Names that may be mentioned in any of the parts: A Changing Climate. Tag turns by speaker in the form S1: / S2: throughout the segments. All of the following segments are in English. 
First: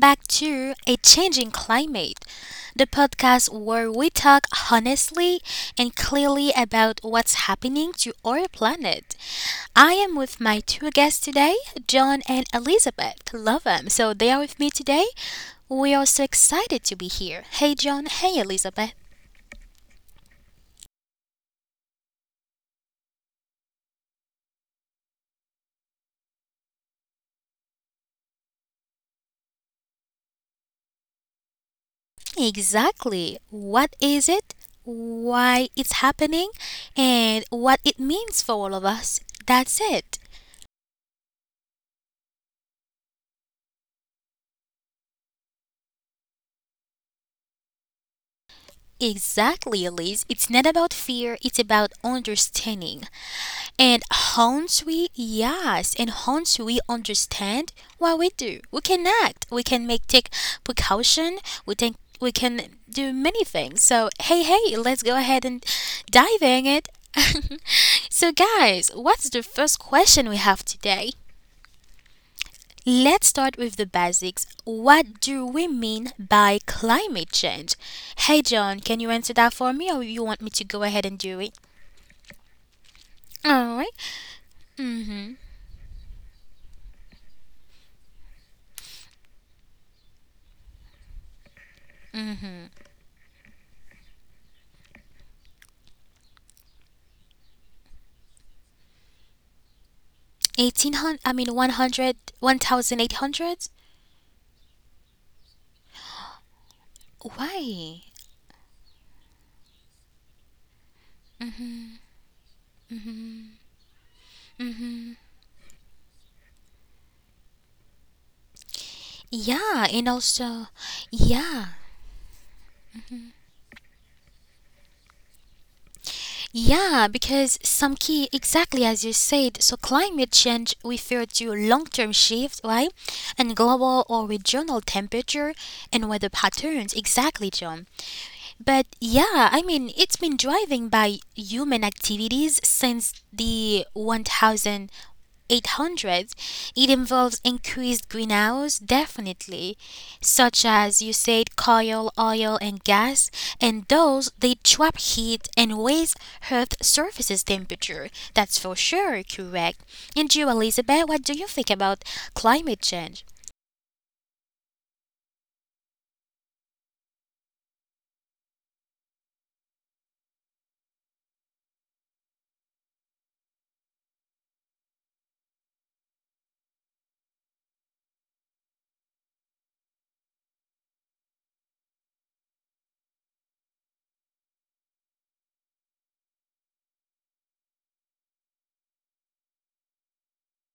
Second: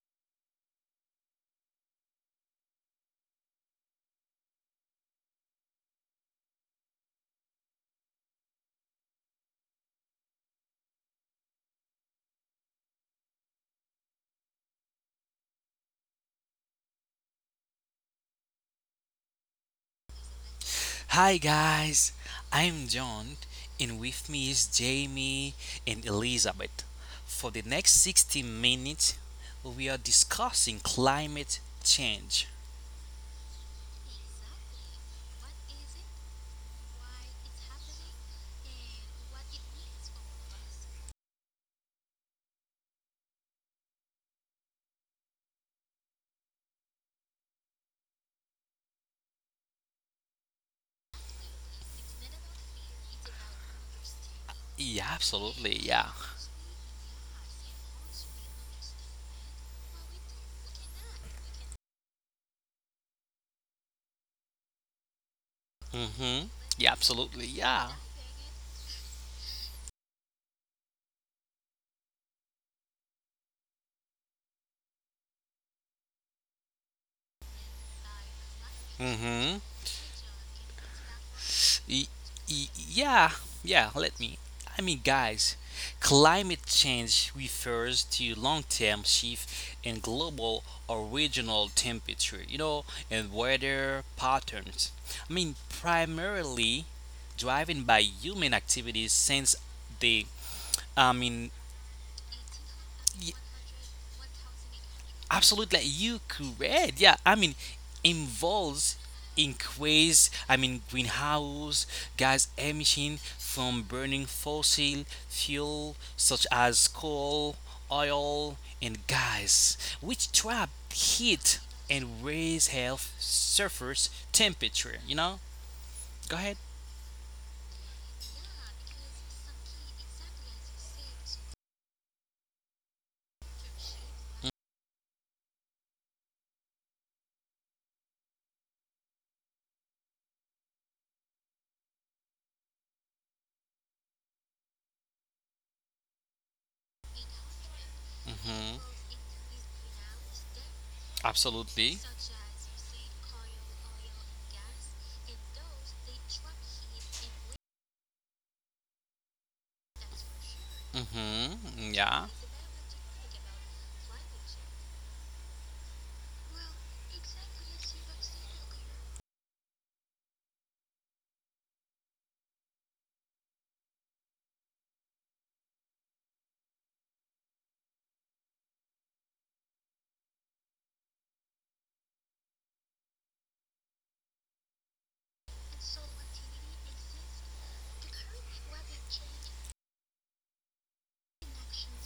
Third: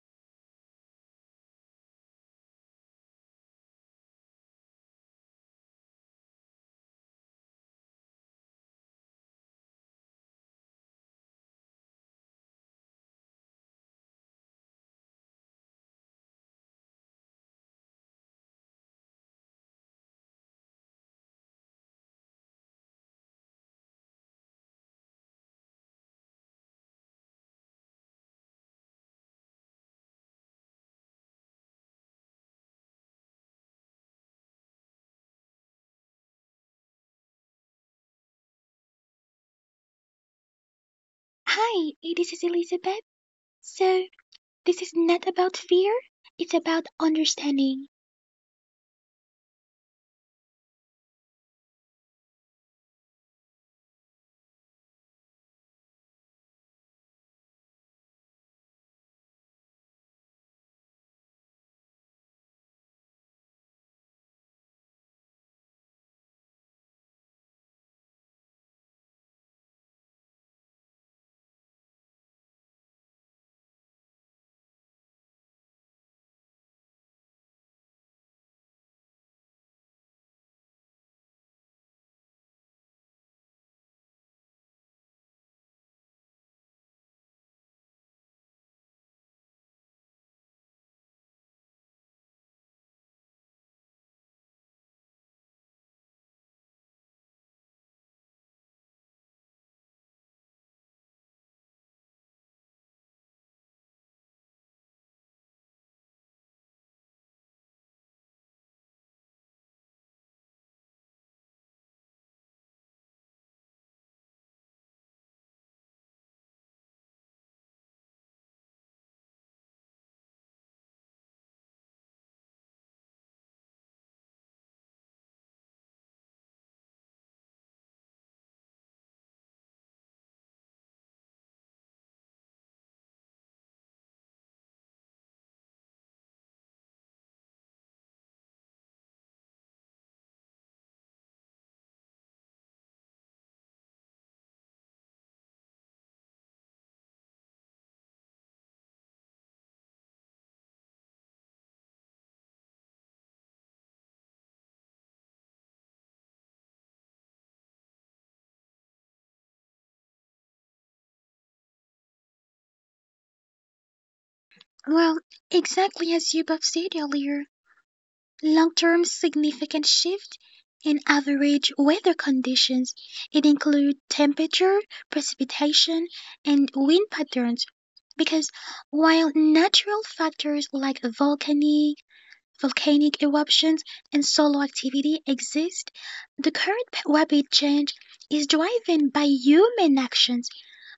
S1: back to A Changing Climate, the podcast where we talk honestly and clearly about what's happening to our planet. I am with my two guests today, John and Elizabeth. Love them. So they are with me today. We are so excited to be here. Hey, John. Hey, Elizabeth.
S2: Hi guys, I'm John, and with me is Jamie and Elizabeth. For the next 60 minutes, we are discussing climate change.
S1: Exactly. What is it? Why it's happening? And what it means for all of us? That's it.
S3: Hi, this is Elizabeth. So, this is not about fear, it's about understanding.
S1: Exactly, Elise. It's not about fear, it's about understanding. And
S2: Yeah,
S1: once we,
S2: absolutely, yeah.
S1: yes, and once we understand what we do, we can act, we can make take precaution, we think we can do many things. So, hey, hey, let's go
S2: Mm-hmm.
S1: ahead
S2: Yeah,
S1: and
S2: absolutely,
S1: dive
S2: yeah.
S1: in it. So, guys, what's the first question we have today? Let's start with the basics. What do we mean by climate change?
S2: Mm-hmm.
S1: Hey, John, can you answer that for me, or you want me to
S2: Y-
S1: go ahead and do
S2: y-
S1: it?
S2: yeah, yeah, let me.
S1: All right.
S2: Guys,
S1: Mm-hmm.
S2: climate change refers to long term shift in global original temperature, and weather patterns. Primarily driven by human activities since the, I mean,
S1: 1800, I mean one
S2: Y-
S1: hundred, 1,000, 800.
S2: absolutely, you correct. Yeah, involves
S1: Why?
S2: increase. Greenhouse gas emission from burning fossil fuel such as coal, oil, and gas, which trap
S1: Yeah, and
S2: heat
S1: also,
S2: and raise
S1: yeah,
S2: health surface temperature. You know. Go ahead.
S1: yeah, because some key, exactly as you said, so climate change refer to long-term shift, right? And global or regional temperature and weather patterns, exactly, John. But yeah, I mean, it's been driven by human activities since the 1800s. It involves increased greenhouse, definitely, such
S2: Absolutely.
S1: as you said, coal, oil, and gas, and those they trap heat and raise Earth surface's temperature. That's for sure correct. And you,
S2: Mm-hmm. Yeah.
S1: Elizabeth, what do you think about climate change?
S3: Well, exactly as you both said earlier, long term significant shift in average weather conditions. It includes temperature, precipitation, and wind patterns. Because while natural factors like volcanic eruptions, and solar activity exist, the current rapid change is driven by human actions,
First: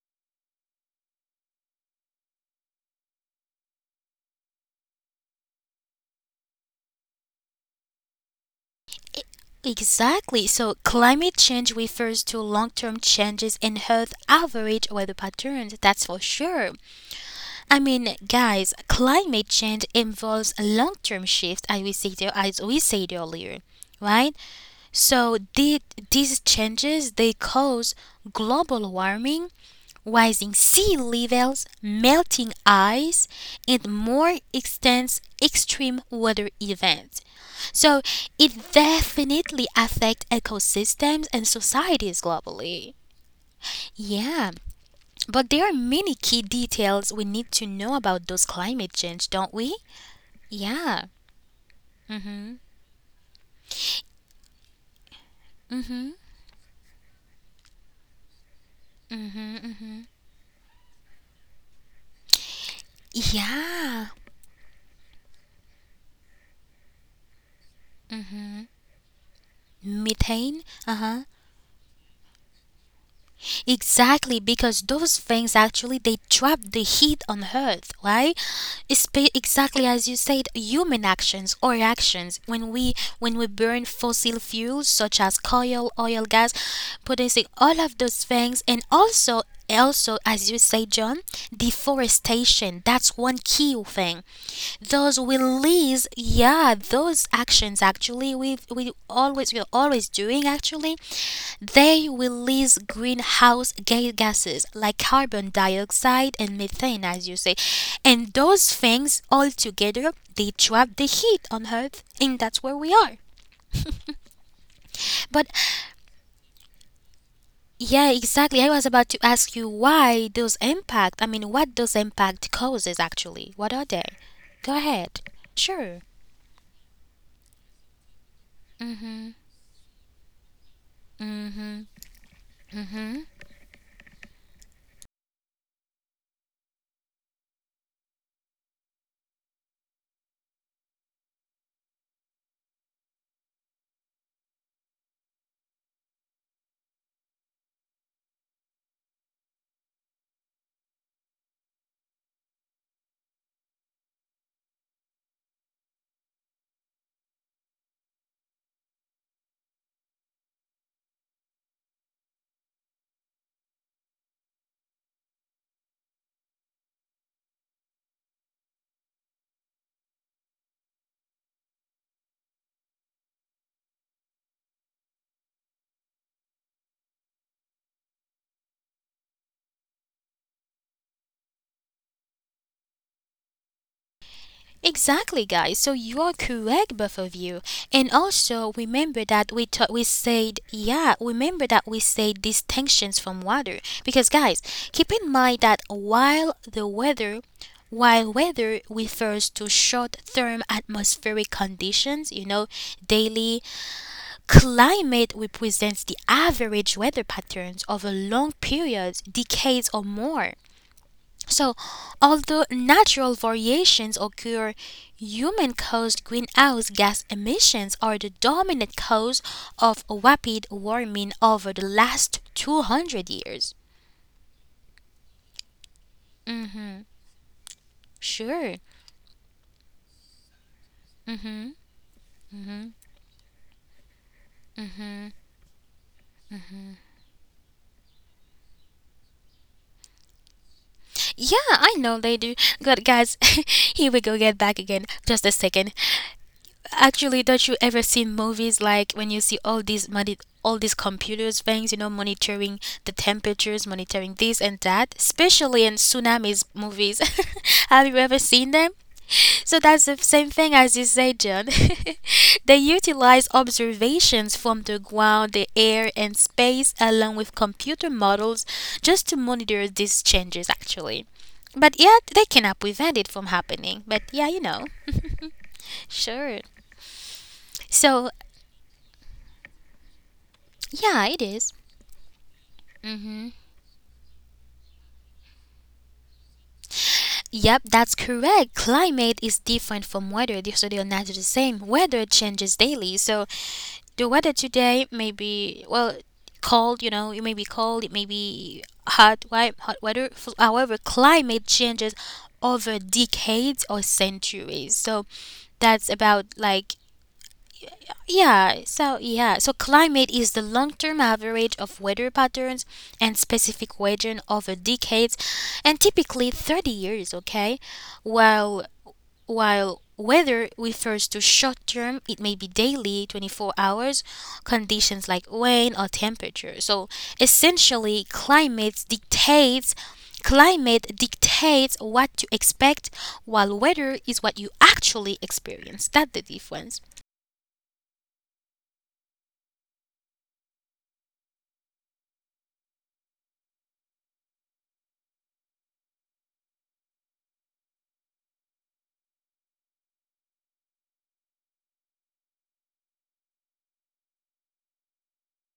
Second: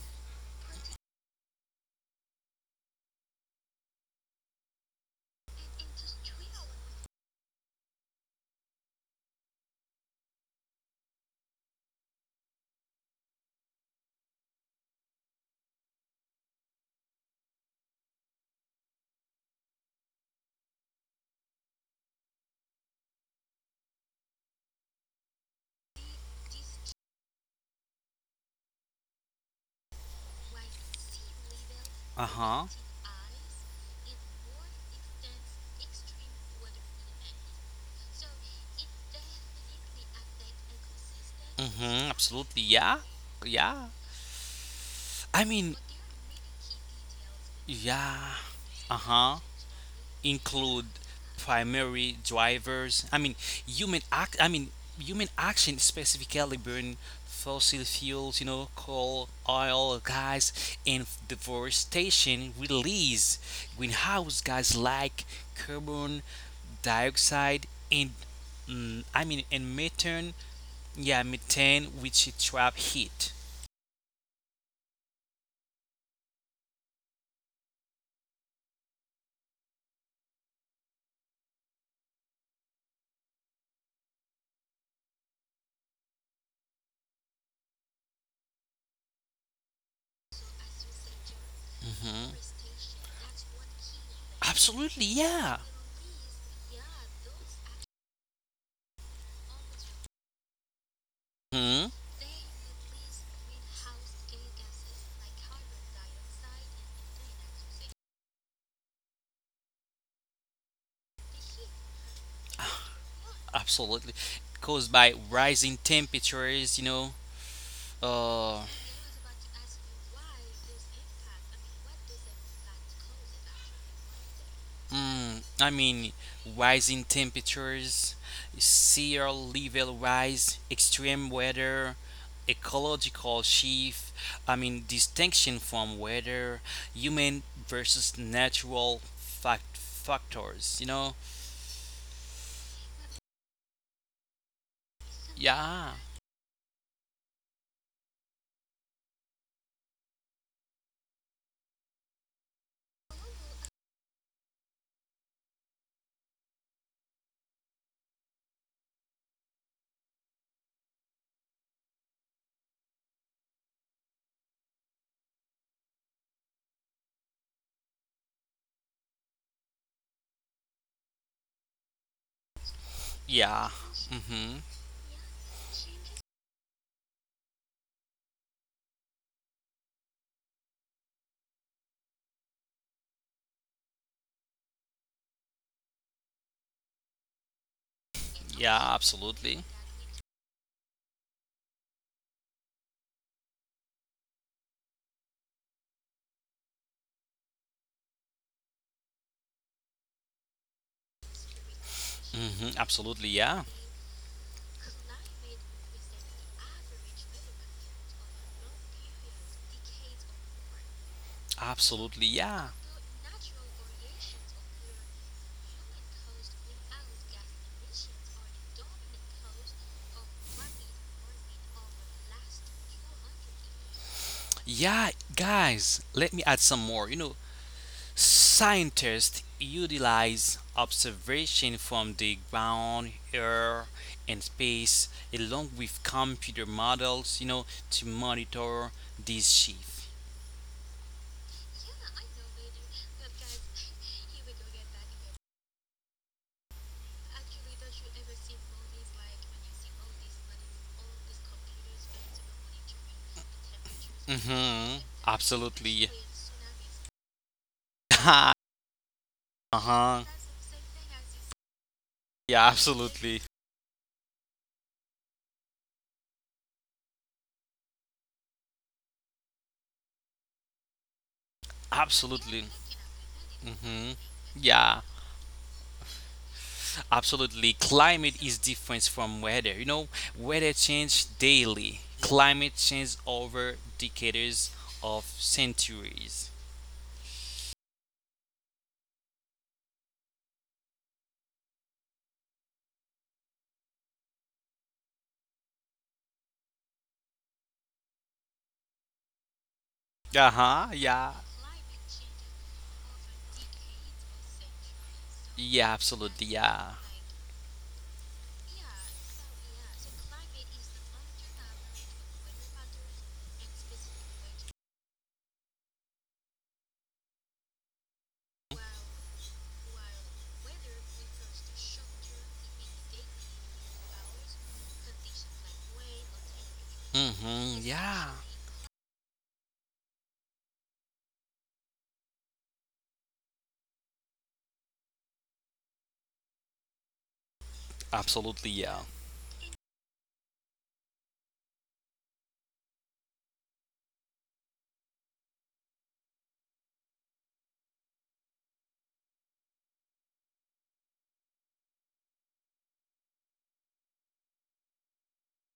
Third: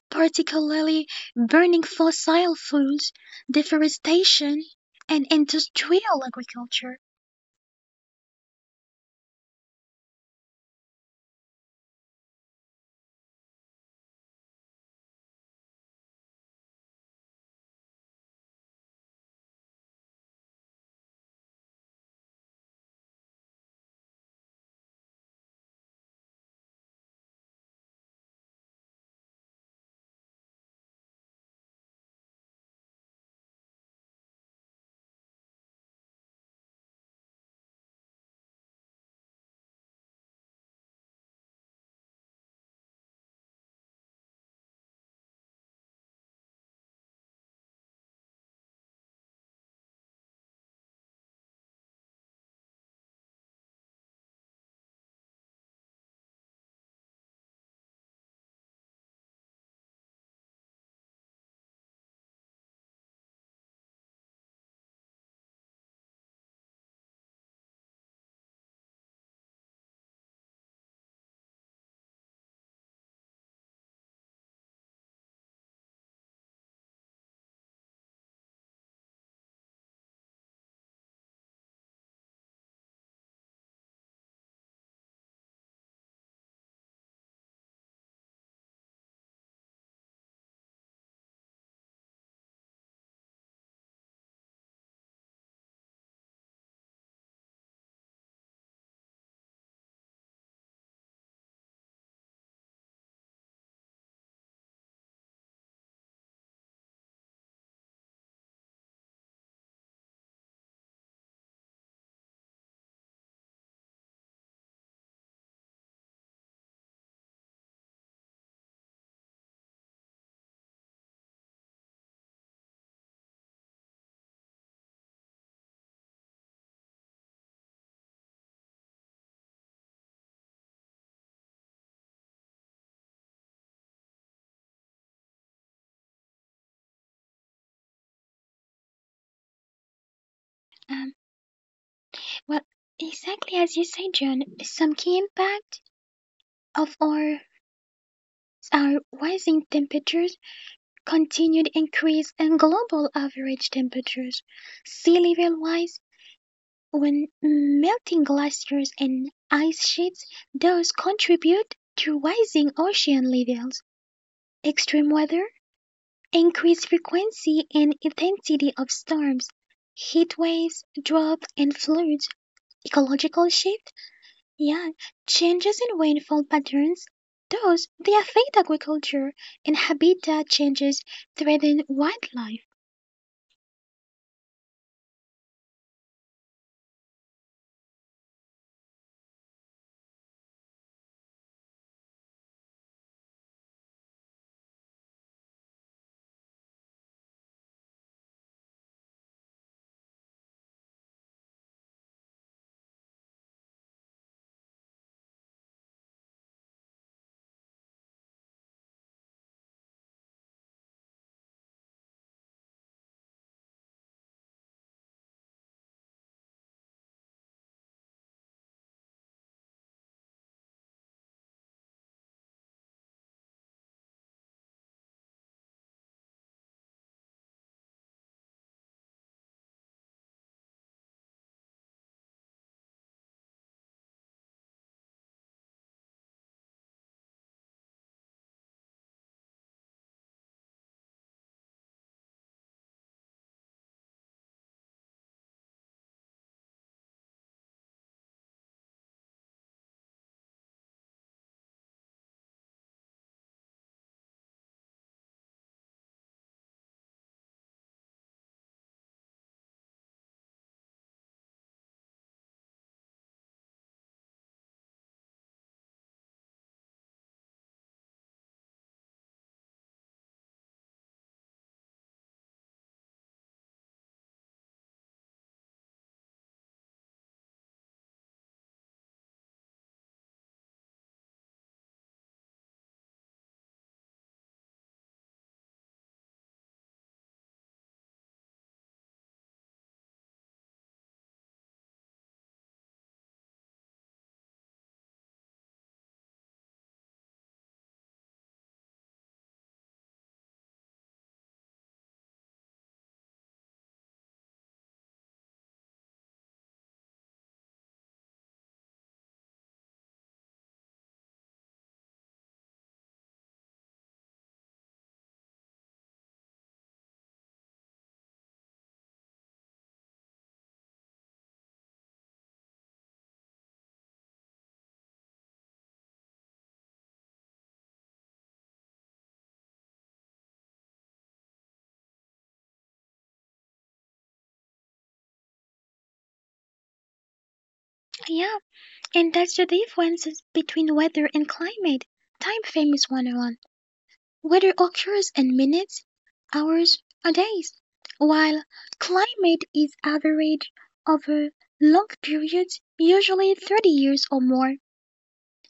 S3: particularly burning fossil fuels, deforestation, and industrial agriculture.
S1: E- Exactly. So climate change refers to long term changes in Earth average weather patterns, that's for sure. I mean, guys, climate change involves long term shifts, as we said earlier, right? So these changes, they cause global warming rising sea levels, melting
S2: Uh-huh.
S1: ice, and more intense extreme weather events. So it definitely affects ecosystems and
S2: Mm-hmm.
S1: societies
S2: Absolutely.
S1: globally.
S2: Yeah. Yeah.
S1: Yeah, but
S2: I
S1: there are
S2: mean,
S1: many key details we need to know about
S2: yeah.
S1: those climate change,
S2: Uh-huh.
S1: don't we?
S2: Include
S1: Yeah.
S2: primary drivers. Human act. I mean, Human action, specifically burn fossil fuels. You know, coal, oil, gas, and deforestation release
S1: Yeah.
S2: greenhouse gas like carbon dioxide and and methane.
S1: Methane, uh huh.
S2: Yeah, methane, which it trap heat.
S1: Exactly, because those things actually they trap the heat on Earth, right? It's exactly as you said, human actions or actions when we burn fossil fuels such as coal, oil, gas, producing all of those things, and also also as you say, John,
S2: Hmm.
S1: deforestation. That's one key thing.
S2: Absolutely,
S1: Those
S2: yeah.
S1: release, yeah, those actions actually we're always doing actually they release greenhouse gases like carbon dioxide and methane, as you say. And those things all together, they trap the heat on Earth, and that's where we are.
S2: Absolutely. Caused by
S1: But
S2: rising temperatures, you know.
S1: yeah, exactly. I
S2: Uh,
S1: was about to ask you why those impact. I mean, what those impact causes actually? What are they? Go ahead.
S2: mm, I
S1: Sure.
S2: mean, Rising temperatures, sea level rise, extreme weather, ecological shift, distinction from weather, human versus natural factors, you
S3: Um,
S2: know.
S3: well, exactly as you said, John, some key impact
S2: Yeah,
S3: of our rising temperatures, continued increase in global average temperatures, sea level rise, when melting glaciers and ice sheets, those contribute to rising ocean levels, extreme weather, increased frequency and intensity of storms, heat waves, drought and floods, ecological
S2: yeah,
S3: shift,
S2: mm-hmm.
S3: yeah, changes in rainfall patterns. Thus, they affect agriculture and habitat changes threaten wildlife.
S1: Exactly, guys. So you are correct, both of you. And also
S2: Yeah,
S1: remember that
S2: absolutely.
S1: we said yeah. Remember that we said distinctions from water because guys, keep in mind that while weather refers to short-term atmospheric conditions,
S2: Mm-hmm, absolutely,
S1: daily
S2: yeah.
S1: climate represents the average weather patterns of a long period, decades or more. So,
S2: Absolutely,
S1: although
S2: yeah.
S1: natural variations occur, human caused greenhouse gas emissions are the dominant cause of rapid warming over the last 200 years.
S2: Yeah, guys, let me add some
S1: hmm
S2: more. You know,
S1: Sure.
S2: scientists utilize
S1: hmm
S2: observation from the ground, air, and space, along with computer models, you know, to monitor this shift.
S1: Yeah, I know they do. Good guys, here we go, get back again. Just a second. Actually, don't you ever seen movies like when you see all these money, all these computers things, monitoring the temperatures, monitoring this and
S2: Mm-hmm.
S1: that, especially in
S2: Absolutely.
S1: tsunamis movies. Have you ever seen them? So that's the
S2: Uh-huh.
S1: same thing as you say, John.
S2: Yeah,
S1: They
S2: absolutely.
S1: utilize observations from the ground, the air, and space, along with computer models, just to monitor these changes. Actually, but yeah, they
S2: Absolutely.
S1: cannot prevent it from happening.
S2: Hmm.
S1: But yeah,
S2: Yeah,
S1: Sure.
S2: absolutely.
S1: So,
S2: Climate is different from weather. You know, weather
S1: yeah,
S2: change
S1: it is.
S2: daily. Climate change
S1: Mm-hmm.
S2: over decades of centuries.
S1: Yep, that's correct. Climate is different from weather, so they're not the same. Weather changes daily, so the weather today may be well cold. You know, it may be cold, it may be hot, hot weather.
S2: Uh huh.
S1: However,
S2: Yeah.
S1: climate changes over decades or centuries. So
S2: Yeah.
S1: that's
S2: Absolutely.
S1: about
S2: Yeah.
S1: like yeah, so yeah, so climate is the long-term average of weather patterns and specific region over decades and typically 30 years, okay? While while weather refers to short-term, it may be daily, 24 hours, conditions like rain or temperature. So
S2: Mm-hmm.
S1: essentially,
S2: Yeah.
S1: climate dictates what to expect while weather is what you actually experience. That's the difference.
S3: Yeah,
S2: Absolutely. Yeah.
S3: and that's the differences between weather and climate. Time famous one on weather occurs in minutes, hours, or days, while climate is averaged over long periods, usually 30 years or more.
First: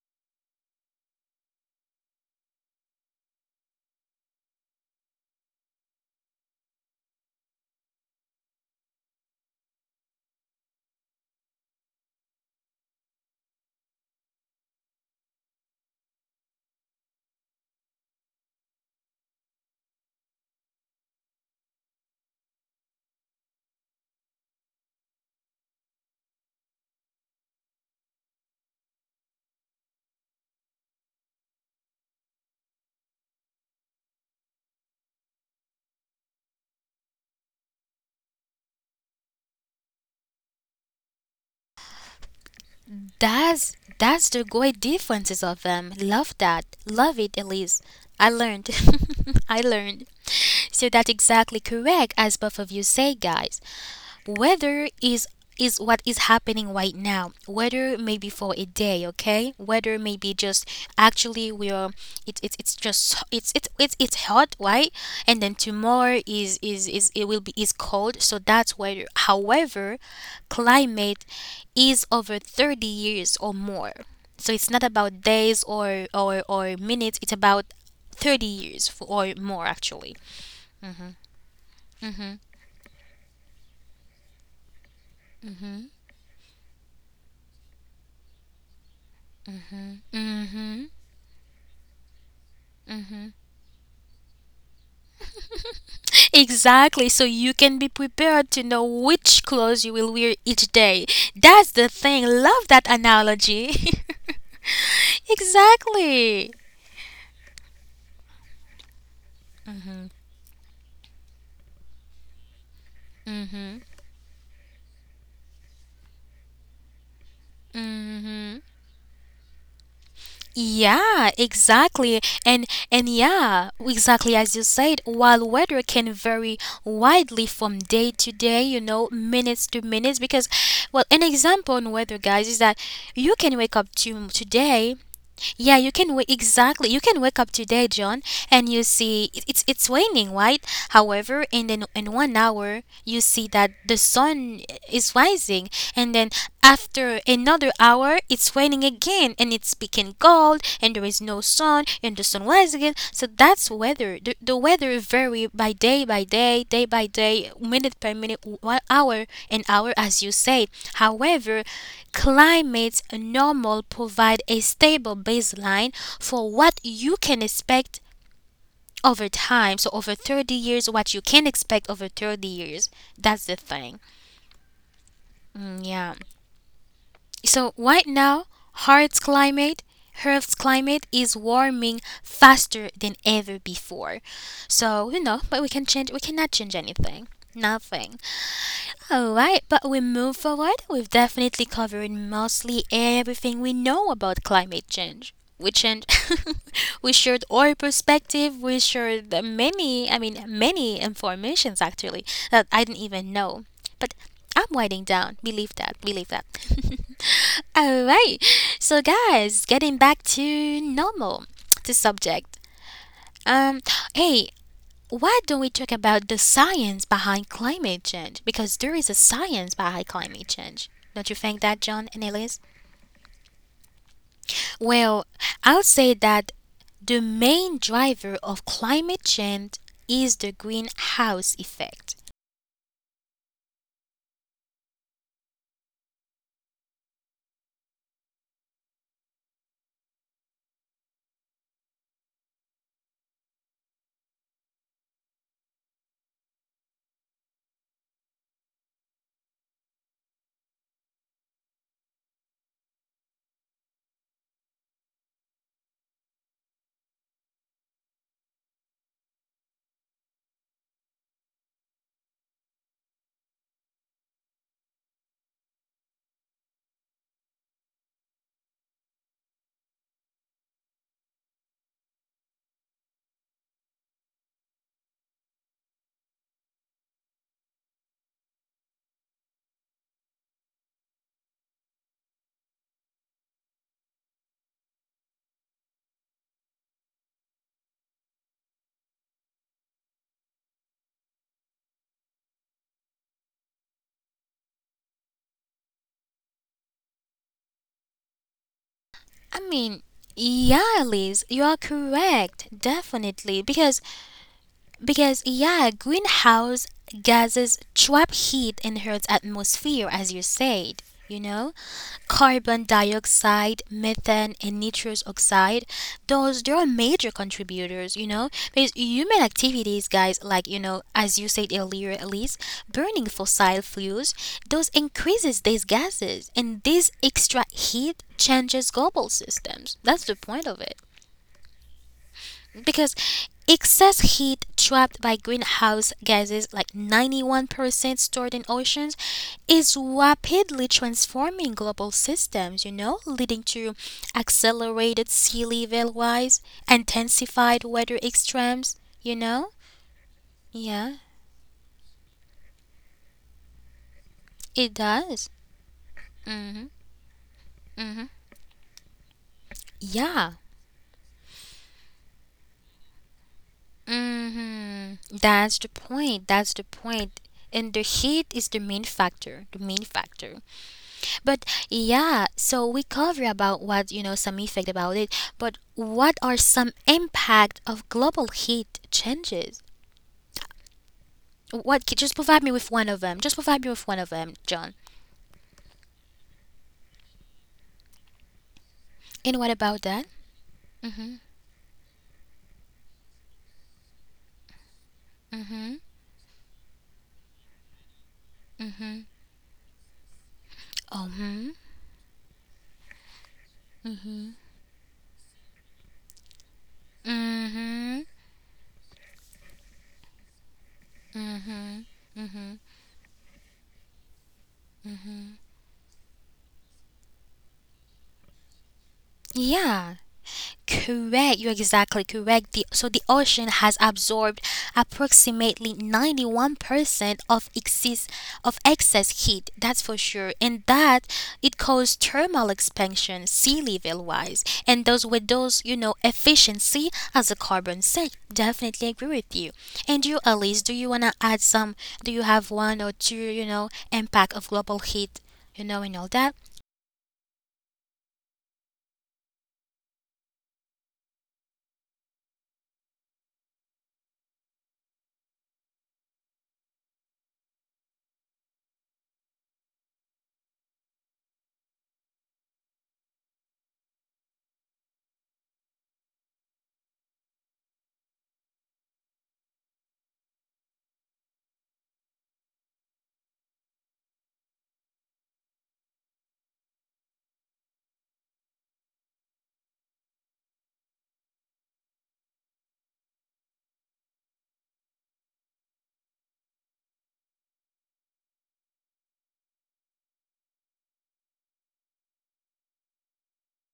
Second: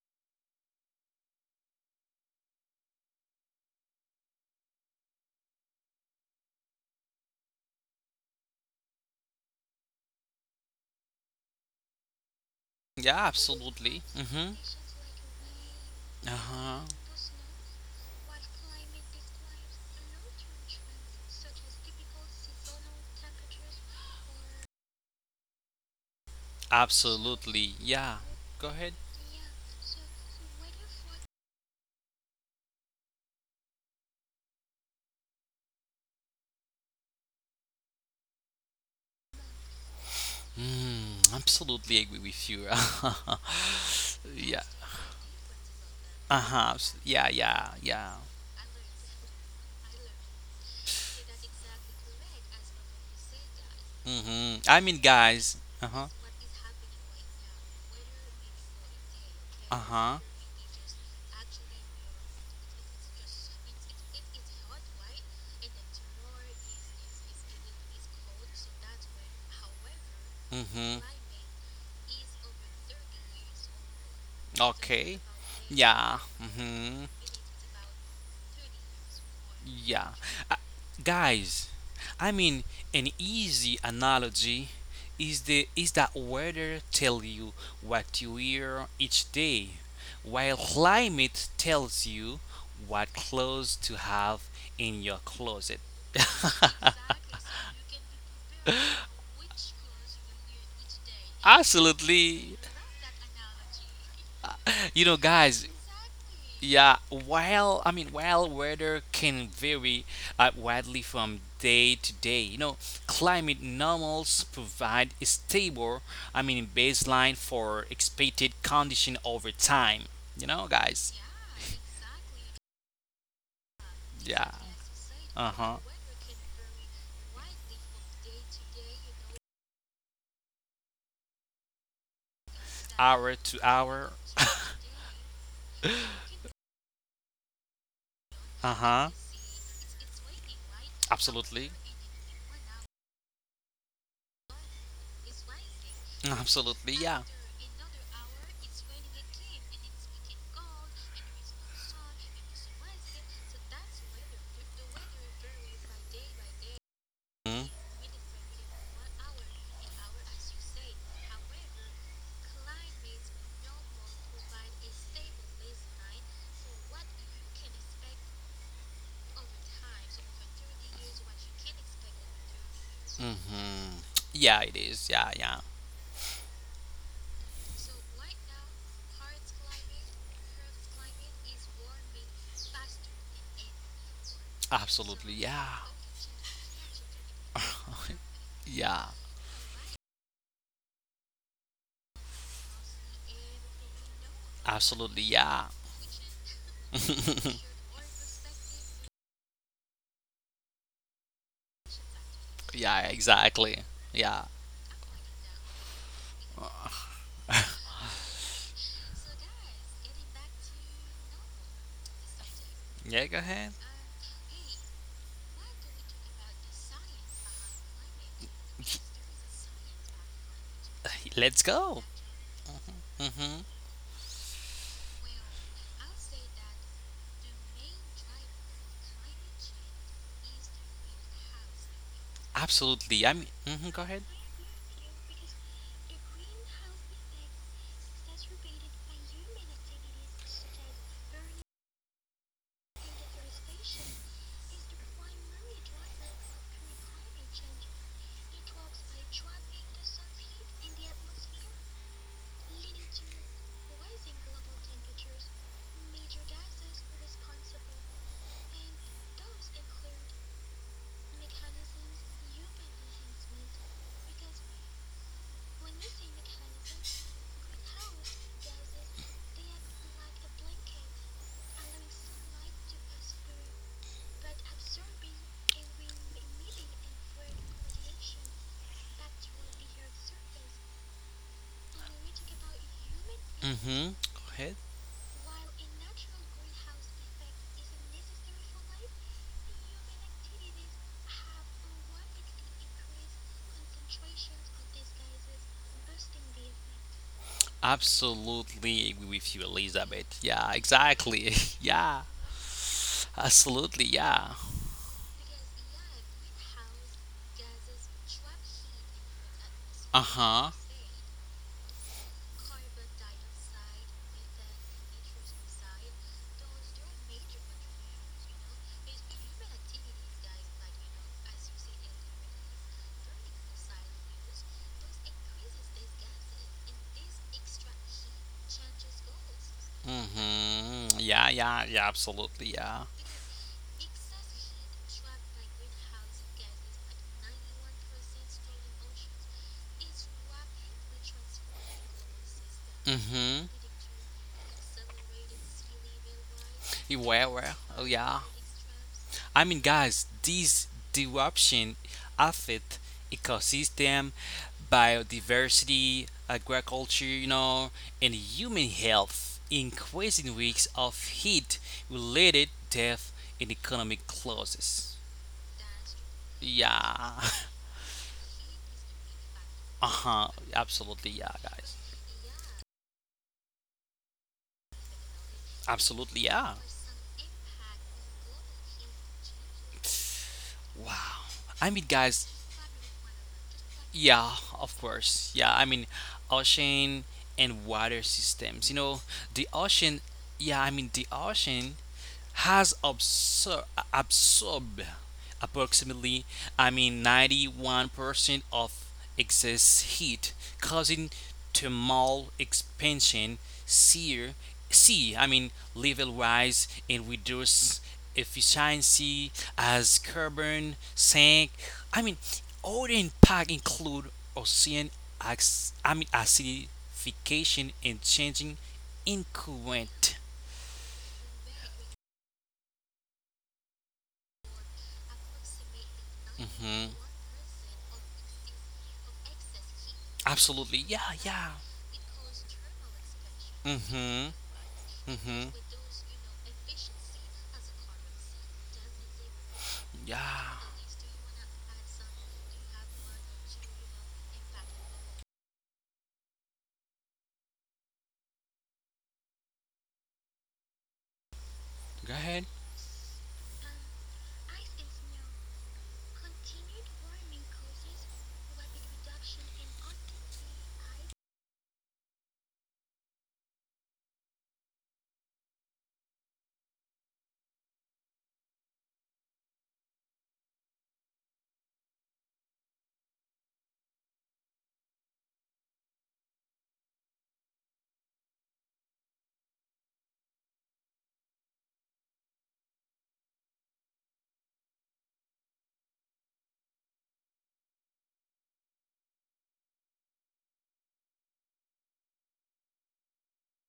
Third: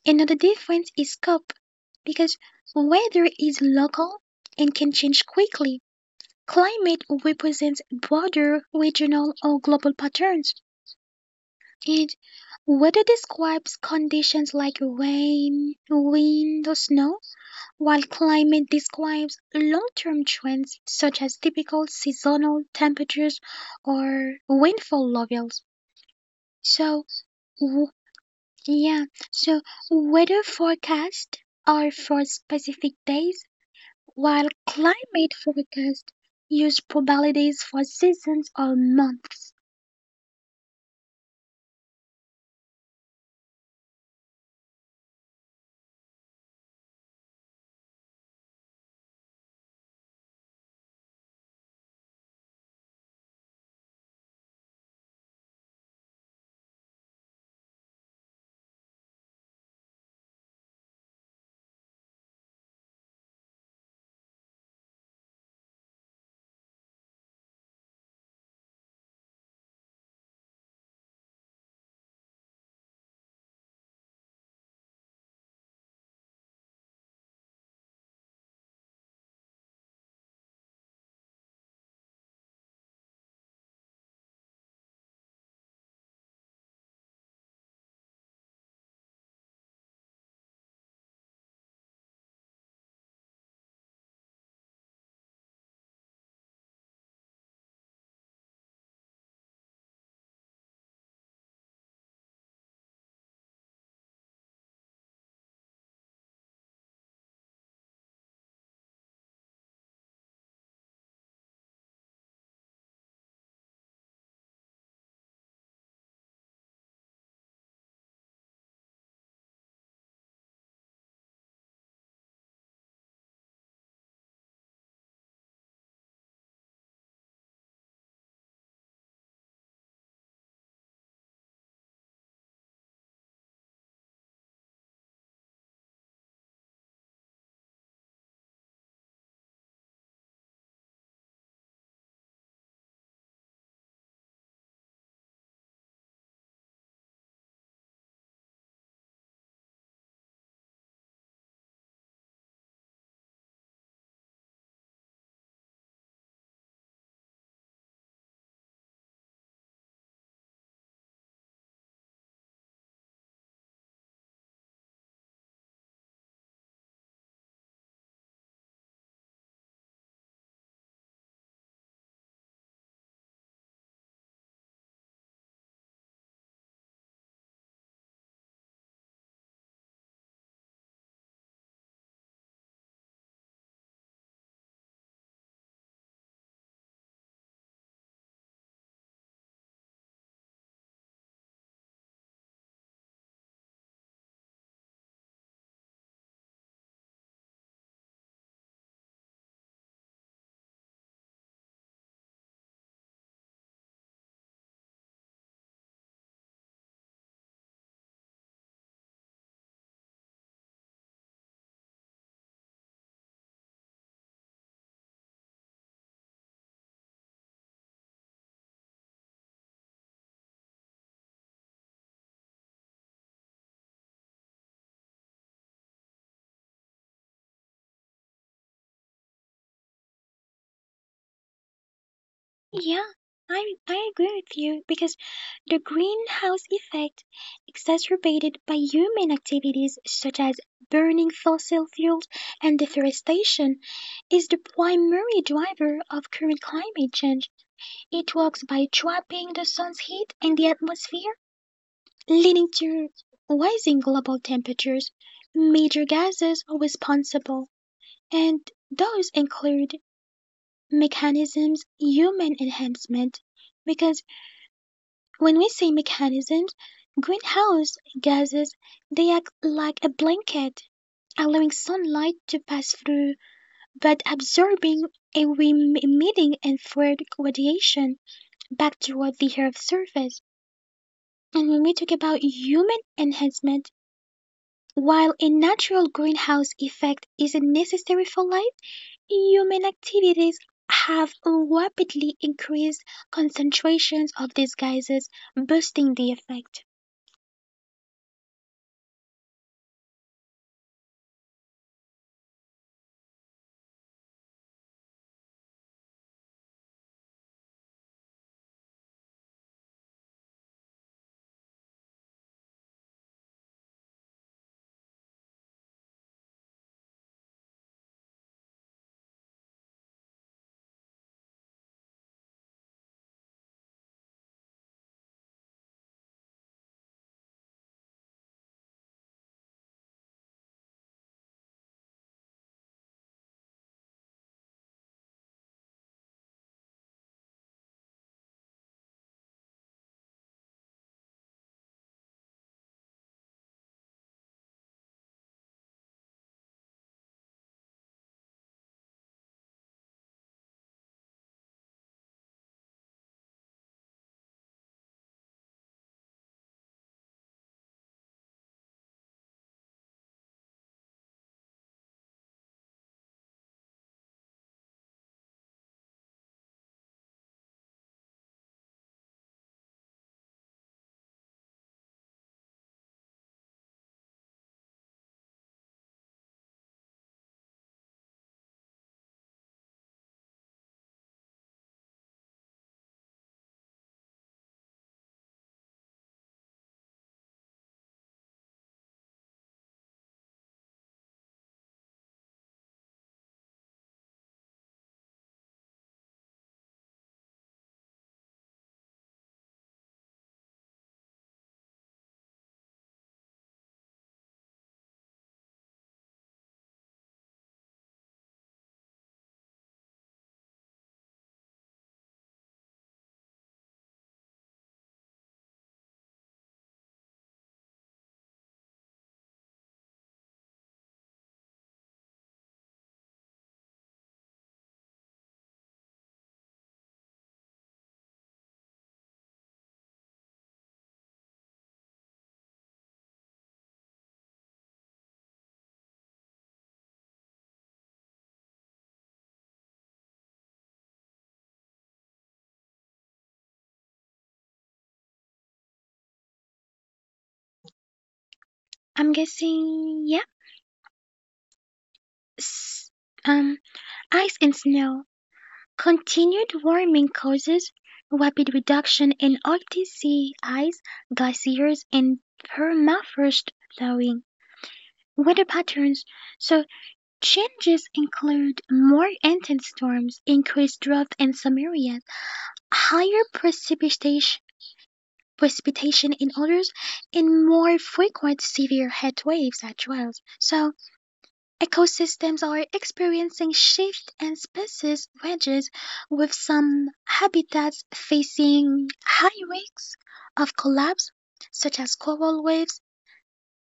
S3: Another difference is scope. Because weather is local and can change quickly, climate represents broader regional or global patterns. And weather
S2: Yeah.
S3: describes
S2: Absolutely. Mm-hmm.
S3: conditions like rain,
S2: Uh
S3: wind, or
S2: huh.
S3: snow while climate describes long-term trends such as typical seasonal temperatures or rainfall levels. So,
S2: Absolutely.
S3: w-
S2: Yeah. Go ahead.
S3: yeah, so weather forecasts are for specific days, while climate forecasts use probabilities for seasons or months.
S2: Mm, absolutely agree with you.
S1: That's the
S2: Yeah.
S1: great differences of them. Love
S2: Uh
S1: that.
S2: huh.
S1: Love
S2: Yeah,
S1: it,
S2: yeah,
S1: Elise.
S2: yeah.
S1: I learned. I learned. So that's exactly correct as both of you say, guys.
S2: Hmm. I
S1: Weather
S2: mean,
S1: is
S2: guys.
S1: is
S2: Uh
S1: what
S2: huh.
S1: is happening right now. Weather may be for a day, okay?
S2: Uh
S1: Weather may
S2: huh.
S1: be just actually we are it's just it's hot, right? And then tomorrow is it will be is cold, so that's weather. However,
S2: Hmm.
S1: climate is over 30 years or more. So it's not about
S2: Okay.
S1: days or
S2: Yeah.
S1: or or
S2: Hmm.
S1: minutes, it's about 30 years or more
S2: Yeah.
S1: actually.
S2: Uh, Guys, I mean an easy analogy is that weather tell you what you wear each day while climate tells you what clothes to have in your closet.
S1: Exactly, so you can be prepared to know which clothes you will wear each day. That's the thing.
S2: Absolutely.
S1: Love that analogy.
S2: You know guys,
S1: Exactly.
S2: yeah, while weather can vary widely from day to day, you know, climate normals provide a stable, baseline for
S1: Mm-hmm.
S2: expected condition over time. You know, guys.
S1: Yeah, exactly. And yeah, exactly as
S2: Yeah.
S1: you said, while
S2: Uh
S1: weather
S2: huh.
S1: can vary widely from day to day, you know, minutes to minutes because well, an example on weather guys is that you
S2: Hour
S1: can
S2: to
S1: wake up
S2: hour.
S1: to today yeah, you
S2: Uh
S1: can wake exactly. You can wake up today, John, and you
S2: huh.
S1: see it's raining, right? However, in
S2: Absolutely.
S1: in 1 hour, you see that the sun is rising, and then
S2: Absolutely.
S1: after
S2: Yeah.
S1: another hour, it's raining again, and it's becoming cold, and there is no sun, and the sun rises again. So that's weather. The weather vary by day by day,
S2: Mhm.
S1: minute per minute, 1 hour and hour, as you say. However, Climates normal provide a stable baseline for what you can expect over time. So over 30 years, what you can expect over 30 years. That's the thing.
S2: Mhm. Yeah, it is. Yeah, yeah.
S1: Mm, yeah. So right now, Earth's climate, Earth's climate is warming faster than ever before.
S2: So
S1: So you
S2: absolutely.
S1: know, but we
S2: Yeah.
S1: can change. We cannot change anything. Nothing.
S2: Yeah.
S1: Alright, but we move forward. We've definitely covered mostly everything we know about climate
S2: Absolutely.
S1: change.
S2: Yeah.
S1: We change we shared our perspective, we shared the many I mean many informations actually that I
S2: Yeah.
S1: didn't even know.
S2: Exactly.
S1: But
S2: Yeah.
S1: I'm winding down. Believe that, believe that. Alright. So guys, getting back to normal, the subject.
S2: Yeah. Go ahead.
S1: Um Hey, why don't we talk about the science behind climate change? Because there is a science behind climate change. Don't you think
S2: Let's
S1: that,
S2: go.
S1: John and Elise?
S2: Mhm.
S1: Well, I would say that the main driver of climate change is the greenhouse effect.
S3: Yeah,
S2: Absolutely.
S3: I
S2: Mhm. Go
S3: I
S2: ahead.
S3: agree with you because the greenhouse effect, exacerbated by human activities such as burning fossil fuels and deforestation, is the primary driver of current climate change. It works by trapping the sun's heat in the atmosphere, leading to rising global temperatures. Major gases are responsible, and those include mechanisms, human enhancement, because when we say mechanisms, greenhouse gases, they act like a blanket, allowing sunlight to pass through but absorbing and emitting infrared radiation back toward the Earth's surface. And when we talk about human enhancement,
S2: Mm-hmm. Go ahead.
S3: while a natural greenhouse effect isn't necessary for life, human activities have rapidly increased concentrations of these gases, boosting the effect.
S2: Absolutely agree with
S1: I
S2: you,
S1: mean,
S2: Elizabeth. Yeah,
S1: yeah, Elise,
S2: exactly.
S1: you are
S2: Yeah,
S1: correct, definitely, because
S2: absolutely. Yeah.
S1: because yeah, greenhouse gases trap heat in Earth's atmosphere,
S2: Uh
S1: as you
S2: huh.
S1: said. You know, carbon dioxide, methane, and nitrous oxide. Those they are major contributors, you know, because human activities, guys, like you know, as you said earlier, at least burning fossil fuels, those increases these gases, and this extra heat changes global systems. That's
S2: Mm
S1: the point of it
S2: hmm. Yeah, yeah, yeah. Absolutely. Yeah.
S1: because excess heat trapped by greenhouse gases like 91% stored in oceans is rapidly transforming global systems, you know,
S2: Mm
S1: leading
S2: hmm.
S1: to accelerated sea level rise
S2: You were, were.
S1: intensified
S2: Oh,
S1: weather
S2: yeah.
S1: extremes, you
S2: I
S1: know.
S2: mean, guys, this
S1: Yeah,
S2: disruption affect ecosystem,
S1: it does.
S2: biodiversity,
S1: Mm-hmm.
S2: agriculture, you know,
S1: Mm-hmm.
S2: and human health, increasing
S1: Yeah.
S2: risks of heat-related death and economic
S1: Mm-hmm.
S2: losses.
S1: that's the point that's the point
S2: Yeah.
S1: point. And the heat is the main factor the main
S2: Uh-huh.
S1: factor
S2: Absolutely, yeah,
S1: But
S2: guys.
S1: yeah, so we cover about what you know some effect about it. But what
S2: Absolutely,
S1: are
S2: yeah.
S1: some impact of global heat changes?
S2: Wow. I
S1: What?
S2: mean,
S1: Just
S2: guys,
S1: provide me with one of them. Just provide me with one of them,
S2: yeah,
S1: John.
S2: of course. Yeah, ocean and water systems. You know,
S1: And what
S2: the
S1: about that?
S2: ocean, the
S1: Mhm.
S2: ocean has absorbed
S1: Mhm.
S2: approximately, 91% of
S1: Mhm.
S2: excess heat,
S1: Oh.
S2: causing
S1: Mhm.
S2: thermal expansion, sear, see, I mean, level rise and reduce
S1: Mhm.
S2: efficiency as carbon sink. I mean, Other impact include ocean acidification and changing in
S1: Yeah.
S2: current.
S1: Correct, you're exactly correct. So the ocean has absorbed approximately
S2: Mhm.
S1: 91% of excess heat, that's for sure. And
S2: Absolutely,
S1: that
S2: yeah, yeah.
S1: it caused thermal expansion sea level
S2: Mm-hmm.
S1: wise. And those with
S2: Mm-hmm.
S1: those, you know, efficiency as a carbon sink. Definitely agree with you. And you
S2: Yeah.
S1: Elise, do you wanna add some do you have one or two, you know, impact of global heat, you know, and all that?
S3: I'm guessing,
S2: Go ahead.
S3: yes. Um, ice and snow. Continued warming causes rapid reduction in Arctic sea ice, glaciers, and permafrost thawing. Weather patterns. So changes include more intense storms, increased drought in some areas, higher precipitation in others, and more frequent severe heat waves as well. So ecosystems are experiencing shifts and species ranges, with some habitats facing high risks of collapse, such as coral reefs,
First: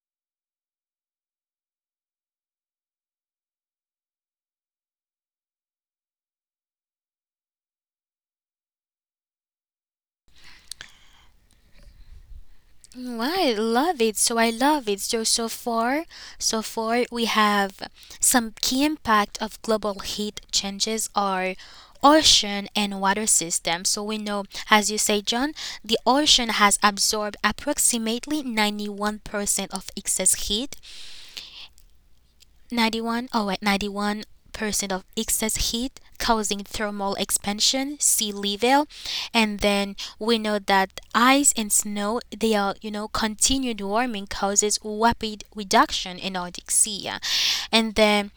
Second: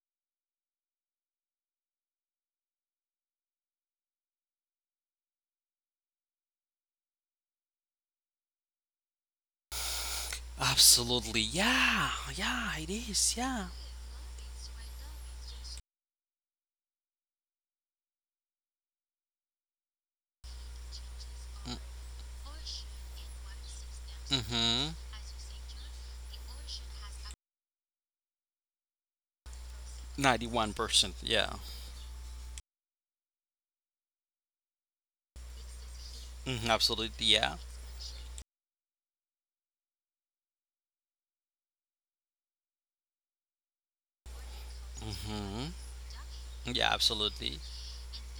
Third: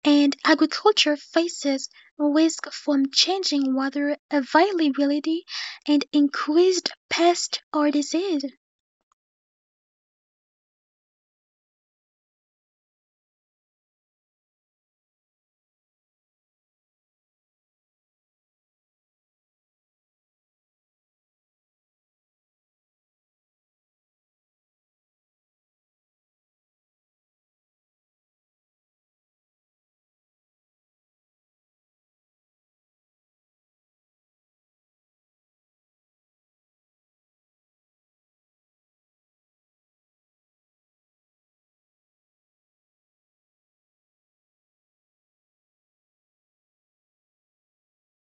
S3: and agriculture faces risk from changing water availability and increased pest or disease.
S2: Absolutely. Yeah. Yeah, it
S1: Mm,
S2: is.
S1: well, I
S2: Yeah.
S1: love it. So so far we have some key impact of global heat changes are
S2: Mm-
S1: ocean and water systems. So we know,
S2: Mm-hmm.
S1: as you say, John, the ocean has absorbed approximately 91% of excess heat.
S2: 91%. Yeah.
S1: 91 oh, oh wait 91% of excess heat causing
S2: Mm-hmm. Absolutely.
S1: thermal
S2: Yeah.
S1: expansion see level and then we know that ice and snow they are you know continued warming causes rapid
S2: Mm-hmm.
S1: reduction in Arctic
S2: Yeah,
S1: sea yeah.
S2: absolutely.
S1: And then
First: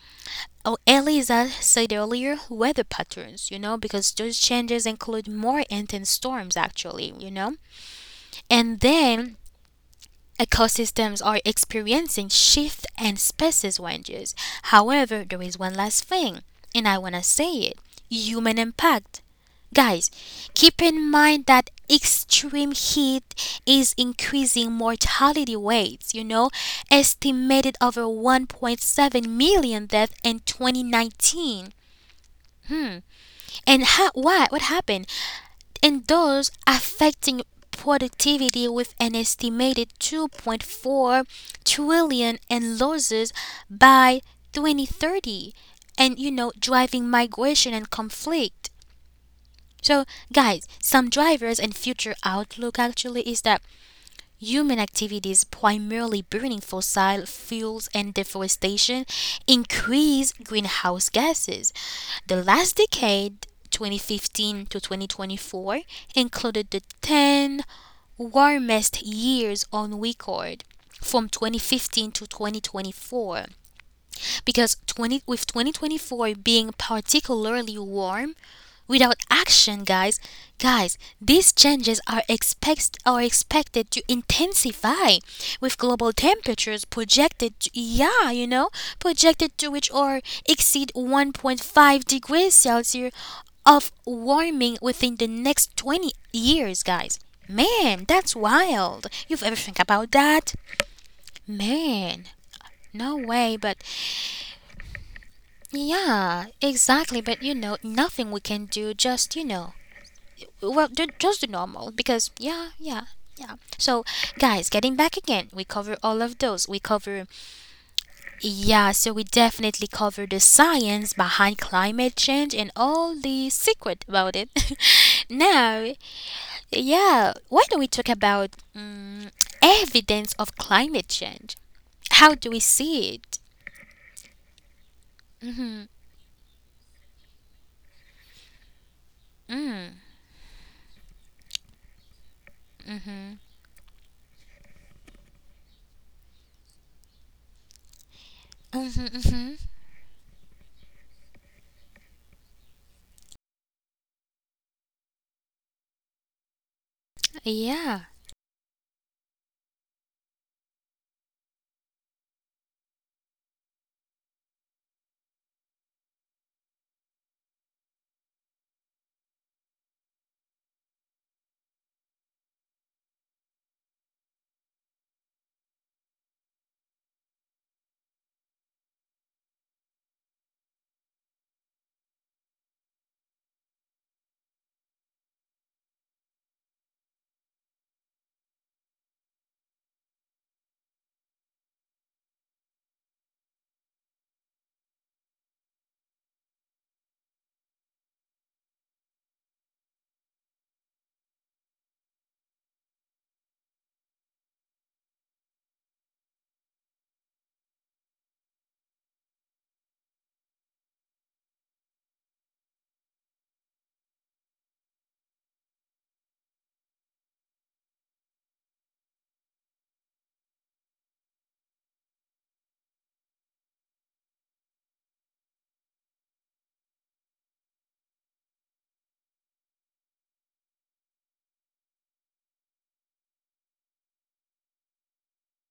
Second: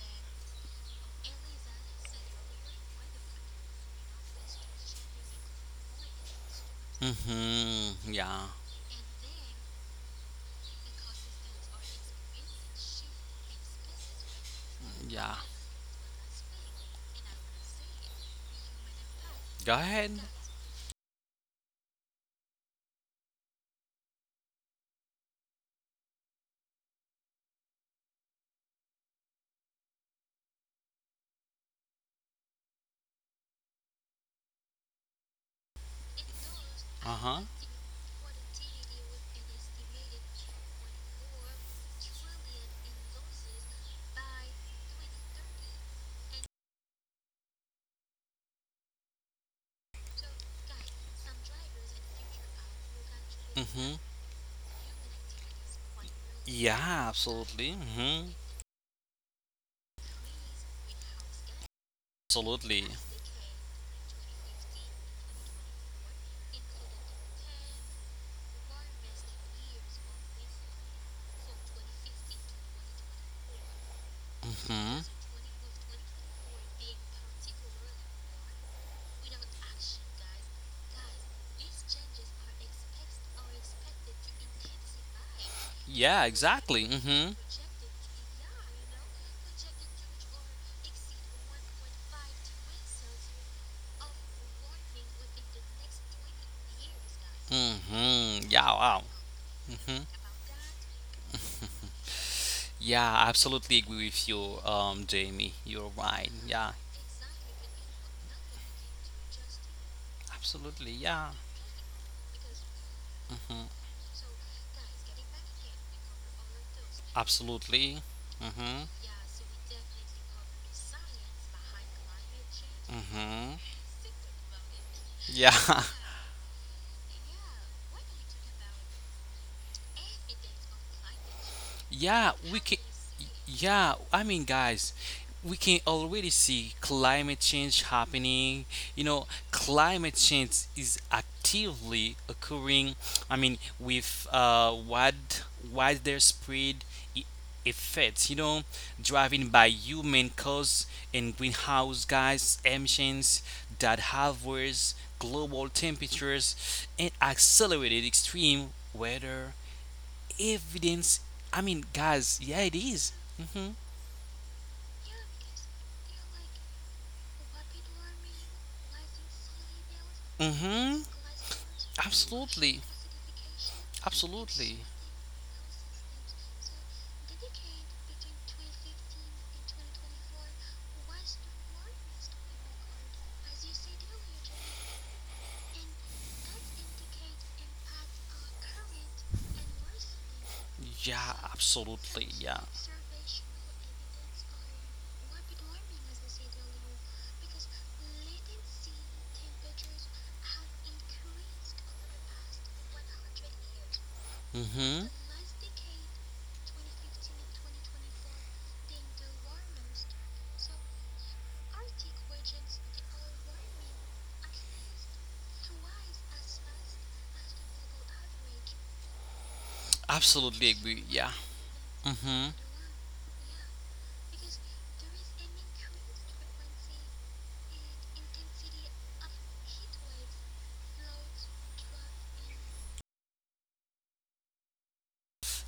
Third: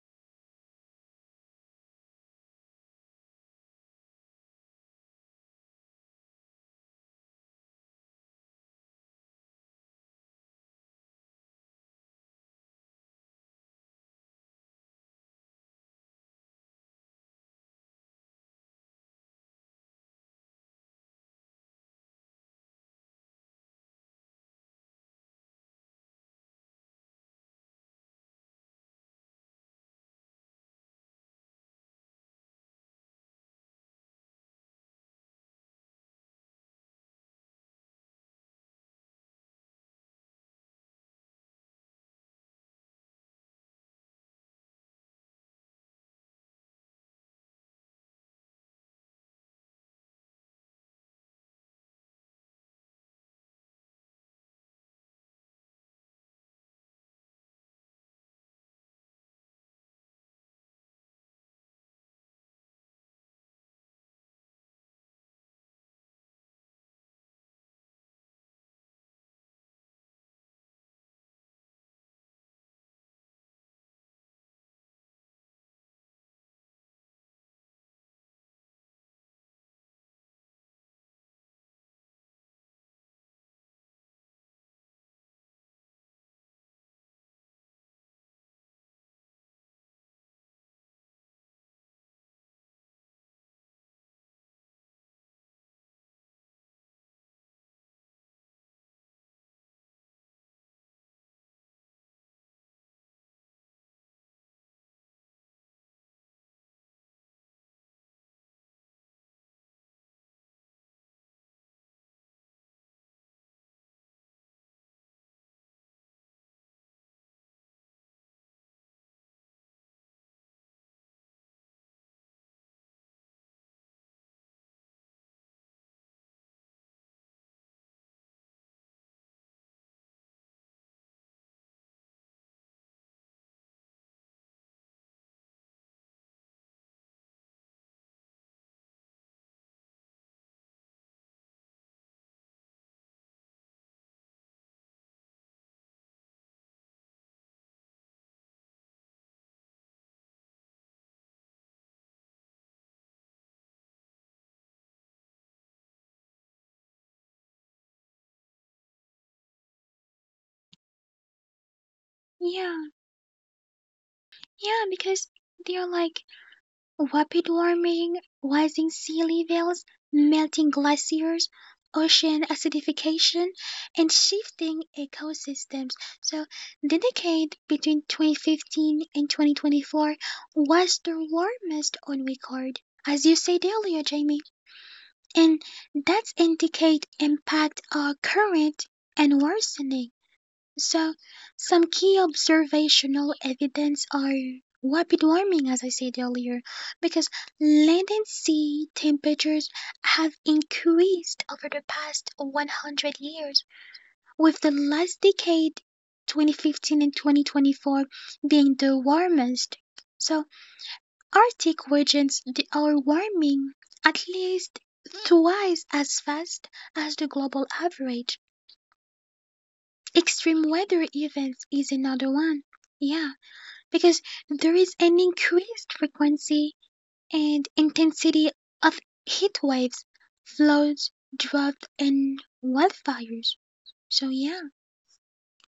S1: oh Eliza said earlier weather patterns you know because those changes include more intense storms actually you know
S2: Mm-hmm. Yeah.
S1: and then ecosystems are experiencing shift and species changes. However,
S2: Yeah.
S1: there is one last thing, and I want to say it human impact.
S2: Go
S1: Guys,
S2: ahead.
S1: keep in mind that extreme heat is increasing mortality rates, estimated over 1.7 million deaths in 2019. Hmm. And ha- what? What happened? And those
S2: Uh huh.
S1: affecting productivity with an estimated 2.4 trillion in losses by 2030, and driving migration and conflict. So, guys, some drivers and future outlook actually is that
S2: Mm hmm.
S1: human activities, primarily burning
S2: Yeah,
S1: fossil
S2: absolutely.
S1: fuels
S2: Mm
S1: and
S2: hmm.
S1: deforestation, increase greenhouse gases. The last
S2: Absolutely.
S1: decade, 2015 to 2024, included the 10 warmest years on record from 2015 to 2024, because
S2: Hmm.
S1: 20 with 2024 being particularly warm. Without action, guys, these changes are expected to intensify, with global
S2: Yeah,
S1: temperatures
S2: exactly. Hmm.
S1: projected to reach or exceed 1.5 degrees Celsius of warming within the next 20 years, guys. Man, that's
S2: Hmm. Yeah, wow.
S1: wild. You've ever think
S2: Hmm.
S1: about that, man?
S2: Yeah,
S1: No
S2: I
S1: way. But
S2: absolutely agree with you, Jamie. You're right.
S1: yeah,
S2: Yeah,
S1: exactly. But nothing we can do. Just, well,
S2: absolutely. Yeah.
S1: just the normal. Because yeah, yeah, yeah.
S2: Hmm.
S1: So, guys, getting back again, we cover all of those. We cover.
S2: Absolutely. Hmm.
S1: Yeah. So we definitely cover the science behind climate change and all the
S2: Hmm.
S1: secret about it.
S2: Yeah.
S1: Now, yeah, why don't we talk about evidence of climate change?
S2: Yeah,
S1: How do we
S2: we can.
S1: see it?
S2: Yeah, I mean, guys, we can already see climate change happening. You know, climate change is actively occurring. With wider spread e- effects. You know, driven by human cause and greenhouse gas emissions that have worse global temperatures and
S1: Yeah.
S2: accelerated extreme weather evidence. I mean, guys,
S3: Yeah,
S2: yeah, it is. Mhm.
S3: yeah, because they're like rapid warming, rising sea levels, melting
S2: Mhm.
S3: glaciers, ocean
S2: Absolutely.
S3: acidification, and
S2: Absolutely.
S3: shifting ecosystems. So, the decade between 2015 and 2024 was the warmest on record, as you said earlier, Jamie, and that's indicate impact are current and worsening. So,
S2: Yeah,
S3: some key
S2: absolutely. Yeah.
S3: observational evidence are rapid warming, as I said earlier, because land and sea temperatures have increased over the past 100 years, with the
S2: Mhm.
S3: last decade, 2015 and 2024, being the warmest. So, Arctic regions they are warming at least twice as fast as the global average. Extreme
S2: Absolutely
S3: weather
S2: agree. Yeah.
S3: events is another
S2: Mhm.
S3: one. Yeah, because there is an increased frequency and intensity of heat waves, floods, drought, and wildfires. So, yeah,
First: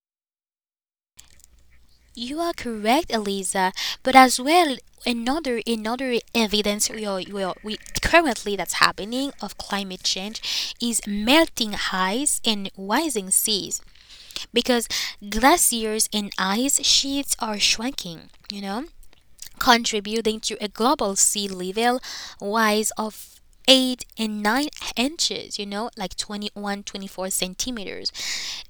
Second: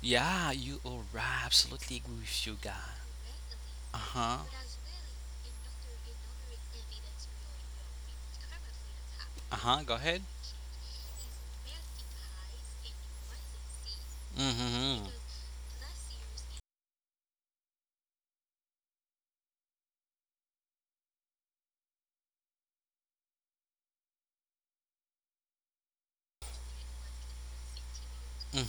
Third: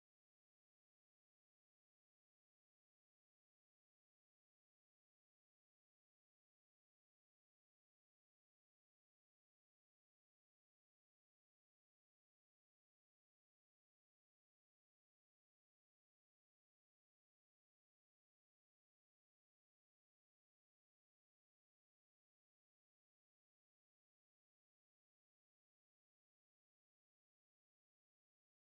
S2: Yeah, you are right. Absolutely agree
S1: You
S2: with
S1: are
S2: you, guy.
S1: correct, Eliza.
S2: Uh
S1: But
S2: huh.
S1: as well, another evidence we are we currently, that's happening,
S2: Uh
S1: of
S2: huh. Go
S1: climate
S2: ahead.
S1: change, is melting ice and rising seas. Because
S2: Mhm.
S1: glaciers and ice sheets are shrinking, contributing to a global sea level rise of 8 and 9 inches, like 21, 24 centimeters.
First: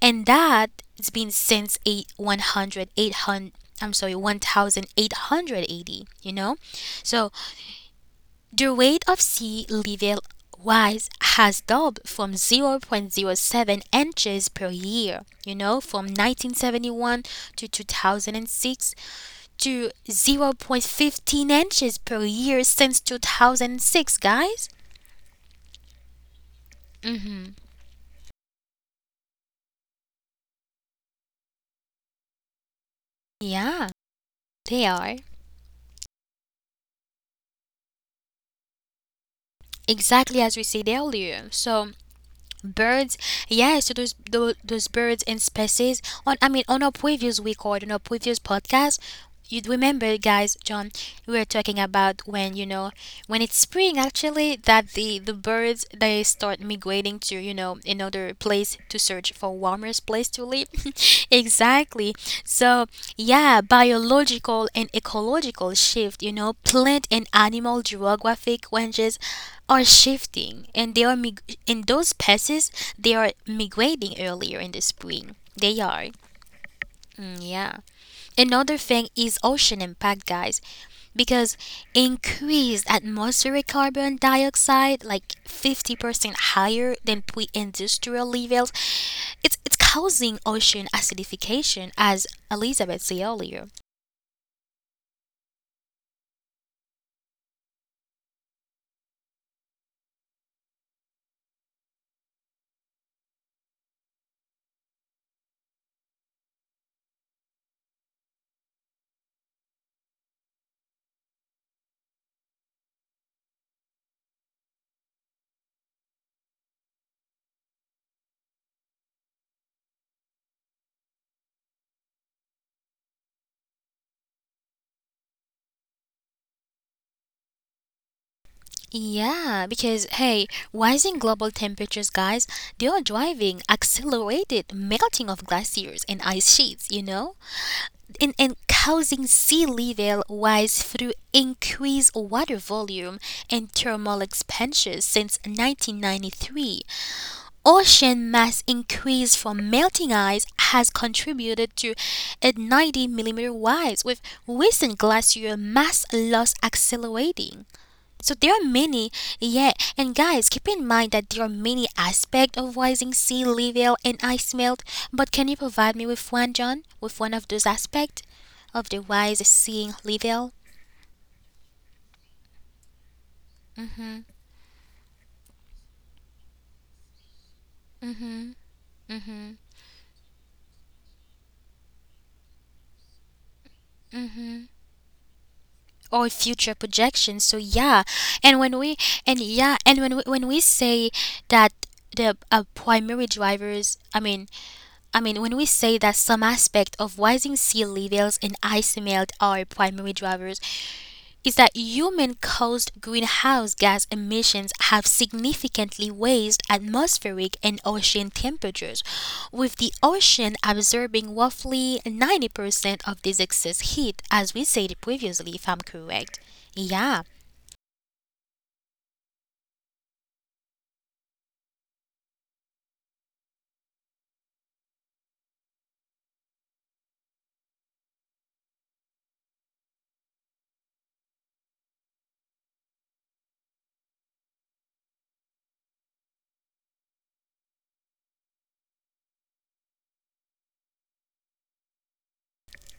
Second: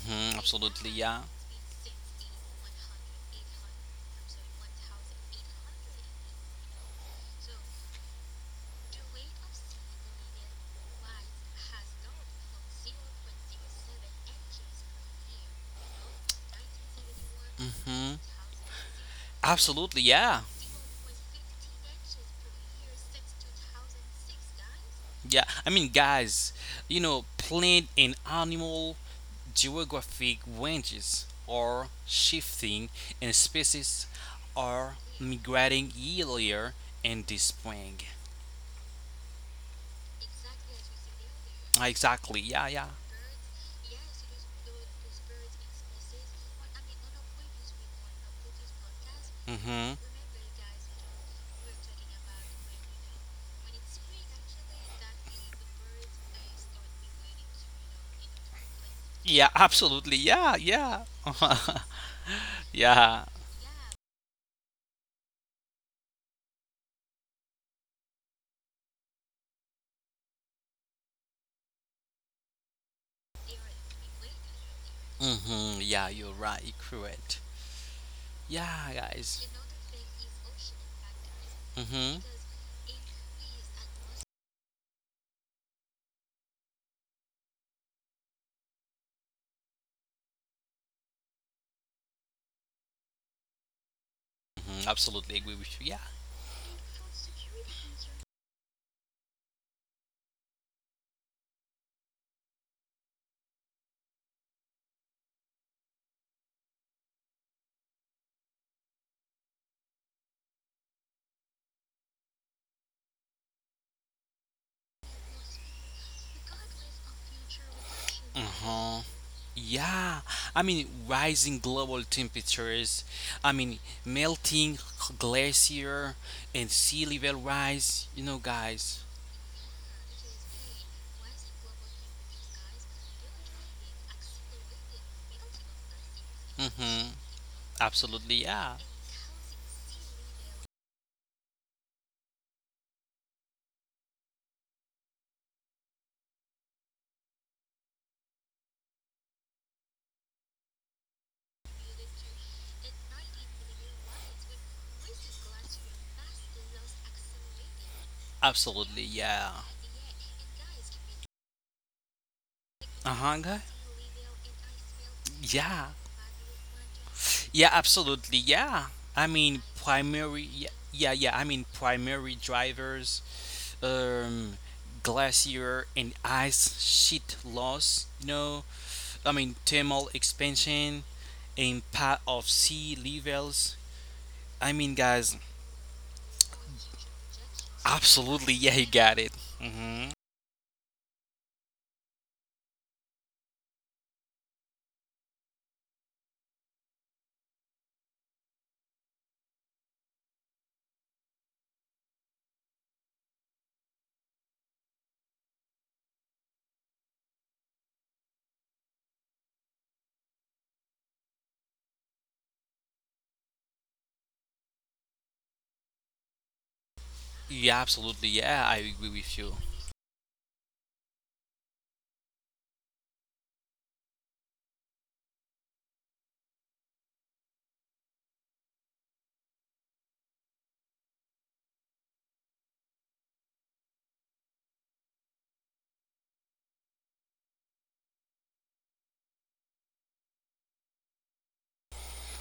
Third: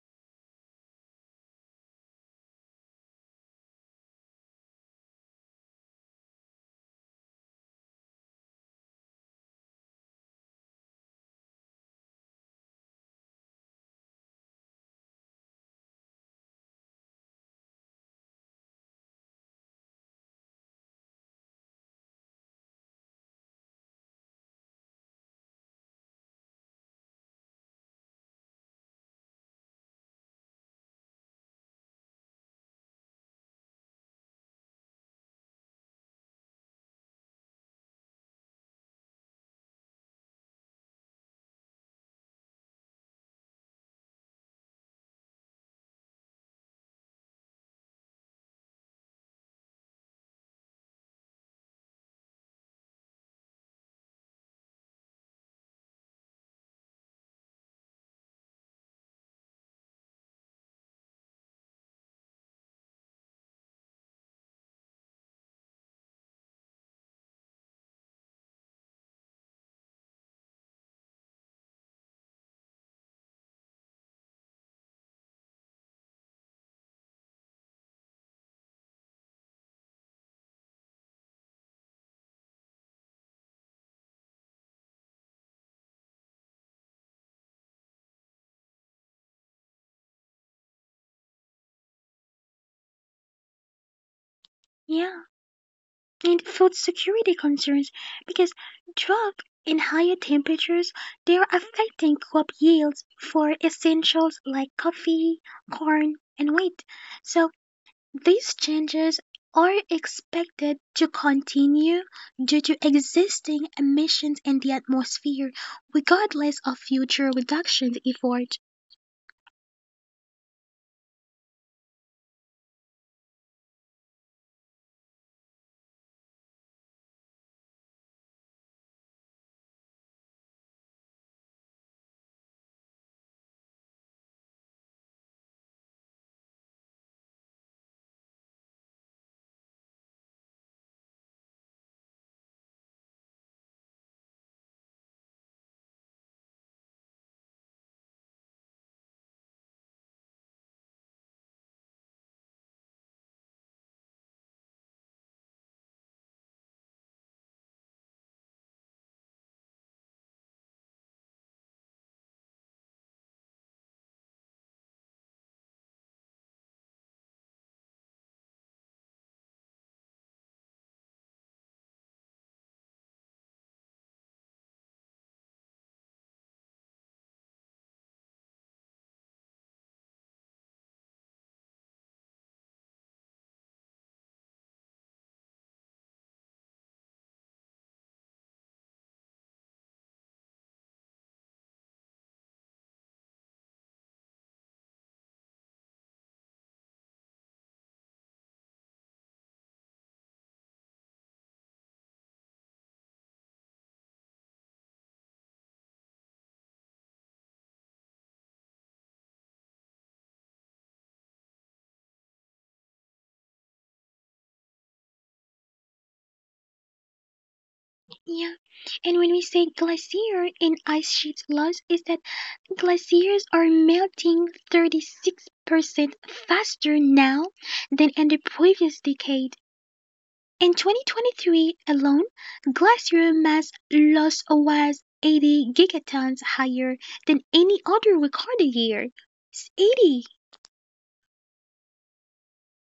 S1: And that,
S2: absolutely,
S1: it's
S2: yeah.
S1: been since eight one hundred eight hundred, I'm sorry, 1880. So the rate of sea level rise has doubled from 0.0 0.07 inches per year, from 1971 to
S2: Mm-hmm.
S1: 2006 to
S2: Absolutely, yeah.
S1: 0.15 inches per year since 2006, guys.
S2: Yeah. I mean, guys, you know, plant and animal geographic ranges are shifting and
S1: Yeah,
S2: species
S1: they
S2: are
S1: are.
S2: migrating yearlier in the spring.
S1: Exactly as we said earlier. So
S2: Exactly, yeah, yeah.
S1: birds, yeah. So those birds and species. On, I mean, on our previous record, on our previous podcast, you
S2: Mm-hmm.
S1: remember, guys, John, we were talking about when, when it's spring actually, that the birds, they start migrating to, another place to search
S2: Yeah,
S1: for warmer
S2: absolutely,
S1: place to
S2: yeah,
S1: live.
S2: yeah.
S1: Exactly. So
S2: Yeah.
S1: yeah, biological and ecological shift. You know, plant and animal geographic ranges are shifting and they are and those passes. They are migrating earlier in the spring,
S2: Mm-hmm.
S1: they
S2: Yeah,
S1: are.
S2: you're right, correct.
S1: Mm, yeah. Another
S2: Yeah,
S1: thing is
S2: guys.
S1: ocean impact, guys. Because
S2: Mm-hmm.
S1: increased atmospheric carbon dioxide, like 50% higher than pre-industrial levels, it's causing ocean acidification, as Elizabeth said earlier.
S2: Hmm.
S3: yeah.
S2: Absolutely agree with you. Yeah.
S3: And food security concerns because drought and higher temperatures they are affecting crop yields for essentials like coffee, corn, and wheat. So, these changes are expected to continue due to existing emissions in the atmosphere, regardless of future reduction efforts.
S2: Uh-huh. Yeah. I mean, rising global temperatures. I mean, melting glacier and sea level rise. You know, guys.
S1: Yeah, because hey, rising global temperatures, guys, they are driving accelerated melting of glaciers and ice sheets, you
S2: Mm-hmm.
S1: know? And
S2: Absolutely. Yeah.
S1: causing sea level rise through increased water volume and thermal expansion since 1993. Ocean mass increase from melting ice has contributed to a 90 millimeter rise, with recent glacier mass loss accelerating. So there are
S2: Absolutely.
S1: many.
S2: Yeah.
S1: Yeah. And guys, keep in mind that there are many aspects of rising
S2: Uh-huh.
S1: sea
S2: Guy.
S1: level and ice melt. But can you
S2: Yeah.
S1: provide me with one, John, with one of those
S2: Yeah.
S1: aspects
S2: Absolutely.
S1: of
S2: Yeah.
S1: the
S2: I
S1: rise
S2: mean,
S1: sea
S2: primary.
S1: level
S2: Yeah. Yeah. Yeah. I mean, Primary drivers, um, glacier and ice sheet loss, you know, thermal expansion, impact of sea levels. I mean, guys,
S1: or future projections? So yeah, and when we
S2: absolutely, yeah,
S1: and
S2: you
S1: yeah,
S2: got it.
S1: when we
S2: Hmm.
S1: say that the primary drivers, I mean, when we say that some aspect of rising sea levels and ice melt are primary drivers, is that human-caused greenhouse gas emissions have significantly raised atmospheric and ocean temperatures, with the ocean absorbing roughly 90% of this excess heat, as we said previously, if I'm correct. Yeah,
S2: Yeah,
S3: Yeah,
S2: absolutely,
S3: and
S2: yeah,
S3: when
S2: I
S3: we
S2: agree
S3: say
S2: with you.
S3: glacier in ice sheet loss, is that glaciers are melting 36% faster now than in the previous decade. In 2023 alone, glacier mass loss was 80 gigatons higher than any other recorded year. It's 80.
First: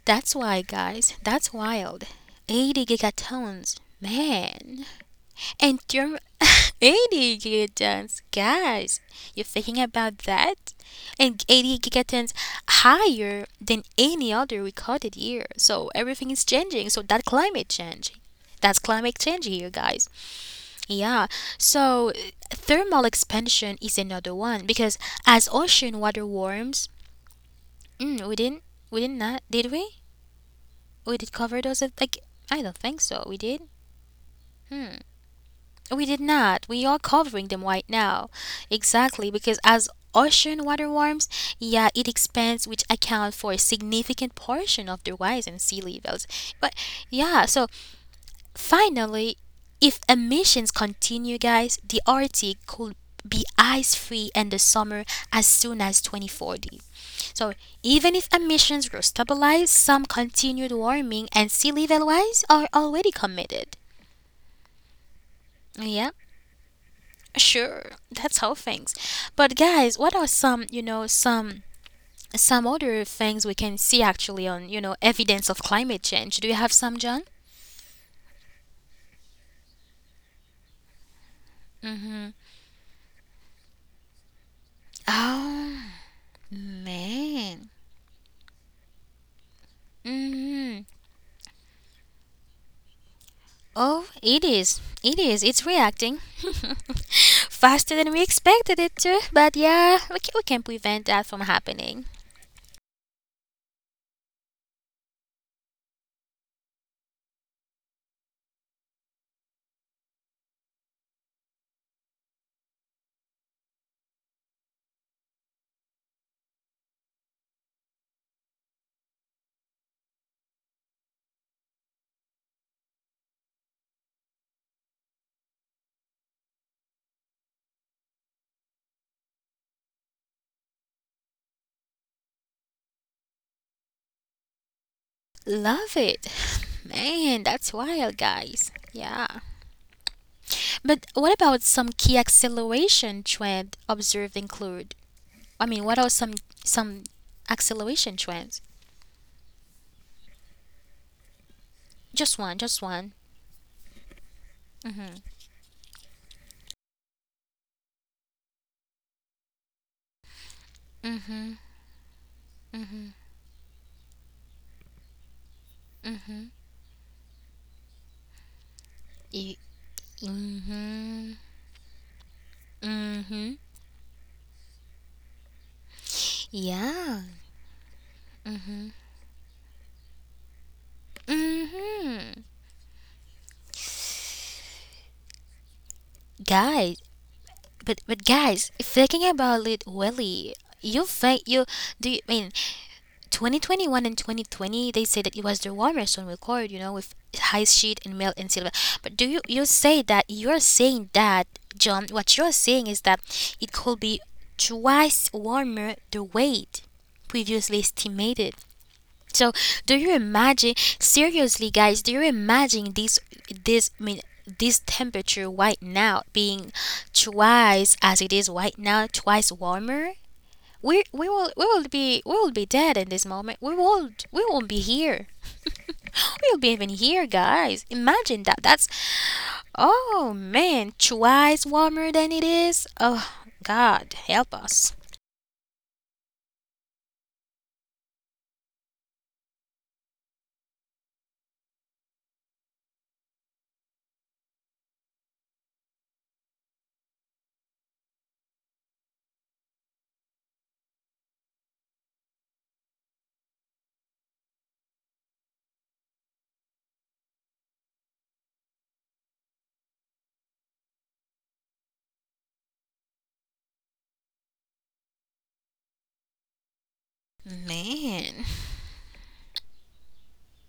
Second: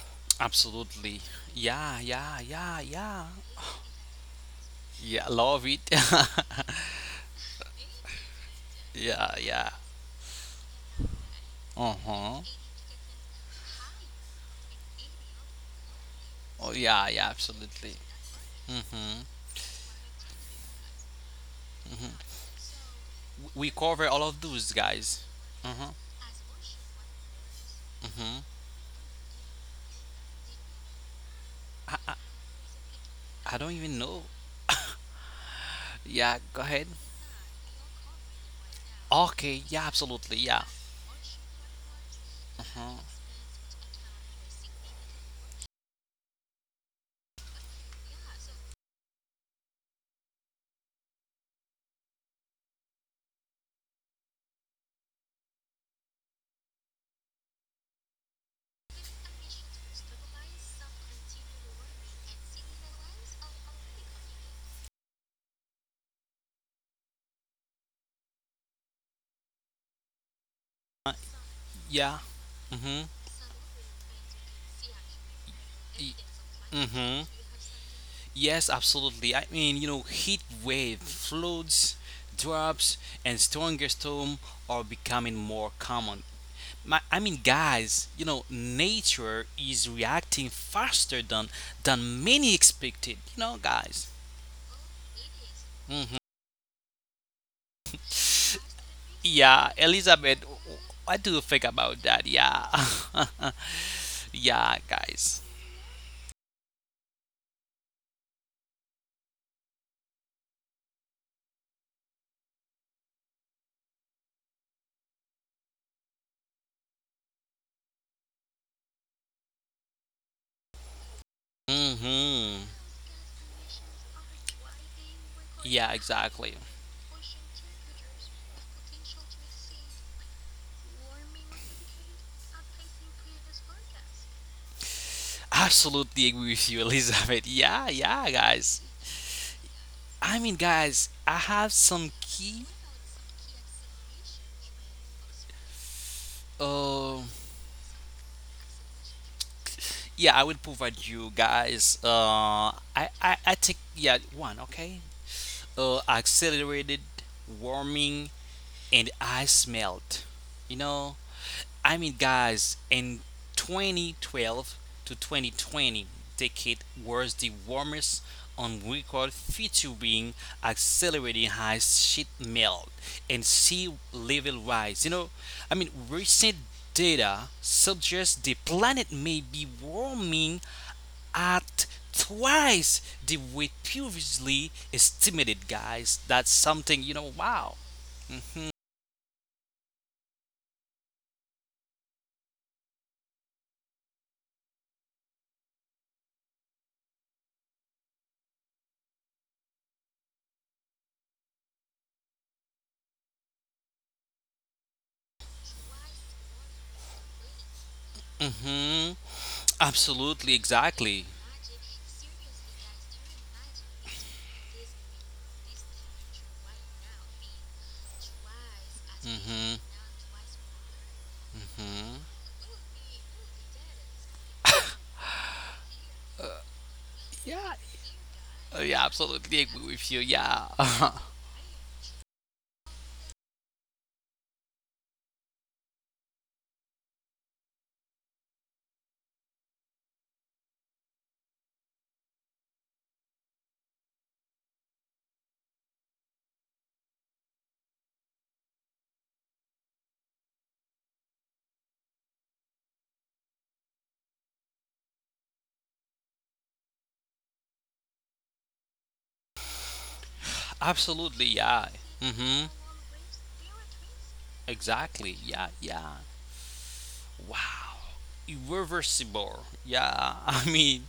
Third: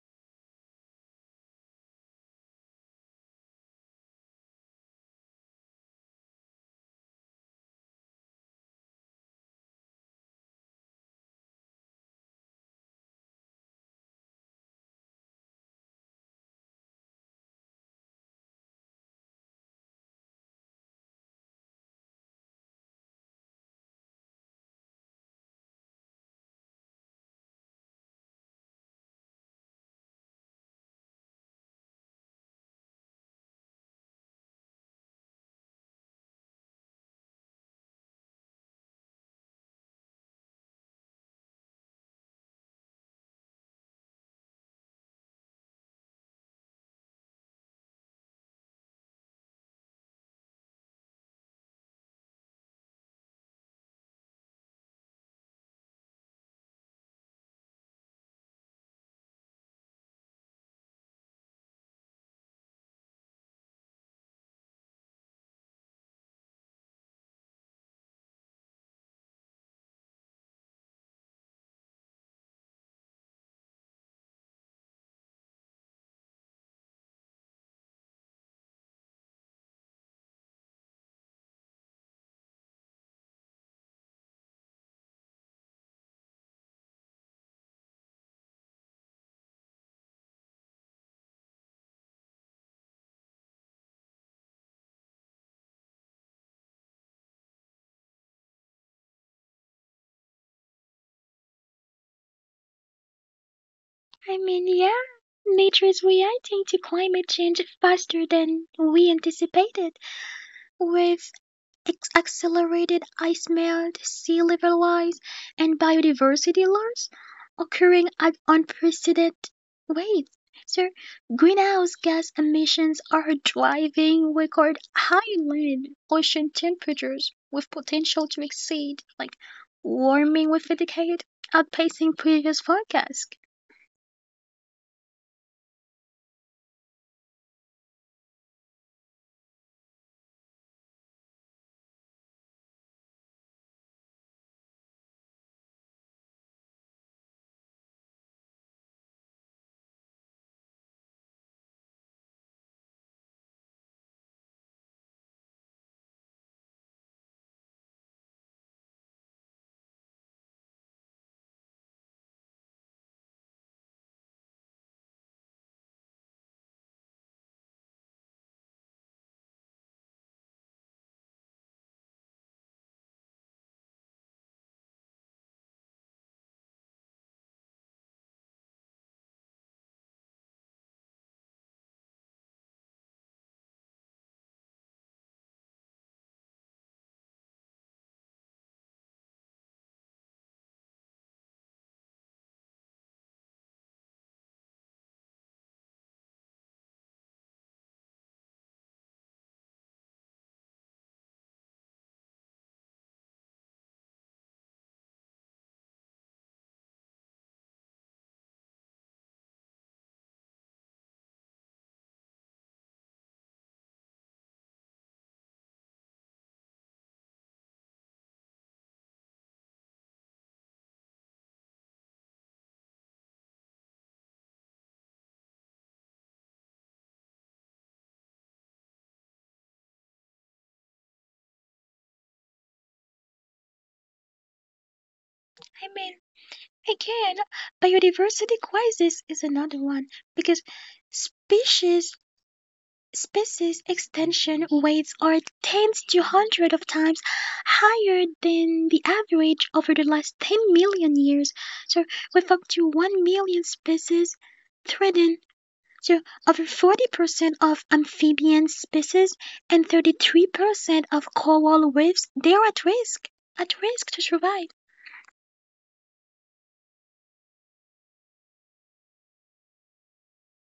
S1: that's why, guys.
S2: Absolutely,
S1: That's
S2: yeah,
S1: wild.
S2: yeah, yeah,
S1: 80
S2: yeah.
S1: gigatons. Man.
S2: Yeah, love
S1: And
S2: it.
S1: you're— 80 gigatons. Guys,
S2: Yeah,
S1: you're
S2: yeah.
S1: thinking about that? And 80
S2: Uh
S1: gigatons
S2: huh.
S1: higher than any other recorded year. So everything is
S2: Oh,
S1: changing. So
S2: yeah,
S1: that
S2: yeah,
S1: climate
S2: absolutely.
S1: change. That's
S2: Mm
S1: climate
S2: hmm.
S1: change here, guys. Yeah.
S2: Mm
S1: So thermal
S2: hmm. We
S1: expansion is
S2: cover all
S1: another
S2: of
S1: one,
S2: those,
S1: because
S2: guys.
S1: as
S2: Uh huh.
S1: ocean water warms, mm, we
S2: Mm
S1: didn't, we didn't not, did we? We did cover those.
S2: hmm.
S1: Like, I don't think so. We
S2: I
S1: did.
S2: don't even know.
S1: Hmm. We did
S2: Yeah, go
S1: not. We
S2: ahead.
S1: are covering them right now. Exactly, because
S2: Okay, yeah,
S1: as
S2: absolutely.
S1: ocean
S2: Yeah.
S1: water warms, yeah, it expands, which
S2: Uh,
S1: accounts for a significant portion of the rise in sea levels. But yeah, so finally, if emissions continue, guys, the Arctic could be ice free in the summer as soon as 2040. So even if emissions were stabilized, some continued warming and sea level rise are already committed. Yeah. Sure, that's how things. But guys, what are some, some
S2: yeah.
S1: other
S2: Mhm.
S1: things we can see actually on, evidence of climate
S2: Y-
S1: change? Do you have some, John?
S2: Mm-hmm. Yes, absolutely. I mean, you know, heat wave, floods,
S1: Mm-hmm.
S2: drops, and stronger storm are becoming more
S1: Oh
S2: common.
S1: man.
S2: Guys, you know, nature is reacting
S1: Mm-hmm.
S2: faster than many expected. You know,
S1: Oh,
S2: guys.
S1: it is. It is. It's
S2: Hmm.
S1: reacting faster than we expected it to. But
S2: Yeah,
S1: yeah, we
S2: Elizabeth,
S1: can prevent
S2: what
S1: that
S2: do you
S1: from
S2: think about
S1: happening.
S2: that? Yeah,
S3: I mean,
S2: yeah,
S3: yeah,
S2: guys.
S3: nature is reacting to climate change faster than we anticipated, with accelerated ice melt, sea level rise, and biodiversity loss occurring at unprecedented rates. So, greenhouse gas
S2: Mm-hmm.
S3: emissions are driving record high
S2: Yeah,
S3: land ocean
S2: exactly.
S3: temperatures with potential to exceed like warming with a decade, outpacing previous forecasts.
S2: Absolutely
S1: Love
S2: agree with
S1: it.
S2: you, Elizabeth.
S1: Man,
S2: Yeah,
S1: that's
S2: yeah,
S1: wild,
S2: guys.
S1: guys. Yeah.
S2: I mean, guys, I
S1: But
S2: have
S1: what about
S2: some
S1: some key
S2: key.
S1: acceleration trend observed include? I mean, what are some
S2: Uh,
S1: some acceleration trends?
S2: yeah, I will provide you guys.
S1: Just one, just
S2: I
S1: one.
S2: think yeah, one okay. Accelerated warming and I smelled. You know, I mean, guys, in 2012 to 2020 decade was the warmest on record,
S1: Y-
S2: featuring accelerating high
S1: mhm.
S2: sheet melt and sea
S1: Mhm.
S2: level rise. You know, I mean, recent data
S1: Yeah.
S2: suggests the planet may be warming at
S1: Mhm.
S2: twice the rate previously estimated, guys, that's something, you
S1: Guys,
S2: know. Wow.
S1: but guys, thinking about it, really, you think you do you, I mean, 2021 and 2020, they say that it was the warmest on record, you know, with high sheet and male and silver. But do you— you say that you're saying that, John, what you're saying is that it could be twice warmer the weight previously estimated.
S2: Hmm.
S1: So do you
S2: Absolutely,
S1: imagine,
S2: exactly.
S1: seriously, guys, do you imagine this, I mean, this temperature right now being twice as it is right now,
S2: Hmm.
S1: twice warmer? We we will we
S2: Hmm.
S1: will be dead in this moment. We won't be here. We'll be even here,
S2: Yeah.
S1: guys. Imagine
S2: Yeah,
S1: that. That's—
S2: absolutely agree with you. Yeah,
S1: oh man, twice warmer than it is. Oh God, help us,
S3: I mean, again, biodiversity crisis is another one because species species extinction rates are tens to hundreds of times higher than the average over the last 10 million years. So, with up to 1 million species threatened, so over 40% of amphibian species and 33%
S2: absolutely.
S3: of
S2: Yeah.
S3: coral reefs,
S2: Hmm.
S3: they are at risk to survive.
S2: Exactly. Yeah. Yeah. Wow.
S1: man.
S2: Irreversible. Yeah. I mean,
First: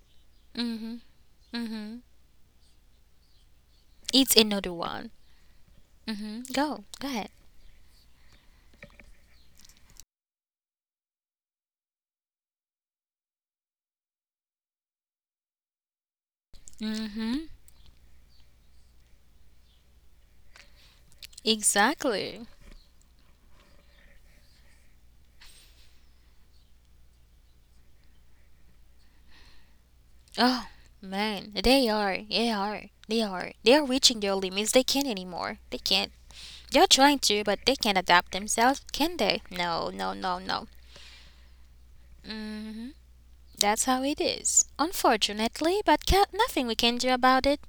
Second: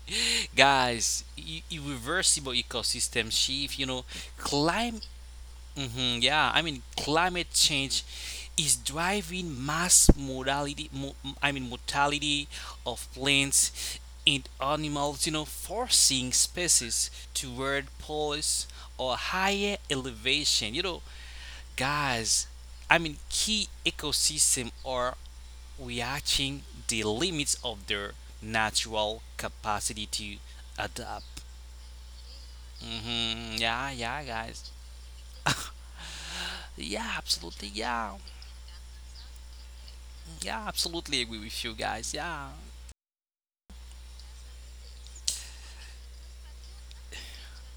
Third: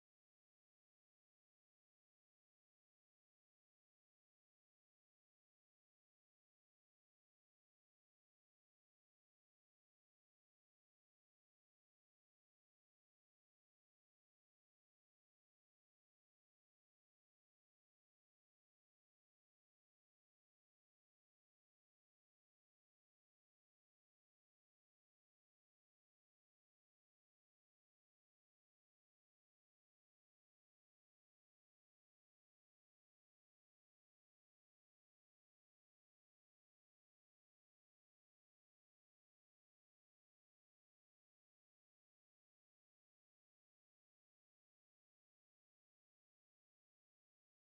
S1: Mhm,
S2: guys,
S1: mhm.
S2: irreversible ecosystem shift. You know,
S1: It's another
S2: clim
S1: one.
S2: hmm,
S1: Mhm.
S2: yeah, I
S1: Go,
S2: mean,
S1: ahead.
S2: climate change is driving mass mortality. Mortality of plants and animals. You know, forcing species
S1: Mhm.
S2: toward poles or higher elevation. You know, guys.
S1: Exactly.
S2: I mean, key ecosystem are reaching the limits of their natural capacity to
S1: Oh
S2: adapt.
S1: man, they are, they are, they
S2: Hmm.
S1: are, they
S2: Yeah,
S1: are
S2: yeah,
S1: reaching their
S2: guys.
S1: limits. They can't anymore. They can't. You're
S2: Yeah,
S1: trying to,
S2: absolutely.
S1: but they can't
S2: Yeah.
S1: adapt themselves, can they? No, no, no,
S2: Yeah,
S1: no.
S2: absolutely agree with you guys. Yeah,
S1: Hmm. That's how it is. Unfortunately, but ca nothing we can do about it.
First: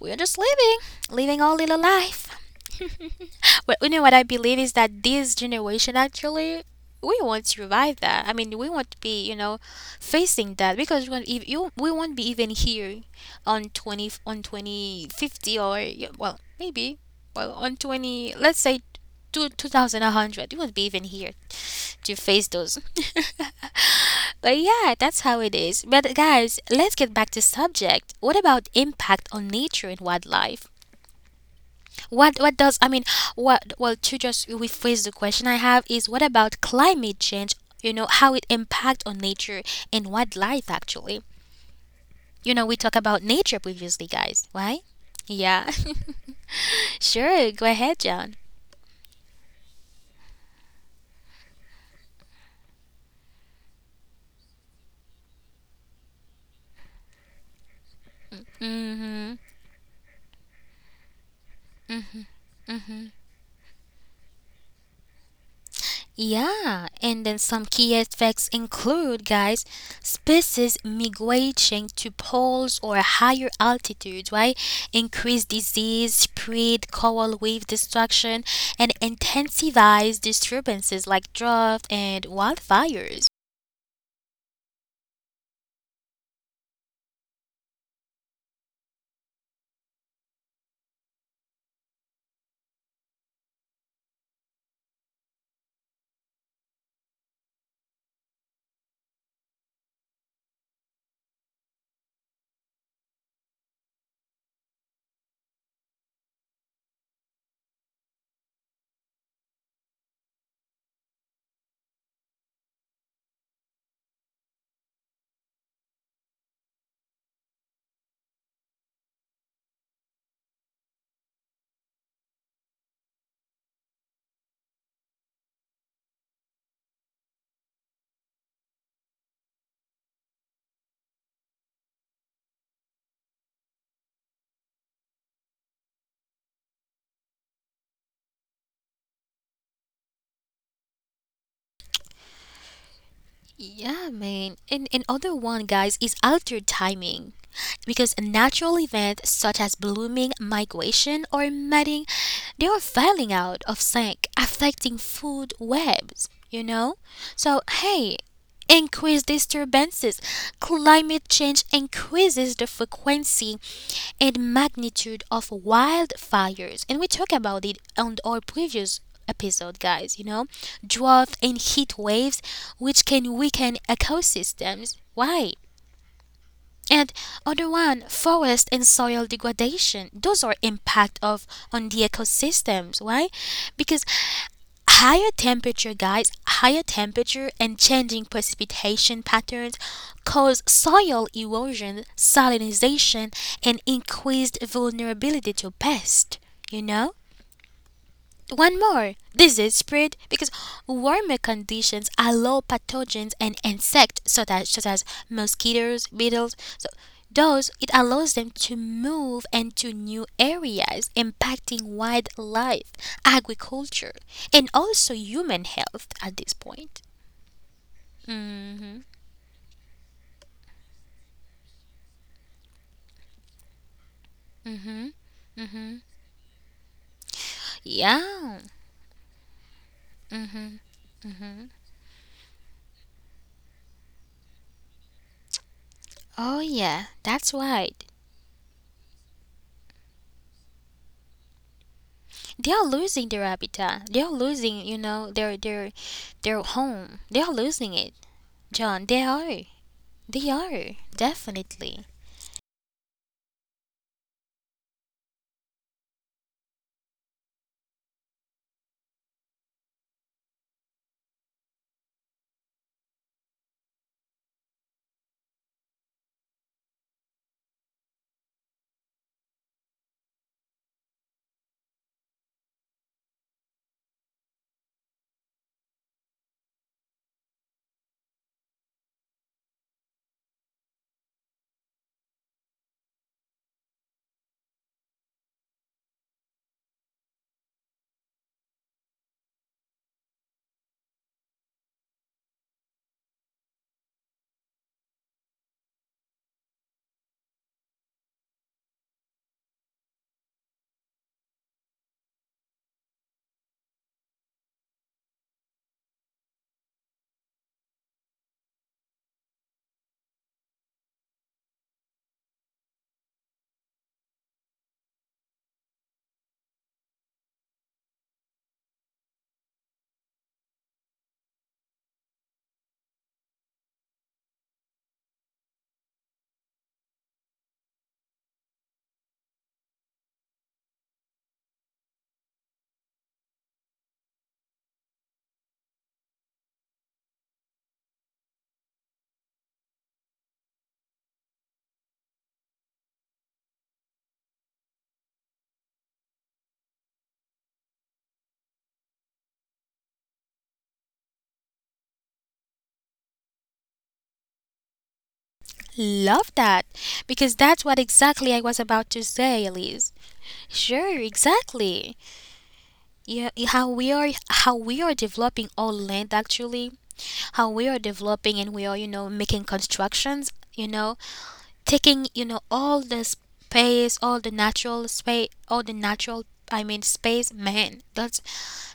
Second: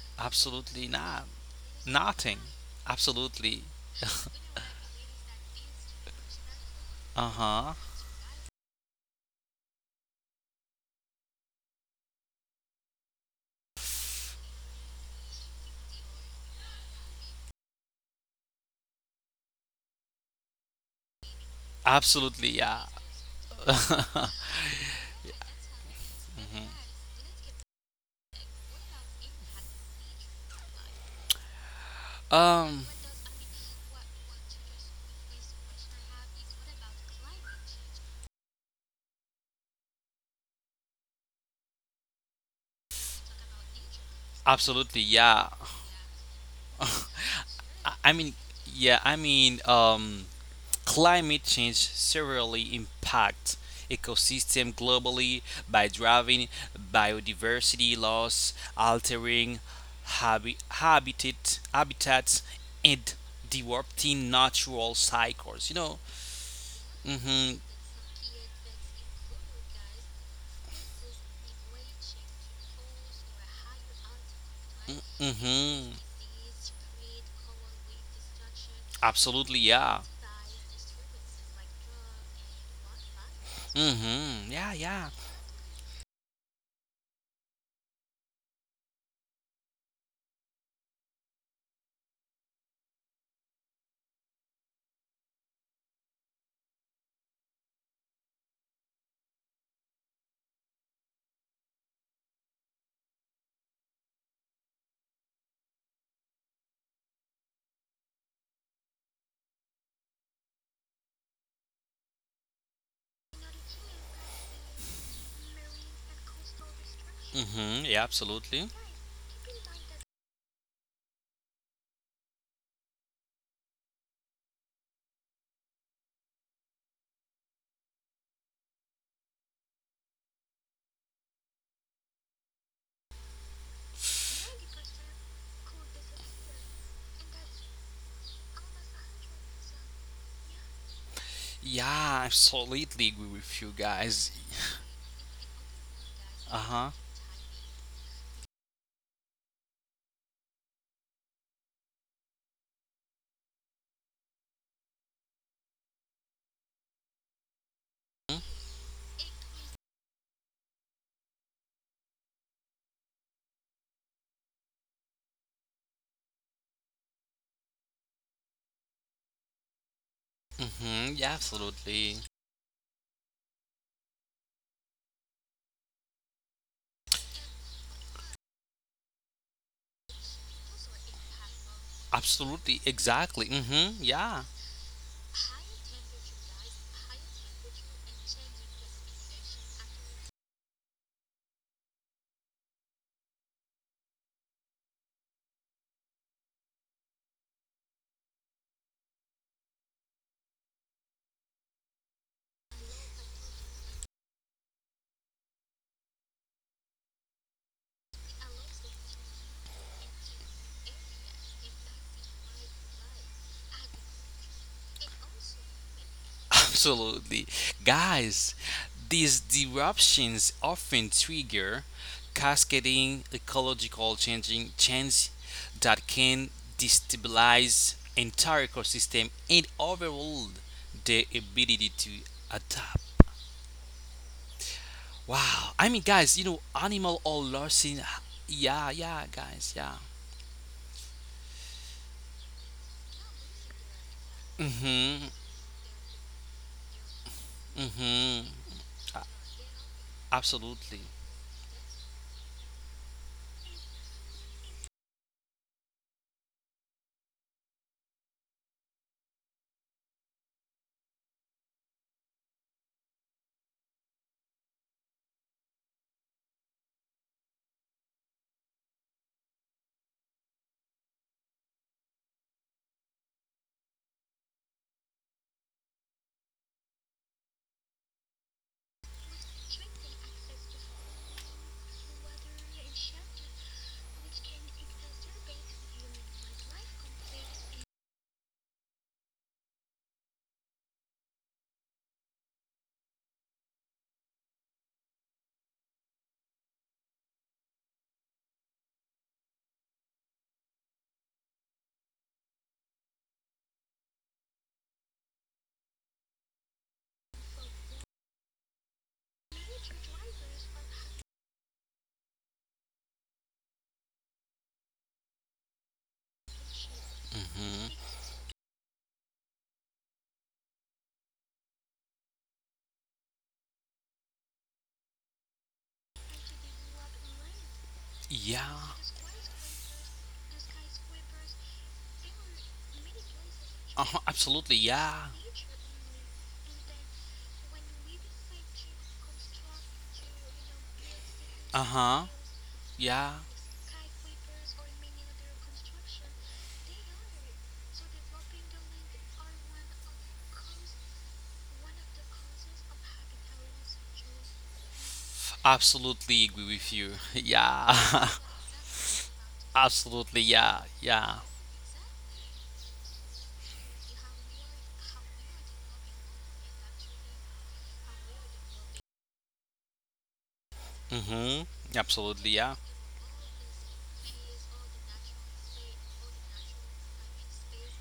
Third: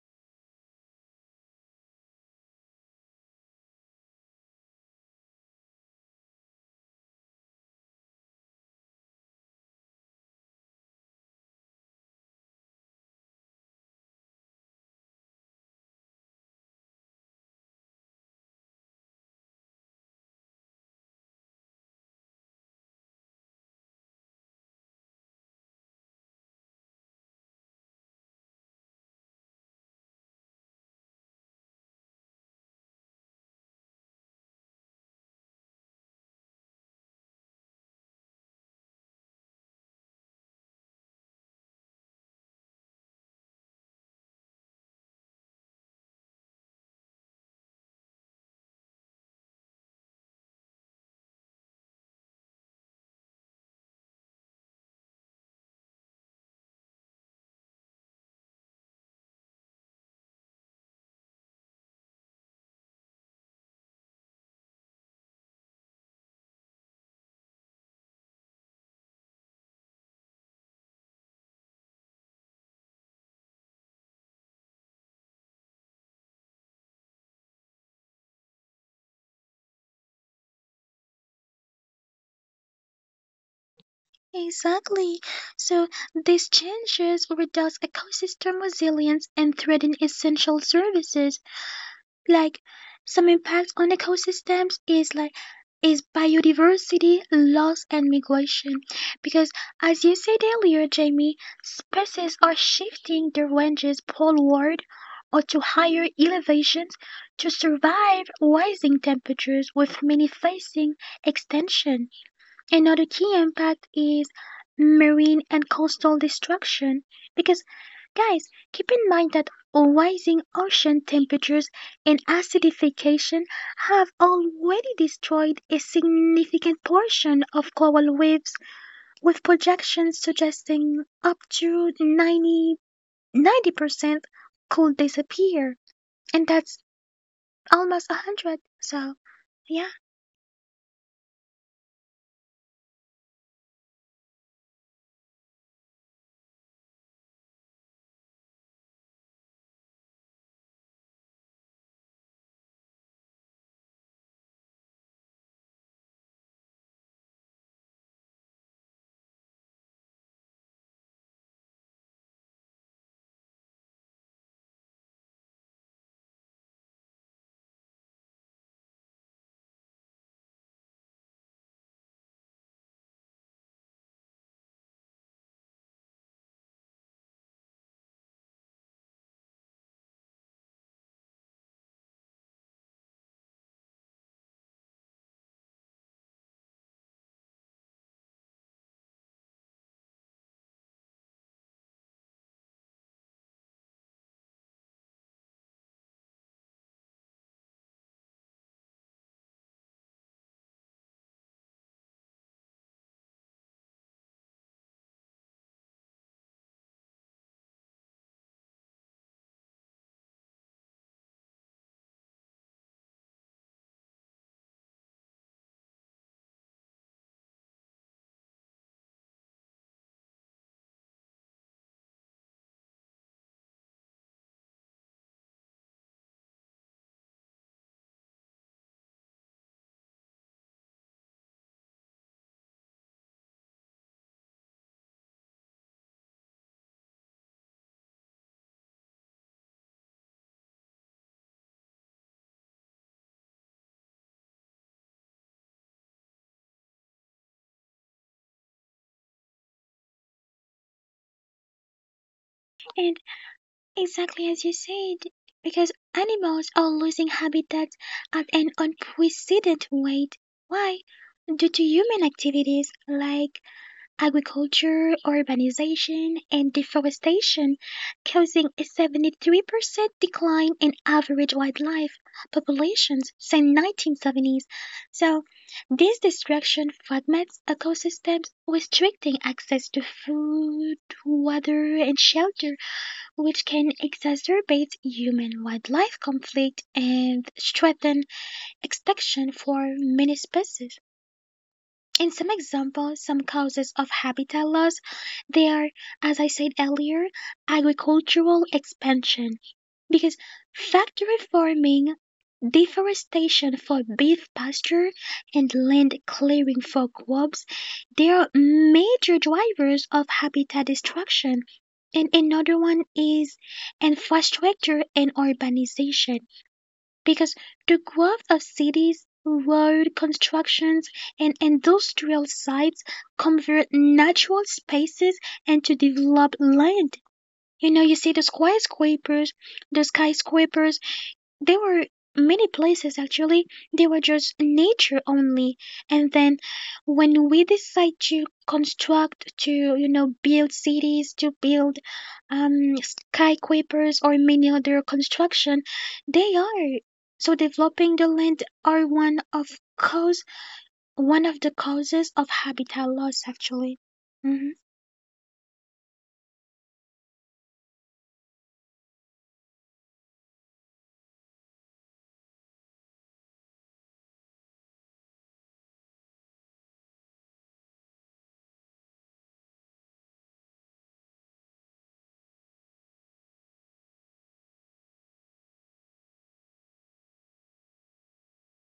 S1: We're just living,
S2: absolutely not.
S1: our little life.
S2: Nothing. Absolutely.
S1: But you know what I believe is that this generation actually, we
S2: Uh
S1: won't
S2: huh.
S1: survive that. I mean, we won't be, facing that, because we won't, we won't be even here on 2050. Or, yeah, well, maybe, well, on 20, let's say two, 2100, you won't be even here to
S2: Absolutely,
S1: face
S2: yeah.
S1: those. But yeah, that's how it is. But
S2: Mhm.
S1: guys, let's get back to subject. What about impact on nature and wildlife? What— what
S2: Um,
S1: does, I mean, what, well, to just rephrase the question I have is what about climate change, how it impact on nature and wildlife actually? You know, we talk about nature previously, guys. Why?
S2: absolutely, yeah.
S1: Yeah. Sure, go
S2: I, I
S1: ahead,
S2: mean,
S1: John.
S2: yeah, climate change severely impacts ecosystems globally by driving biodiversity loss,
S1: Mm-hmm.
S2: altering habitats, and
S1: Mm-hmm.
S2: disrupting natural cycles. You know.
S1: Yeah, and then
S2: Hmm.
S1: some key effects include, guys: species migrating to poles or higher altitudes, right? Increase
S2: Hmm.
S1: disease, spread coral reef destruction, and
S2: Absolutely, yeah.
S1: intensifies disturbances like drought and wildfires.
S2: Mm-hmm. Yeah, yeah.
S3: Exactly. So these changes reduce ecosystem resilience and threaten essential services like some impacts on ecosystems is like is biodiversity loss and migration because as you said earlier Jamie, species are shifting their ranges poleward or to higher elevations to survive rising temperatures with many facing extinction. Another key impact is marine and coastal destruction because
S2: Mm-hmm. Yeah,
S3: guys,
S2: absolutely.
S3: keep in mind that rising ocean temperatures and acidification have already destroyed a significant portion of coral reefs, with projections suggesting up to 90, percent could disappear. And that's almost 100. So, yeah.
S2: Yeah, I absolutely agree
S1: Yeah,
S2: with you
S1: man.
S2: guys.
S1: And another one, guys, is altered timing.
S2: Uh-huh.
S1: Because natural events such as blooming, migration, or mating, they are falling out of sync, affecting food webs, you know? So, hey, increased disturbances. Climate change increases the frequency and magnitude of wildfires. And we talked about it on our previous episode, guys. You know, drought and heat
S2: Mm-hmm. Yeah,
S1: waves,
S2: absolutely.
S1: which can weaken ecosystems. Why? And other one, forest and soil degradation. Those are impact of on the ecosystems. Why?
S2: Absolutely.
S1: Because
S2: Exactly. Mm-hmm.
S1: higher
S2: Yeah.
S1: temperature, guys, higher temperature and changing precipitation patterns cause soil erosion, salinization, and increased vulnerability to pests. You know? One more. This is spread, because warmer conditions allow pathogens and insects such as mosquitoes, beetles. So those, it allows them to move into new areas, impacting wildlife, agriculture, and also human health at this point.
S2: Absolutely.
S1: Mm,
S2: Guys, these disruptions often trigger cascading ecological changing change that can
S1: yeah.
S2: destabilize entire ecosystem and overall their ability to adapt.
S1: Oh
S2: Wow. I mean
S1: yeah,
S2: guys, you
S1: that's
S2: know
S1: right.
S2: animal or losing, yeah, yeah guys, yeah.
S1: They are losing their habitat. They are losing, their
S2: Mhm.
S1: home. They are losing it. John, they
S2: Mhm.
S1: are. They are,
S2: Absolutely.
S1: definitely.
S3: And exactly as you said, because animals are losing habitats at an unprecedented rate. Why? Due to human activities like agriculture, urbanization, and deforestation, causing a 73% decline in average wildlife populations since 1970s. So, this destruction fragments ecosystems, restricting access to food, water, and shelter which can exacerbate human wildlife conflict and strengthen extinction for many species. In some examples, some causes of habitat loss, they are, as I said earlier, agricultural expansion because factory farming, deforestation for beef pasture, and land clearing for crops, they are major drivers of habitat destruction. And another one is infrastructure and urbanization because the growth of
S2: Mhm.
S3: cities, road constructions, and industrial sites convert natural spaces and to develop land. You know, you see the skyscrapers,
S2: Yeah.
S3: the skyscrapers, there were many places actually. They were just
S2: Uh-huh,
S3: nature
S2: absolutely,
S3: only.
S2: yeah.
S3: And then when we decide to construct, to, you know, build cities, to build
S2: Uh-huh.
S3: skyscrapers
S2: Yeah.
S3: or many other construction, they are. So developing the land are cause one of the causes of habitat loss actually. Mhm.
S1: Love that.
S2: Absolutely
S1: Because
S2: agree
S1: that's
S2: with
S1: what
S2: you.
S1: exactly I was
S2: Yeah.
S1: about to say, Elise. Sure,
S2: Absolutely, yeah.
S1: exactly.
S2: Yeah.
S1: Yeah, how we are, how we are developing our land actually, how we are developing and we are, making constructions, taking,
S2: Mm-hmm.
S1: all the
S2: Absolutely, yeah.
S1: space, all the natural space, all the natural I mean space, man. That's—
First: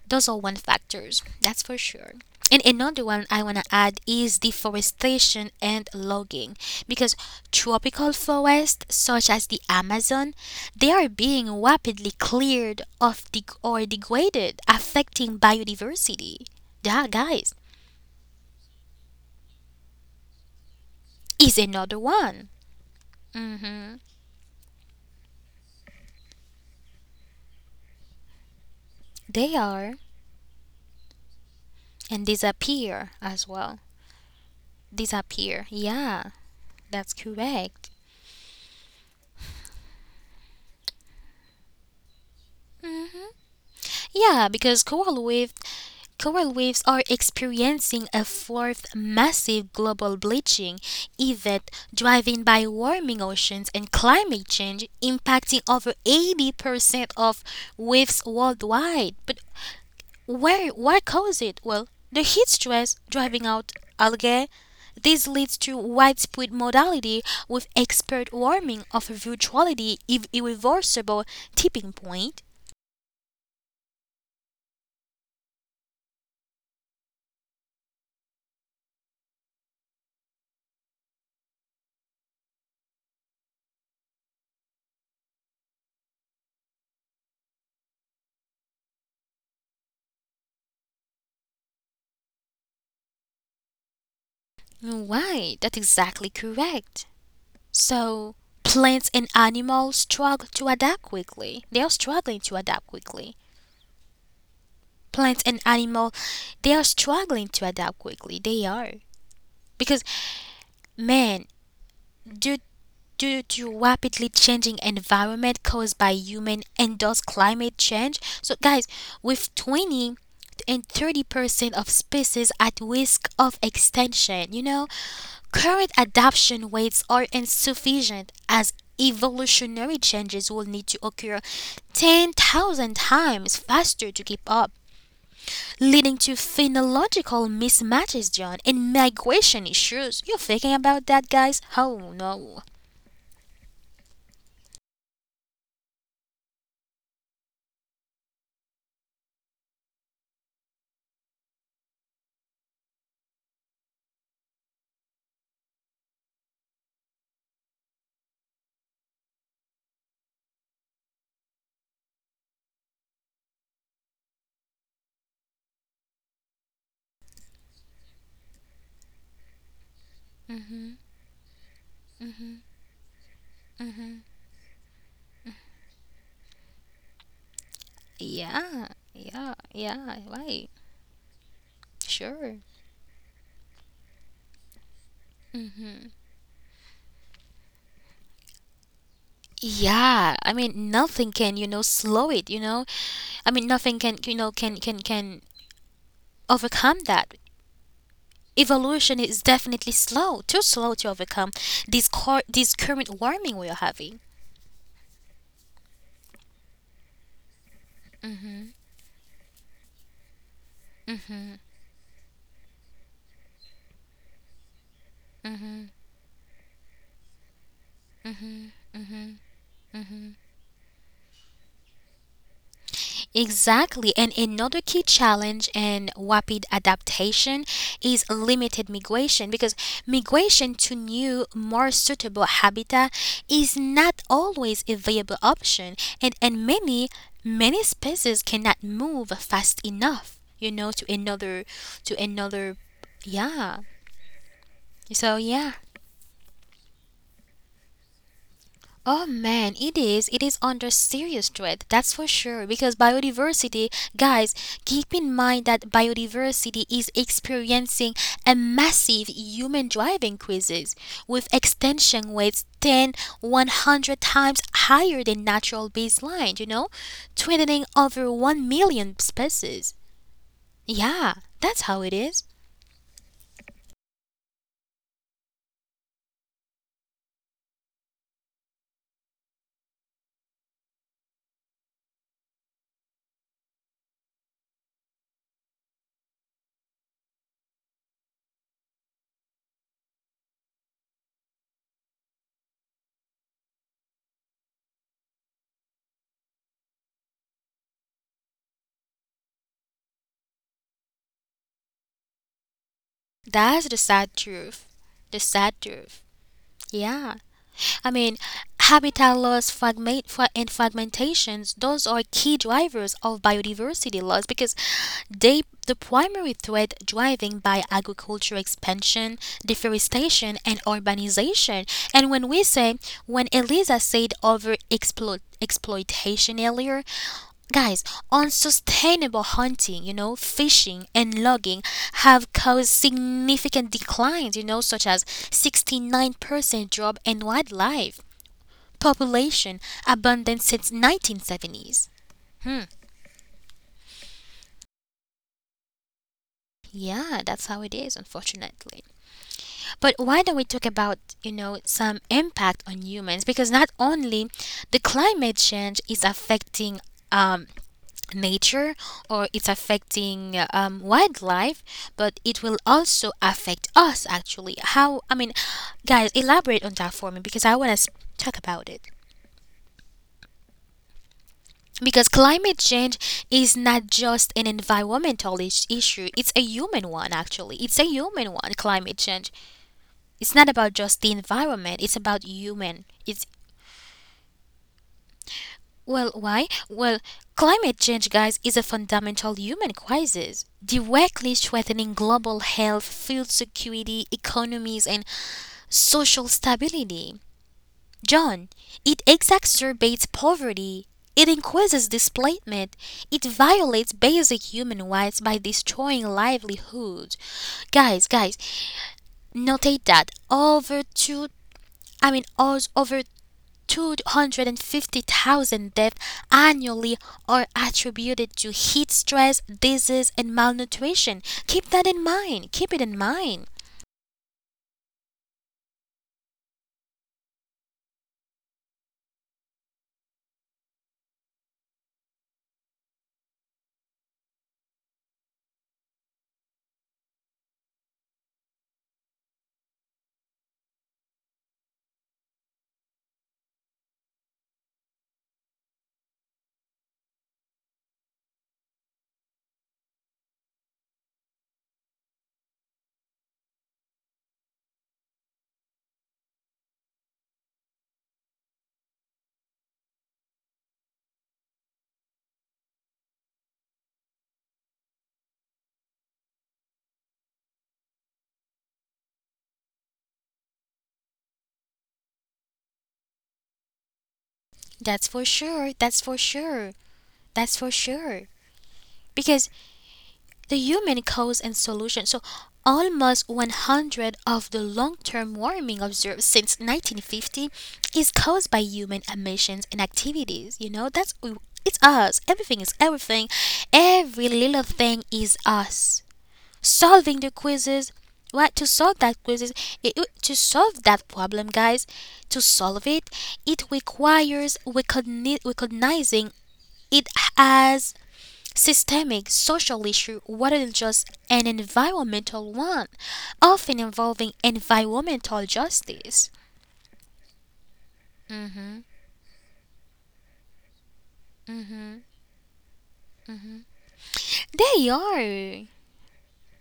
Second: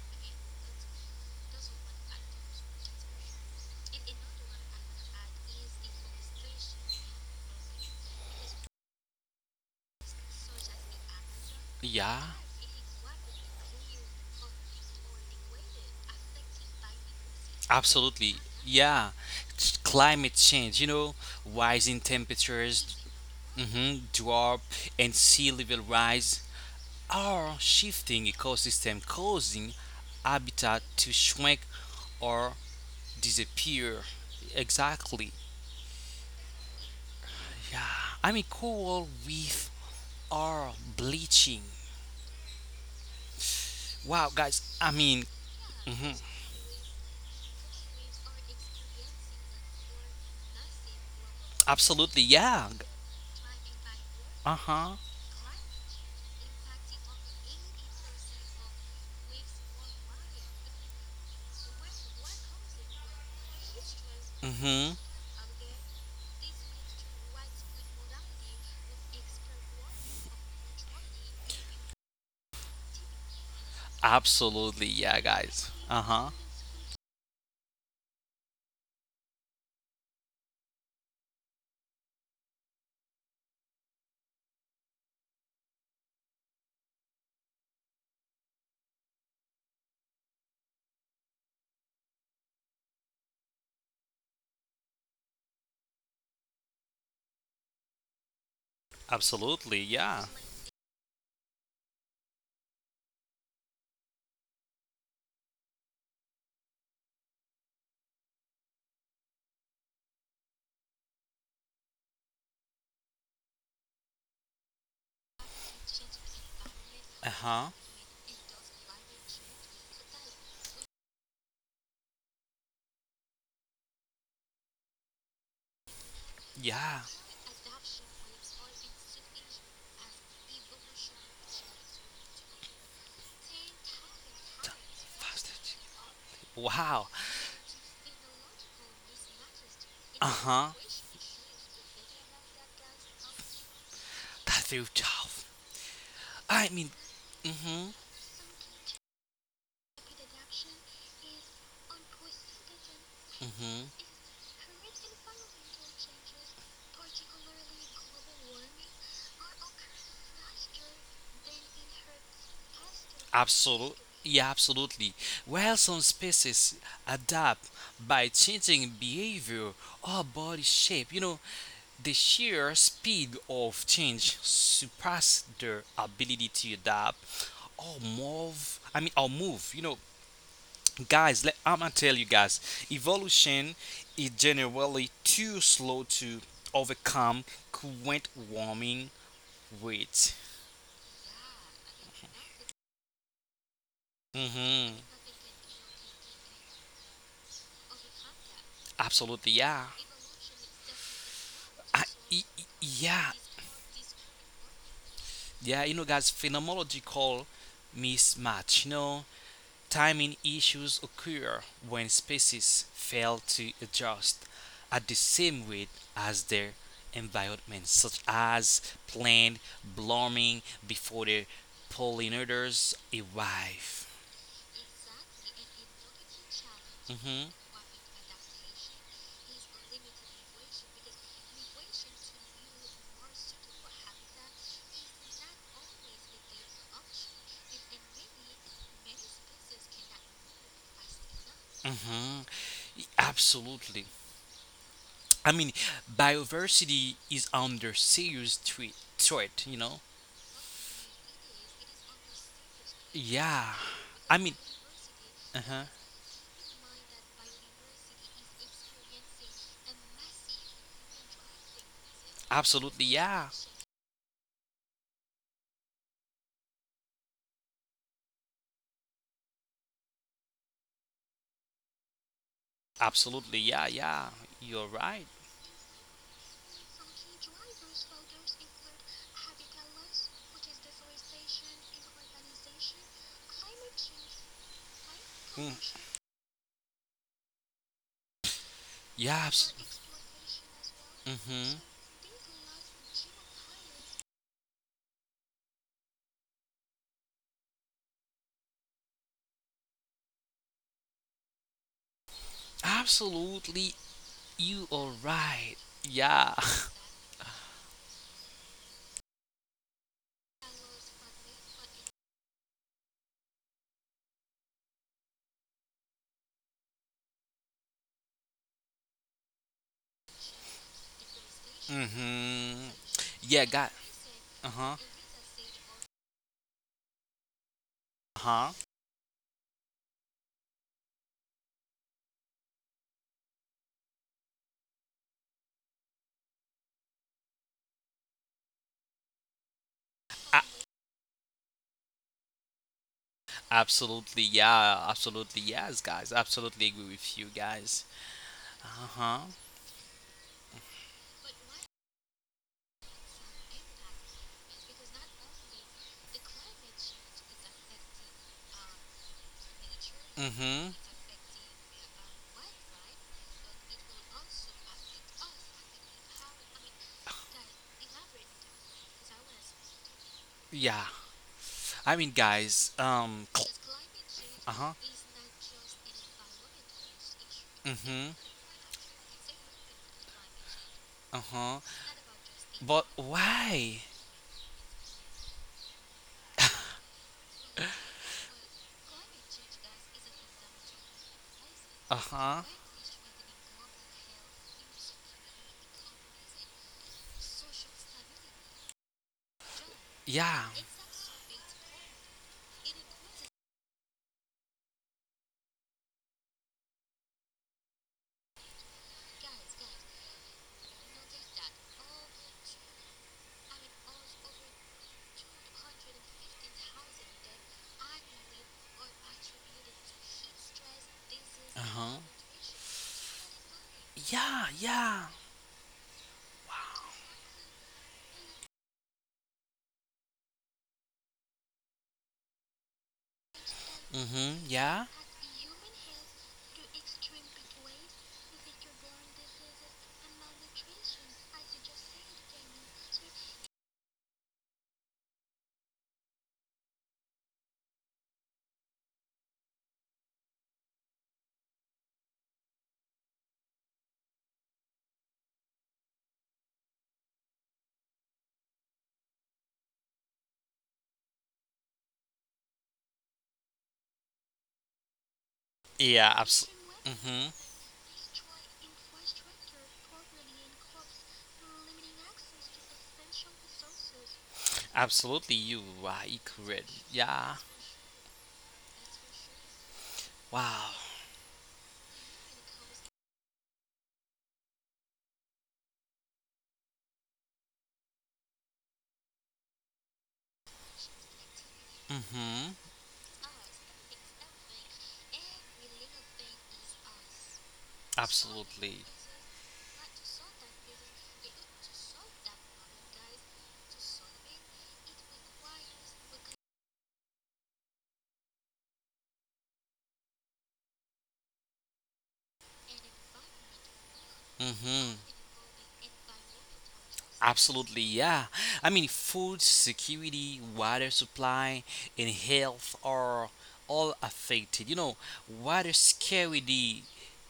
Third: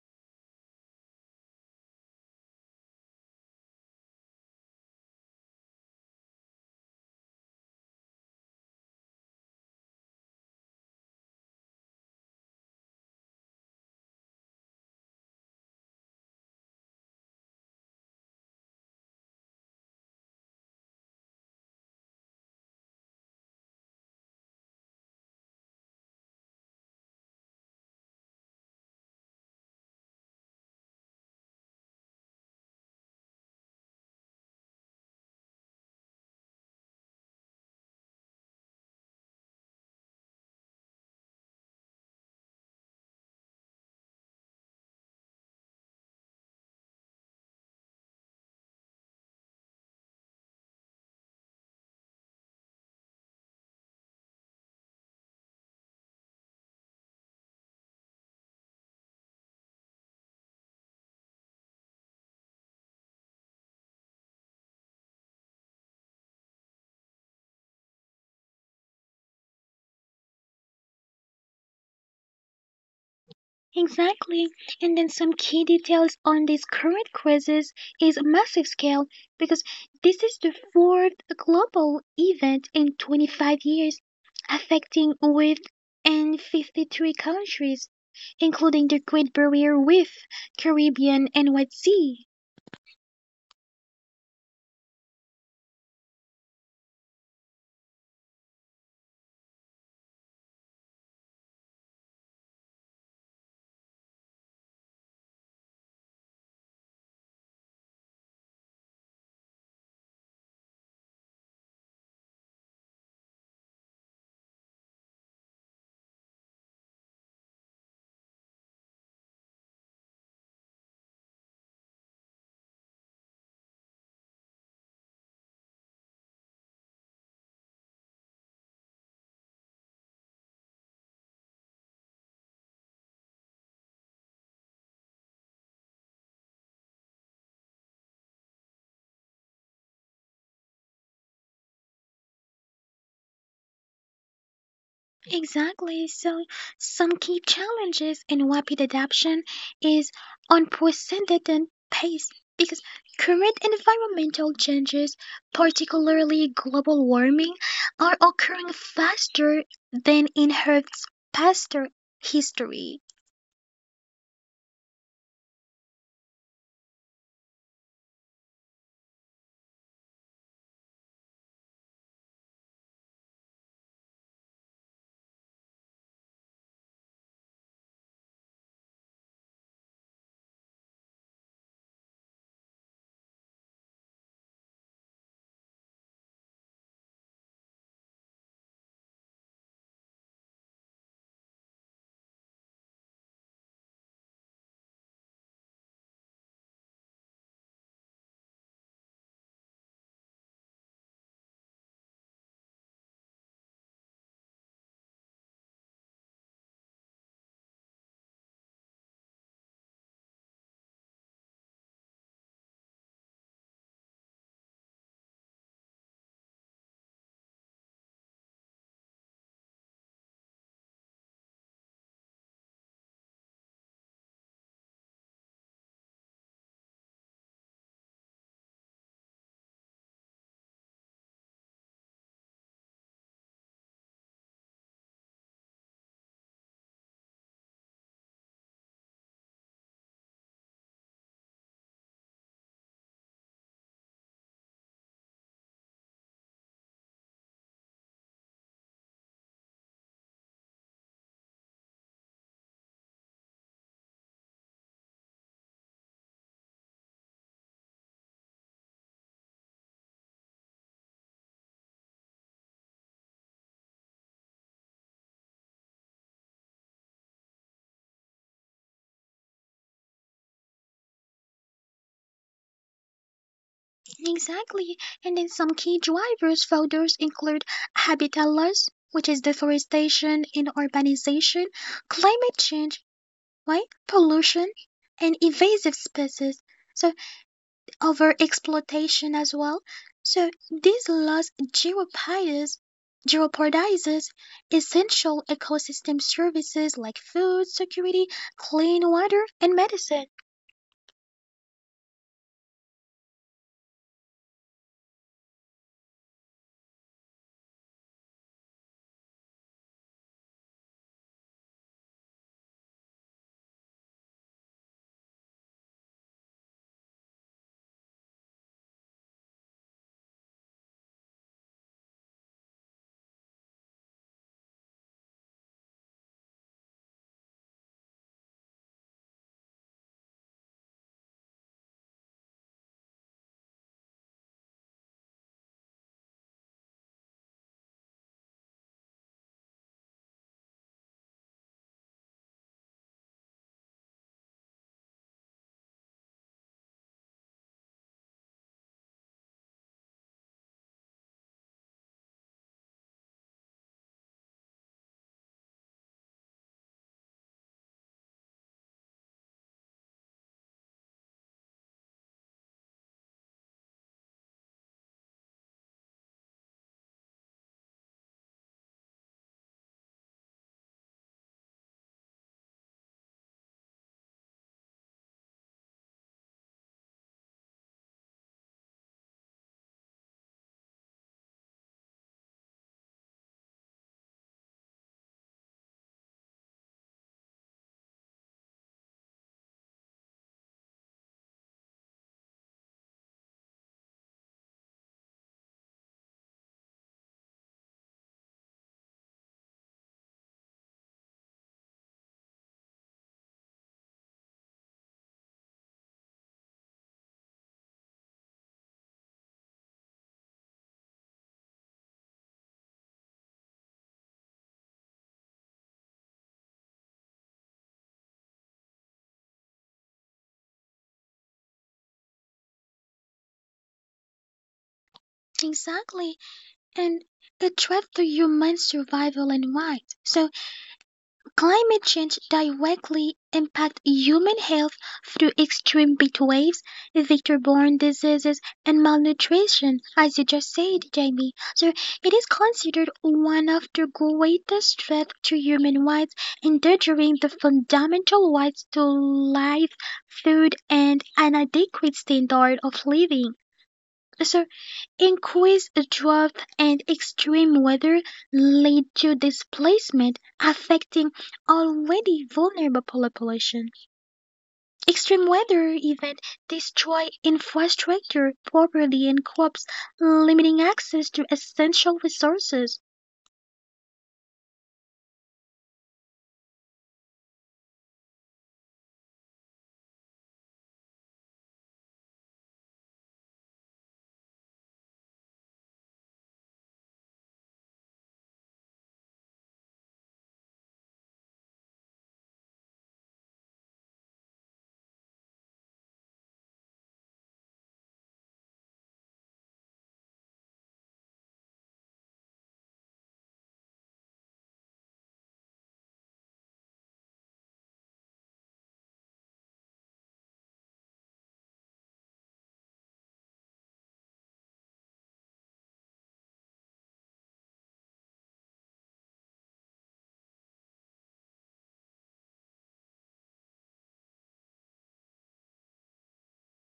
S1: those are one factors, that's for sure. And another one I want to add is deforestation and logging, because tropical forests such as the Amazon, they are being rapidly
S2: Yeah.
S1: cleared or degraded, affecting biodiversity. That, guys,
S2: Absolutely. Yeah. It's climate change, you know,
S1: is another
S2: rising
S1: one.
S2: temperatures,
S1: Mm-hmm.
S2: mhm, drop, and sea level rise are shifting ecosystem,
S1: They
S2: causing
S1: are,
S2: habitat to shrink or
S1: and
S2: disappear.
S1: disappear as well.
S2: Exactly.
S1: Disappear. Yeah,
S2: Yeah.
S1: that's
S2: I mean,
S1: correct.
S2: coral reef are bleaching. Wow, guys.
S1: Yeah, because
S2: Mhm,
S1: coral reef, coral reefs are experiencing a fourth massive global bleaching
S2: absolutely.
S1: event
S2: Yeah.
S1: driven by warming
S2: Uh
S1: oceans and
S2: huh.
S1: climate change, impacting over 80% of reefs worldwide. But where, what caused it? Well, the heat stress driving out
S2: Mhm.
S1: algae. This leads to widespread mortality, with expert warming of virtually irreversible tipping point.
S2: Absolutely. Yeah,
S3: Exactly.
S2: guys.
S3: And
S2: Uh
S3: then some
S2: huh.
S3: key details on these current crisis is a massive scale because this is the fourth global event in 25 years, affecting with and 53 countries, including the Great Barrier Reef, Caribbean, and White Sea.
S1: Right, that's exactly correct. So
S2: Absolutely.
S1: plants and
S2: Yeah.
S1: animals struggle to adapt quickly. They are struggling to adapt quickly. Plants and animals, they are struggling to adapt quickly. They are because man, due due to rapidly changing environment caused by
S2: Uh
S1: human
S2: huh.
S1: and thus climate change. So guys, with twenty and 30% of species at risk of extinction, current
S2: Yeah.
S1: adoption rates are insufficient as evolutionary changes will need to occur 10,000 times faster to keep up,
S2: Fastest. Wow.
S1: leading to phenological mismatches, John, and
S2: Uh
S1: migration
S2: huh.
S1: issues. You're thinking about that, guys? Oh no.
S2: That's so tough. I mean,
S3: Exactly. So,
S2: mm hmm.
S3: some key challenges in rapid adoption is unprecedented pace
S2: Mm
S3: because
S2: hmm.
S3: current environmental changes, particularly global warming, are occurring faster than in Earth's past history.
S2: Absolutely. Yeah, absolutely. While some species adapt by changing behavior or body shape, you know, the sheer speed of change surpasses their ability to adapt or move. You
S1: Yeah,
S2: know,
S1: yeah, yeah,
S2: guys,
S1: right.
S2: I'm gonna tell you guys,
S1: Sure.
S2: evolution is generally too slow to
S1: Mm-hmm.
S2: overcome current warming. Wait.
S1: Yeah, I mean nothing can, slow it, I mean
S2: Mm-hmm.
S1: nothing can, can overcome that.
S2: Absolutely, yeah.
S1: Evolution is definitely slow, too slow
S2: I,
S1: to overcome
S2: yeah,
S1: this current warming we are having.
S2: yeah. You know, guys, phenomenology mismatch. You know, timing issues occur when
S1: Hmm
S2: species fail to adjust at the same rate as their environment, such as plant blooming before the pollinators arrive.
S1: Exactly. And another key challenge in
S2: Mm-hmm.
S1: rapid adaptation is limited migration, because migration to new, more suitable habitat is not always a viable option. And many species cannot move fast enough,
S2: Mm-hmm.
S1: to another,
S2: Absolutely.
S1: yeah.
S2: I mean,
S1: So, yeah.
S2: biodiversity is under serious threat. Threat, you know.
S1: Oh man, it is. It is under serious threat, that's for
S2: Yeah.
S1: sure. Because
S2: I mean,
S1: biodiversity,
S2: uh
S1: guys,
S2: huh.
S1: keep in mind that biodiversity is experiencing a massive human driving crisis with
S2: Absolutely,
S1: extinction
S2: yeah.
S1: rates 100 times higher than natural baseline, you know, threatening over 1 million species. Yeah, that's how it is.
S2: Absolutely, yeah, yeah. You're right.
S3: Exactly. And then some key drivers for those include habitat loss, which is deforestation and urbanization, climate change, right? Pollution
S2: Mm.
S3: and invasive species, so
S2: Yeah.
S3: overexploitation as well. So
S2: Mm-hmm.
S3: these loss geopides jeopardizes essential ecosystem services like food security, clean water, and medicine.
S2: Absolutely,
S1: That's
S2: you
S1: the
S2: are
S1: sad
S2: right.
S1: truth. The
S2: Yeah.
S1: sad truth. Yeah. I mean, habitat loss fragment, fra- and fragmentations, those are key drivers of biodiversity loss because they the primary threat driving by agriculture expansion, deforestation, and urbanization.
S2: Mhm.
S1: And
S2: Yeah, got.
S1: when
S2: Uh huh.
S1: Elisa said exploitation earlier,
S2: Uh huh.
S1: guys, unsustainable hunting, you know, fishing and logging have caused significant declines, you know, such as 69% drop in wildlife
S2: A-
S1: population abundance since 1970s. Hmm.
S2: Absolutely. Yeah. Absolutely. Yes, guys. Absolutely agree with you guys.
S1: Yeah, that's how it is,
S2: Uh huh.
S1: unfortunately. But why don't we talk about, you know, some impact on humans? Because not only the climate change is affecting um, nature, or it's
S2: Mhm.
S1: affecting wildlife, but it will also affect us, actually. How, I mean, guys, elaborate on that for me because I want to talk about it.
S2: Yeah. I mean, guys,
S1: Because climate change is
S2: uh huh.
S1: not just an issue, it's a
S2: Mm
S1: human one,
S2: hmm.
S1: actually. It's a human one, climate change.
S2: Uh
S1: It's not
S2: huh.
S1: about just the environment,
S2: But
S1: it's about human.
S2: why?
S1: It's, well, why? Well, climate change, guys, is a fundamental human crisis,
S2: Uh
S1: directly
S2: huh.
S1: threatening global health, food security, economies, and social stability. John, it
S2: Yeah.
S1: exacerbates poverty. It increases displacement. It violates basic human rights by destroying livelihoods. Guys, notate that over two, I mean, os- over 250,000 deaths annually are attributed to heat stress, disease, and
S2: Uh huh.
S1: malnutrition. Keep that in mind. Keep it in mind.
S2: Yeah, yeah. Wow.
S3: Exactly, and it threats to human survival and rights. So climate change directly
S2: Mm-hmm.
S3: impacts
S2: Yeah.
S3: human health through extreme heat waves, vector-borne diseases, and malnutrition, as you just said, Jamie. So it is considered one of the greatest threats to human rights, endangering the fundamental rights to life, food, and an adequate standard of living. So, increased drought and extreme weather lead to displacement, affecting already vulnerable population. Extreme
S2: Yeah.
S3: weather
S2: Abs.
S3: events
S2: Mm-hmm.
S3: destroy infrastructure, property, and crops, limiting access to essential resources.
S2: Absolutely. You
S1: That's for
S2: are
S1: sure.
S2: correct.
S1: That's for
S2: Yeah.
S1: sure. That's for sure. Because
S2: Wow.
S1: the human cause and solution. So, almost 100 of the long-term warming observed since 1950 is caused by human emissions and activities. You know, that's it's
S2: Mm-hmm.
S1: us. Everything is everything. Every little thing is us. Solving the quizzes.
S2: Absolutely.
S1: What to solve that quizzes, it- To solve that problem, guys, to solve it, it requires recognizing it as systemic social issue rather than just an environmental one, often
S2: Hmm.
S1: involving environmental justice.
S2: Absolutely, yeah. I mean, food
S1: Hmm
S2: security, water supply, and
S1: hmm
S2: health are all affected. You know,
S1: They
S2: water
S1: are.
S2: scarcity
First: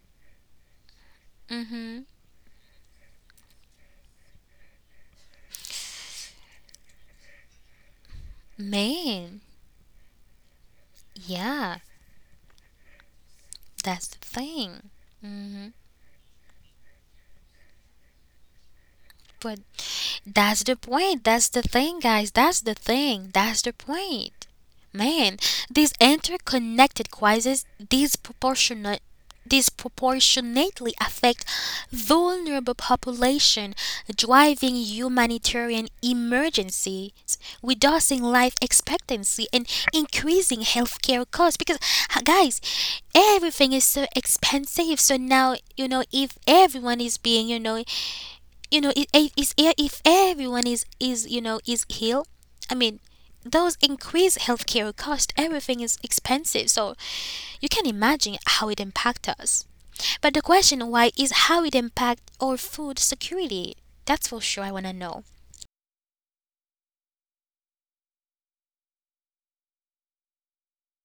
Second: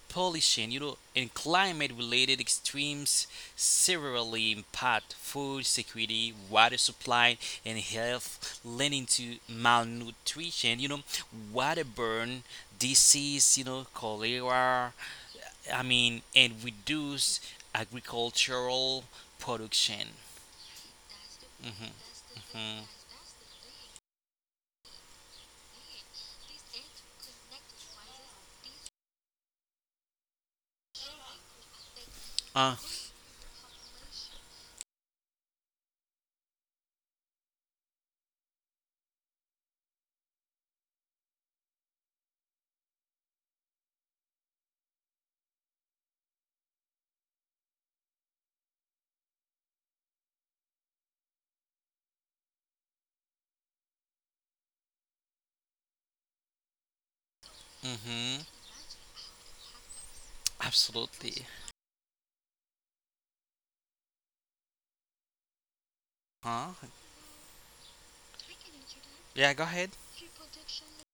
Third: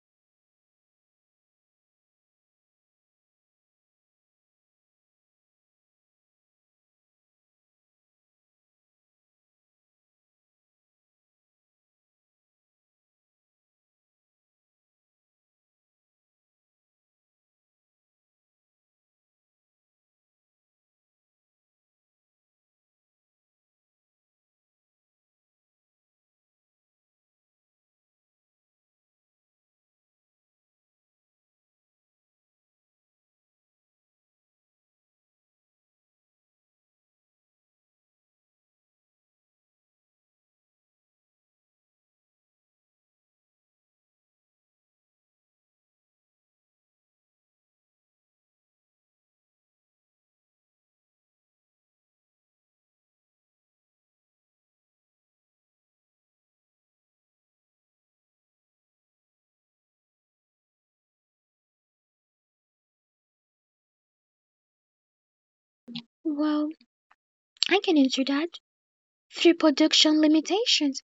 S2: pollution, you know, and
S1: Hmm
S2: climate-related extremes severely impact food security, water supply, and health, leading to
S1: Man,
S2: malnutrition, you know,
S1: yeah,
S2: water burn, disease, you know,
S1: that's the
S2: cholera,
S1: thing. Hmm
S2: and reduce agricultural
S1: But
S2: production.
S1: that's the point. That's the thing, guys. That's the thing. That's the point. Man, these interconnected crises disproportionately affect
S2: Uh,
S1: vulnerable population, driving humanitarian emergencies, reducing life expectancy and increasing healthcare costs, because h- guys everything is so expensive. So now, you know, if everyone is being, you know, you know, if everyone is you know is healed, I mean, those increased healthcare cost, everything is expensive. So you can
S2: mm-hmm,
S1: imagine how it impacts us. But the question why
S2: absolutely.
S1: is how it impacts our food security. That's for sure. I wanna know.
S2: Huh?
S3: Well, I can answer that.
S2: Yeah, go
S3: Through
S2: ahead.
S3: production limitations,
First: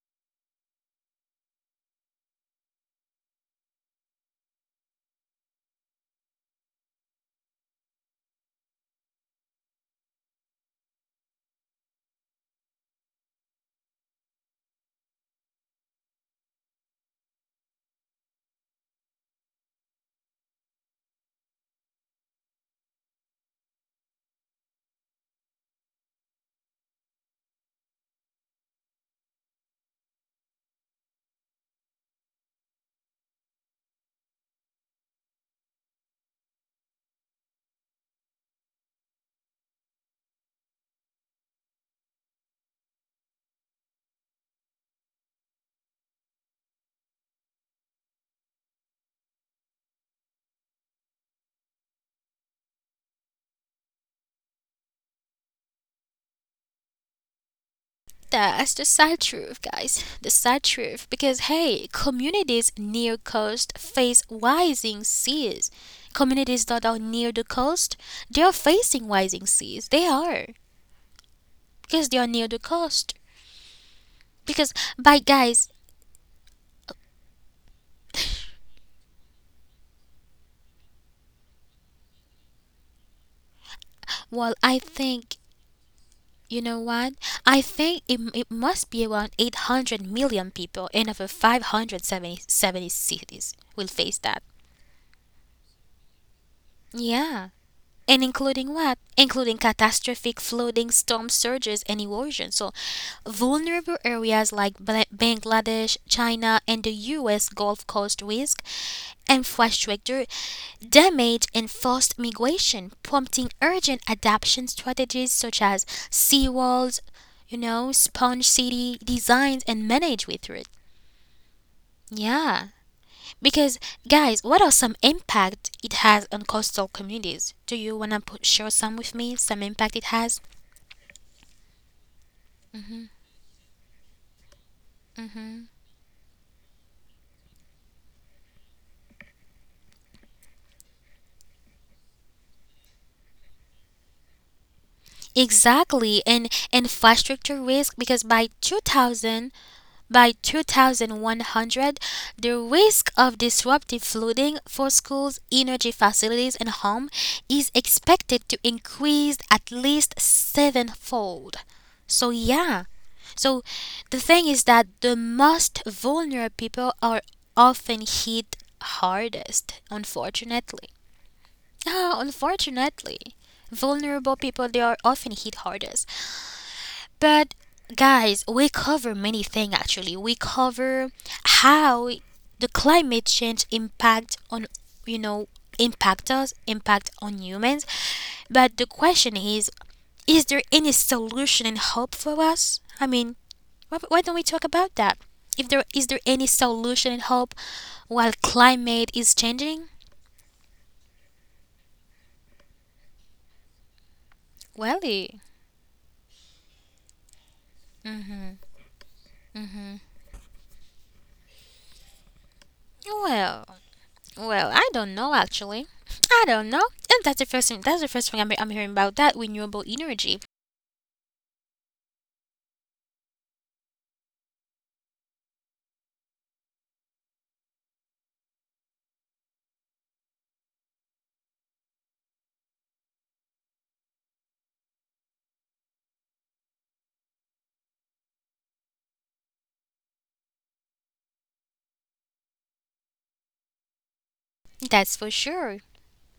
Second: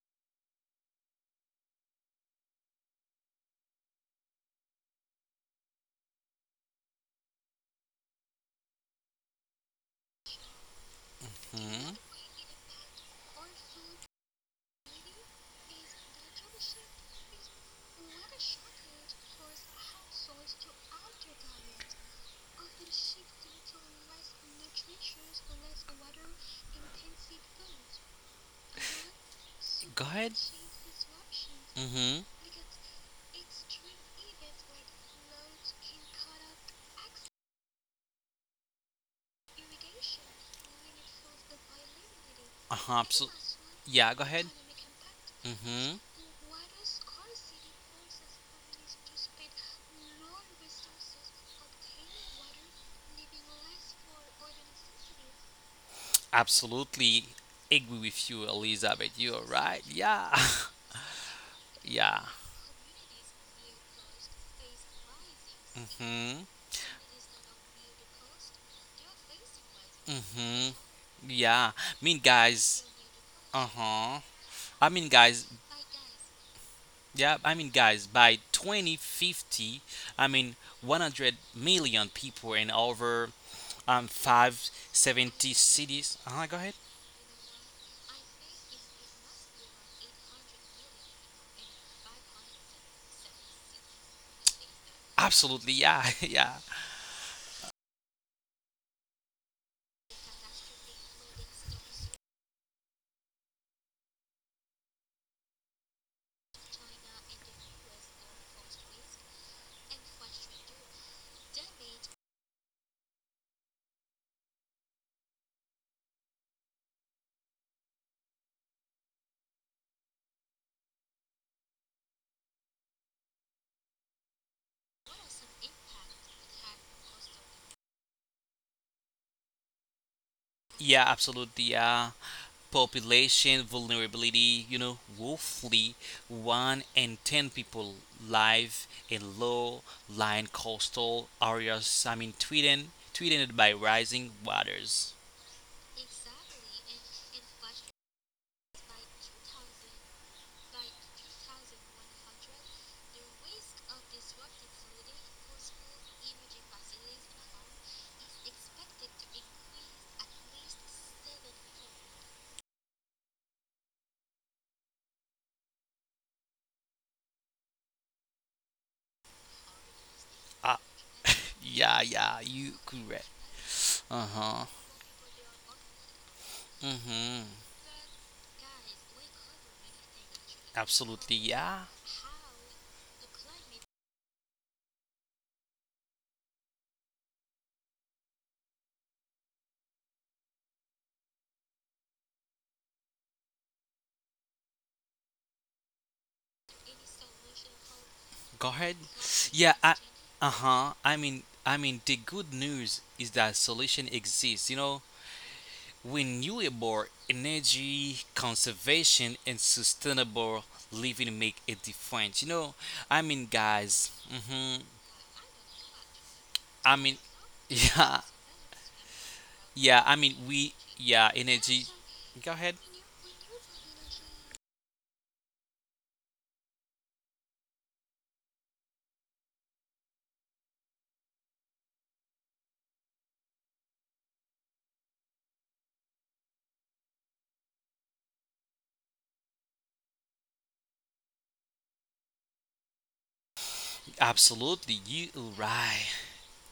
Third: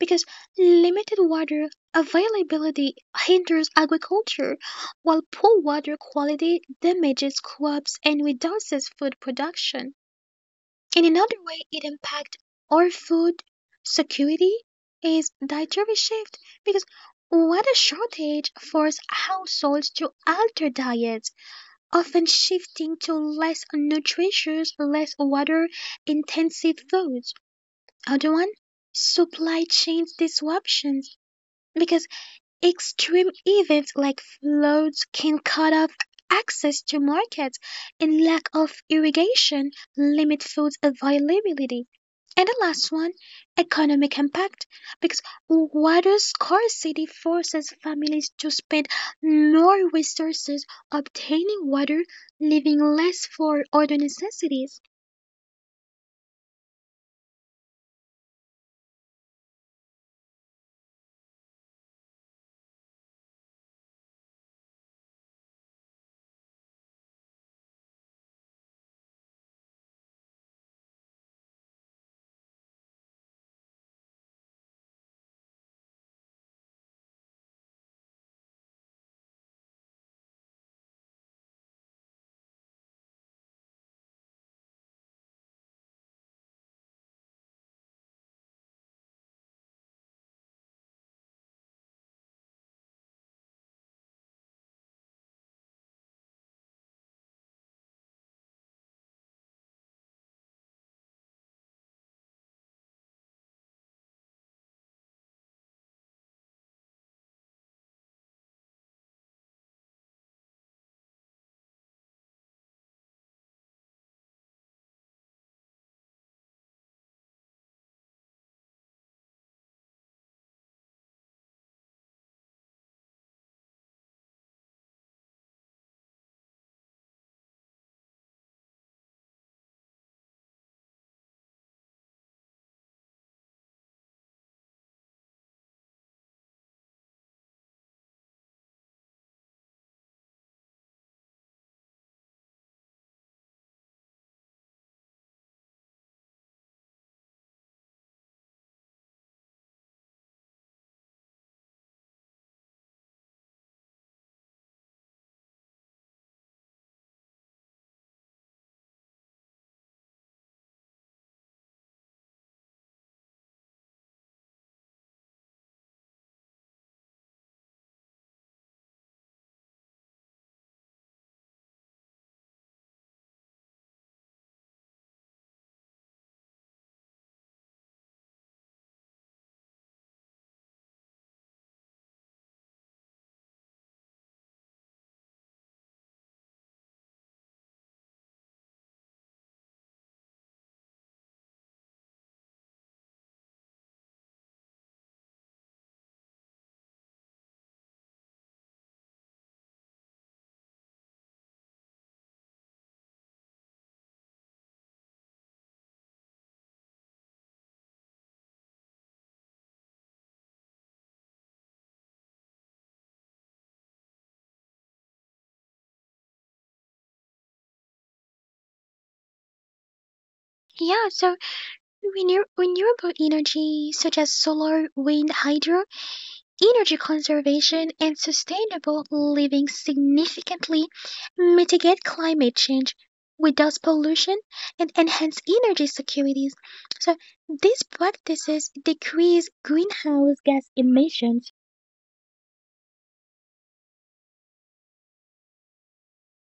S3: because limited water availability hinders agriculture, while poor water quality damages crops and reduces food production. In another way, it
S2: Hmm.
S3: impacts our food security is dietary shift because water shortage forces households to alter diets, often shifting to less nutritious, less water intensive foods. Other one, supply
S2: Go
S3: chain
S2: ahead.
S3: disruptions because
S2: Mm-hmm.
S3: extreme events like floods can cut off access to markets, and lack of irrigation limit food availability. And the last
S2: Uh-huh.
S3: one,
S2: Yeah,
S3: economic
S2: go ahead.
S3: impact, because
S2: Mm-hmm.
S3: water scarcity forces families to spend more resources obtaining water, leaving less for other necessities.
S2: Absolutely agree with you,
S1: That's the
S2: Elizabeth.
S1: sad
S2: You're
S1: truth,
S2: right.
S1: guys.
S2: Yeah.
S1: The sad truth. Because hey,
S2: Yeah.
S1: communities near coast face rising seas.
S2: Mm-hmm.
S1: Communities that are near the coast, they are facing rising seas. They are,
S2: Mm-hmm. Yeah. I
S1: because
S2: mean,
S1: they are near the
S2: guys.
S1: coast.
S2: Uh-huh.
S1: Because,
S2: I mean,
S1: by
S2: guys.
S1: guys,
S2: Yeah. I mean, guys. By 2050, 100 million people and over five
S1: well, I think
S2: seventy cities. Go
S1: you
S2: ahead.
S1: know what? I think it, it must be around 800 million people and over 570 cities will face that.
S2: Absolutely, yeah, yeah,
S1: Yeah. And including what? Including catastrophic flooding, storm surges, and erosion. So, vulnerable areas like Bangladesh, China, and the US Gulf Coast risk infrastructure damage and forced migration, prompting urgent adaptation strategies such as seawalls, you know, sponge city designs and manage with it. Yeah. Because guys, what are some impact it has on coastal communities? Do you want to share some with me? Some impact it has?
S2: yeah, absolutely, yeah. Population vulnerability, you know, roughly one in ten people live in low-lying coastal areas. Tweeted by rising waters.
S1: Exactly, and infrastructure risk because by 2100, the risk of disruptive flooding for schools, energy facilities, and homes is expected to increase at least sevenfold. So, yeah. So, the thing is that the most vulnerable people are often hit hardest,
S2: Ah,
S1: unfortunately.
S2: yeah, yeah,
S1: Ah,
S2: you
S1: unfortunately.
S2: correct. Uh huh.
S1: Vulnerable people, they are often hit hardest.
S2: Mm hmm.
S1: But guys, we cover many things actually. We
S2: Absolutely,
S1: cover
S2: yeah.
S1: how the climate change impact on, you know, impact us, impact on humans. But the question is there any solution and hope for us? I mean, why don't we talk about that? If there is there any solution and hope while
S2: Go ahead.
S1: climate is
S2: Yeah.
S1: changing?
S2: Uh-huh. The good news is that solution exists. You know,
S1: Well, eh,
S2: renewable energy, conservation, and sustainable living make a difference. You know, I mean,
S1: well.
S2: guys. Mm-hmm.
S1: Well, I don't know actually. I
S2: I
S1: don't know.
S2: mean,
S1: And that's the first thing,
S2: yeah,
S1: that's the first thing I'm hearing about that
S2: yeah.
S1: renewable energy.
S2: Yeah,
S3: Yeah, so
S2: energy. Go ahead.
S3: renewable energy such as solar, wind, hydro, energy conservation and sustainable living significantly mitigate climate change, reduce pollution, and enhance energy securities. So these practices decrease greenhouse gas emissions.
S2: Absolutely. You
S1: That's for
S2: right.
S1: sure.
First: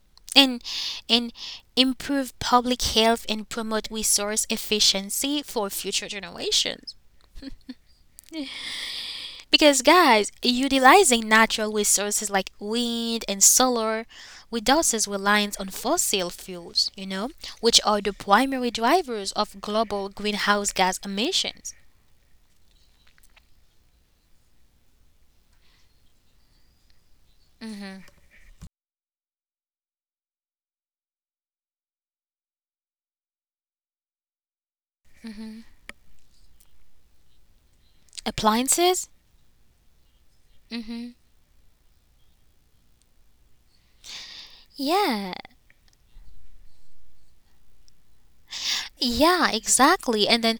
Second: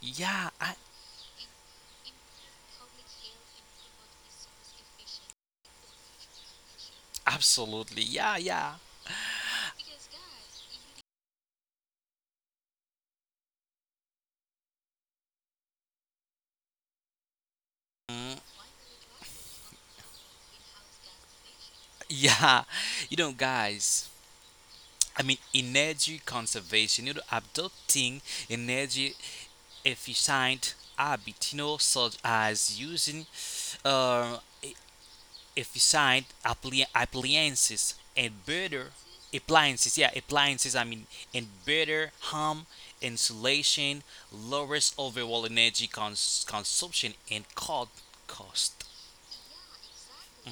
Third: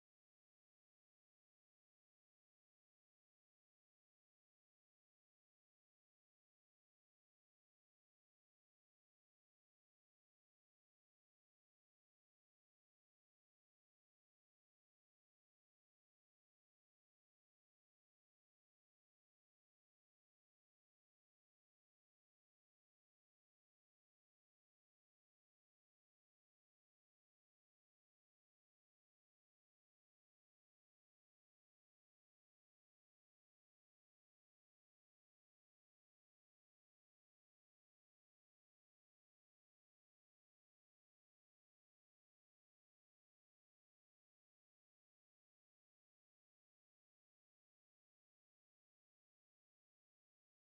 S2: Yeah.
S1: And and improve public health and promote resource efficiency for future generations.
S2: Absolutely. Yeah. Yeah.
S1: Because guys, utilizing natural resources like wind and solar reduces reliance on fossil fuels, you know, which are the primary drivers of global greenhouse gas emissions.
S2: Yeah. You know, guys. I mean, energy conservation, you know, adopting energy efficient habits, you know, such as using uh, e- efficient appliances and better
S1: Appliances?
S2: appliances,
S1: Mhm.
S2: and better home insulation, lowers
S1: Yeah,
S2: overall energy consumption and cut cost.
S1: yeah, exactly. And then,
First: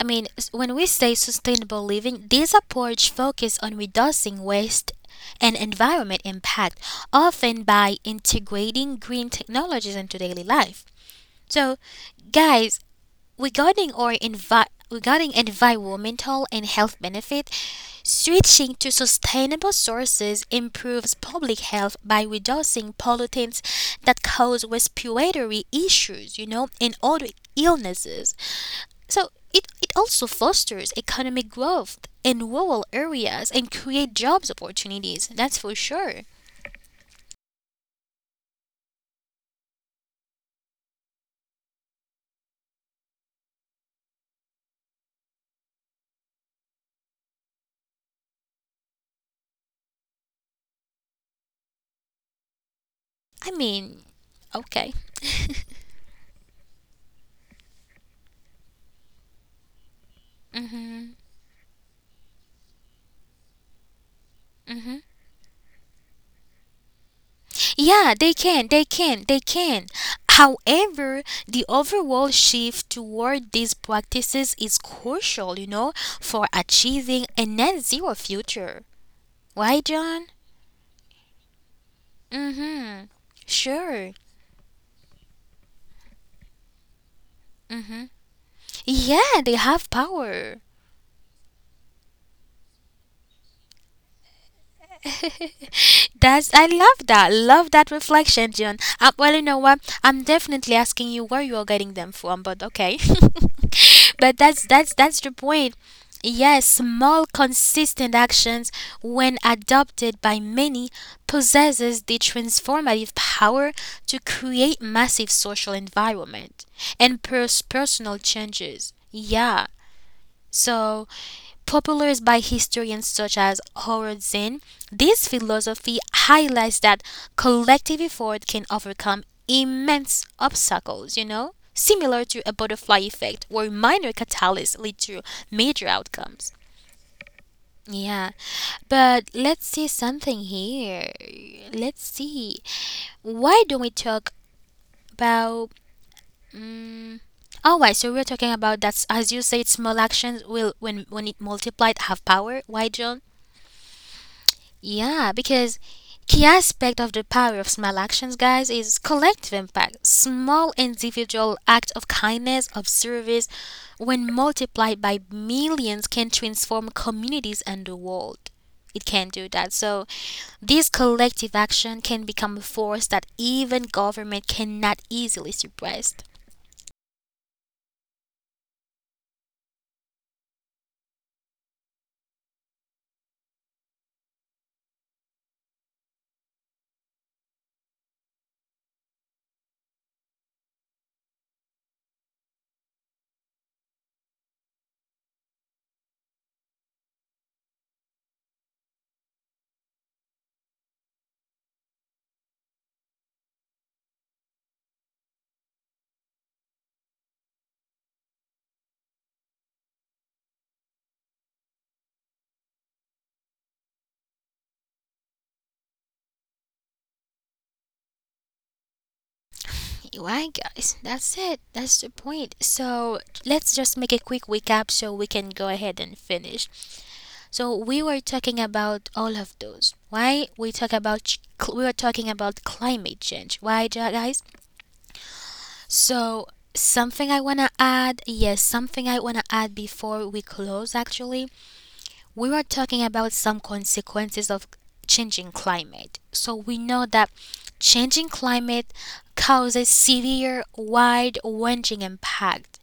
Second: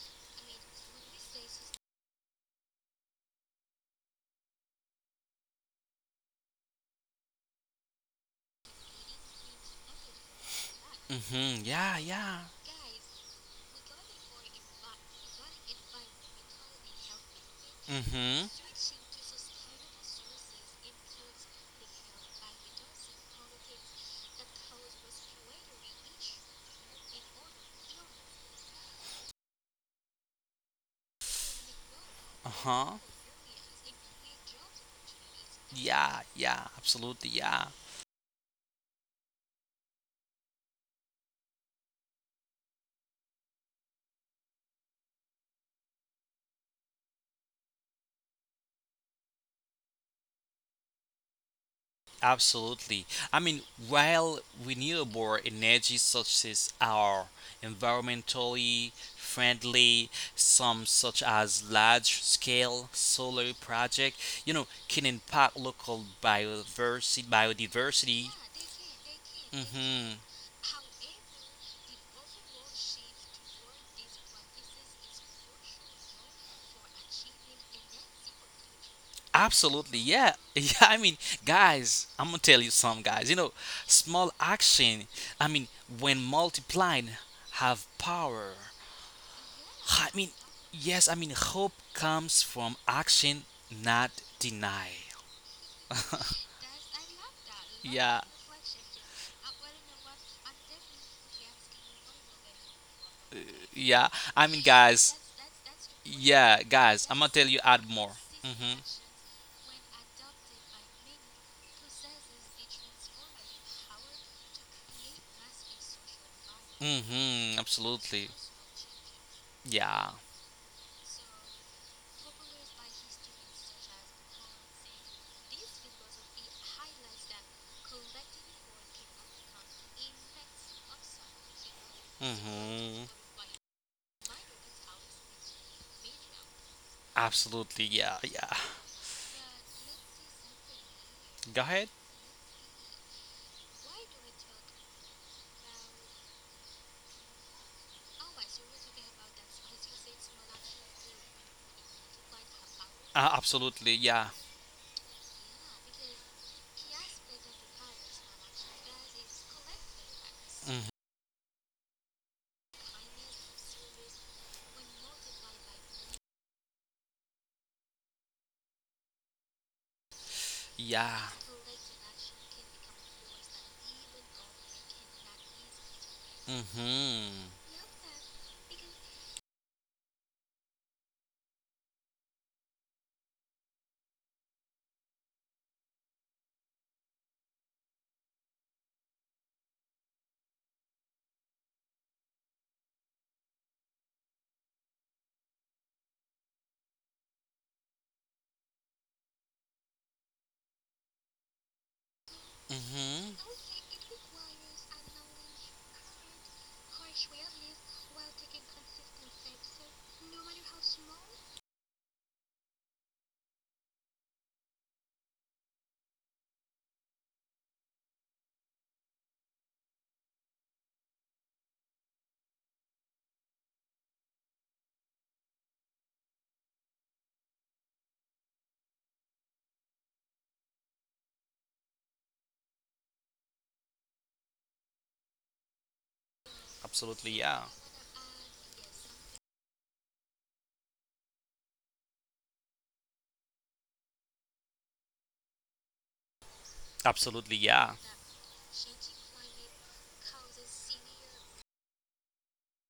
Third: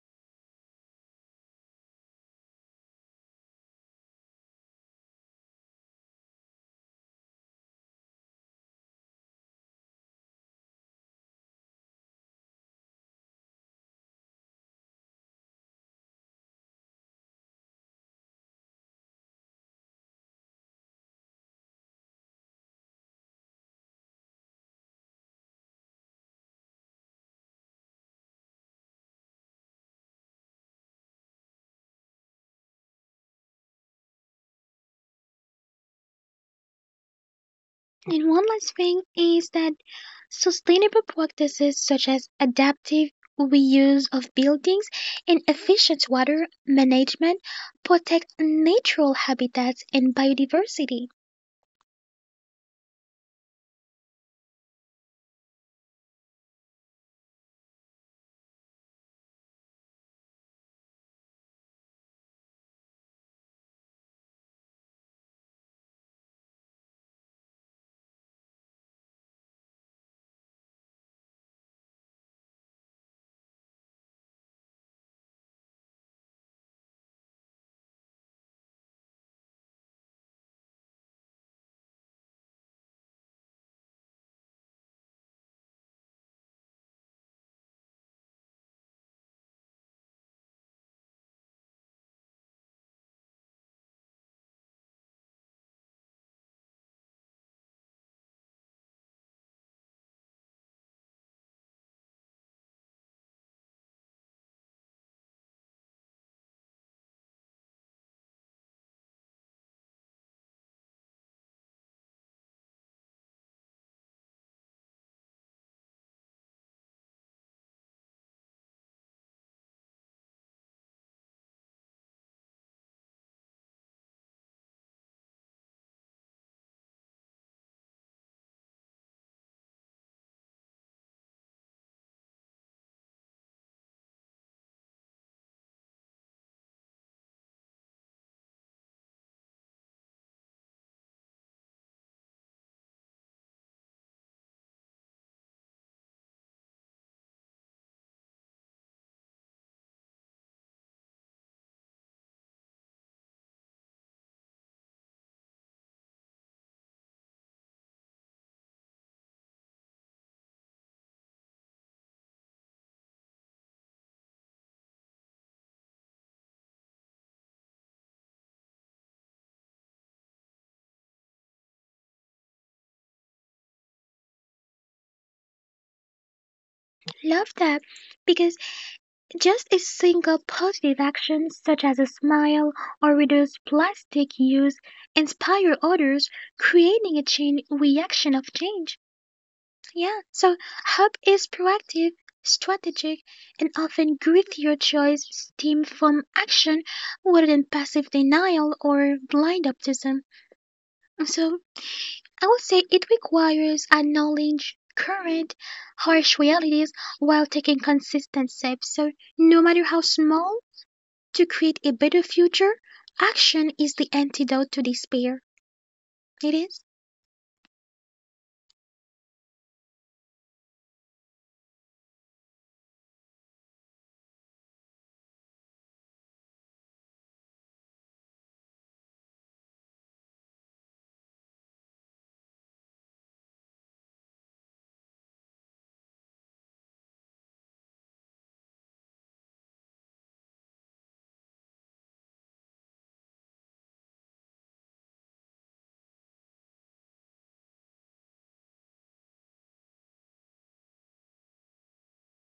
S1: I mean, when we say sustainable living, these approach focus on reducing waste and environment impact, often by integrating green technologies into daily life.
S2: Mm-hmm.
S1: So,
S2: Yeah, yeah.
S1: guys, regarding our regarding environmental and health benefit,
S2: Mm-hmm.
S1: switching to sustainable sources improves public health by reducing pollutants that cause respiratory issues, you know, and other illnesses. So it also fosters economic growth in rural
S2: Uh-huh.
S1: areas and create jobs opportunities. That's for
S2: Yeah,
S1: sure.
S2: yeah, absolutely, yeah.
S3: And one last thing is that sustainable practices such as adaptive reuse of buildings and efficient water management protect natural habitats and biodiversity.
S2: Absolutely. I
S1: I
S2: mean,
S1: mean,
S2: while
S1: okay.
S2: renewable energy sources are environmentally friendly, some such as large-scale solar project, you know, can impact local
S1: Yeah,
S2: biodiversity.
S1: they can.
S2: Hmm.
S1: However, the overall shift toward these practices is crucial, you know, for achieving a net zero future. Why,
S2: Absolutely.
S1: John?
S2: Yeah. Yeah. I mean, guys, I'm gonna
S1: Mm
S2: tell you some
S1: hmm.
S2: guys. You know,
S1: Sure.
S2: small action. I mean, when multiplying, have power.
S1: Yeah, they have
S2: I mean,
S1: power.
S2: Yes, hope comes from action, not denial.
S1: That's, I love that. Love that
S2: Yeah,
S1: reflection, John. Well, you know what? I'm definitely asking you where you are getting them from, but okay.
S2: yeah. I
S1: But
S2: mean,
S1: that's
S2: guys,
S1: that's the point.
S2: yeah,
S1: Yes,
S2: guys, I'm gonna
S1: small
S2: tell you add more.
S1: consistent actions, when adopted by many, possesses the transformative power to create massive social environment
S2: Hmm.
S1: and
S2: Hmm. Absolutely.
S1: personal changes. Yeah.
S2: Yeah.
S1: So popularized by historians such as Howard Zinn, this philosophy highlights that collective effort can overcome immense obstacles, you know, similar to a
S2: Hmm.
S1: butterfly effect where minor catalysts lead to major outcomes.
S2: Absolutely, yeah,
S1: Yeah,
S2: yeah.
S1: but let's see something here.
S2: Go ahead.
S1: Let's see. Why don't we talk about. Um, Oh, why? So we're talking about, that's as you say, small actions will, when it multiplied, have power. Why,
S2: Absolutely, yeah.
S1: yeah, because key aspect of the power of small actions, guys, is collective impact. Small
S2: Mhm.
S1: individual act of kindness, of service, when multiplied by millions, can transform communities and the world. It can do that. So this
S2: Yeah.
S1: collective action can become a force that even government cannot easily suppress.
S2: Mhm.
S3: Love that because just a single positive action such as a smile or reduce plastic use inspire others, creating a chain reaction of change. Yeah, so hope is proactive, strategic, and often grittier choice stem from action rather than passive denial or blind optimism. So I would say it
S2: Mhm.
S3: requires a knowledge current harsh realities while taking consistent steps. So no matter how small to create a better future, action is the antidote to despair. It is.
S1: Right, guys? That's it. That's the point. So let's just make a quick recap so we can go ahead and finish. So we were talking about all of those. Why we talk about we were talking about climate change. Why, guys? So
S2: Absolutely,
S1: something I
S2: yeah.
S1: wanna add. Yes, something I wanna add before we close. Actually, we were talking about some consequences of changing climate. So we know that
S2: Absolutely, yeah.
S1: changing climate causes severe, wide-ranging impact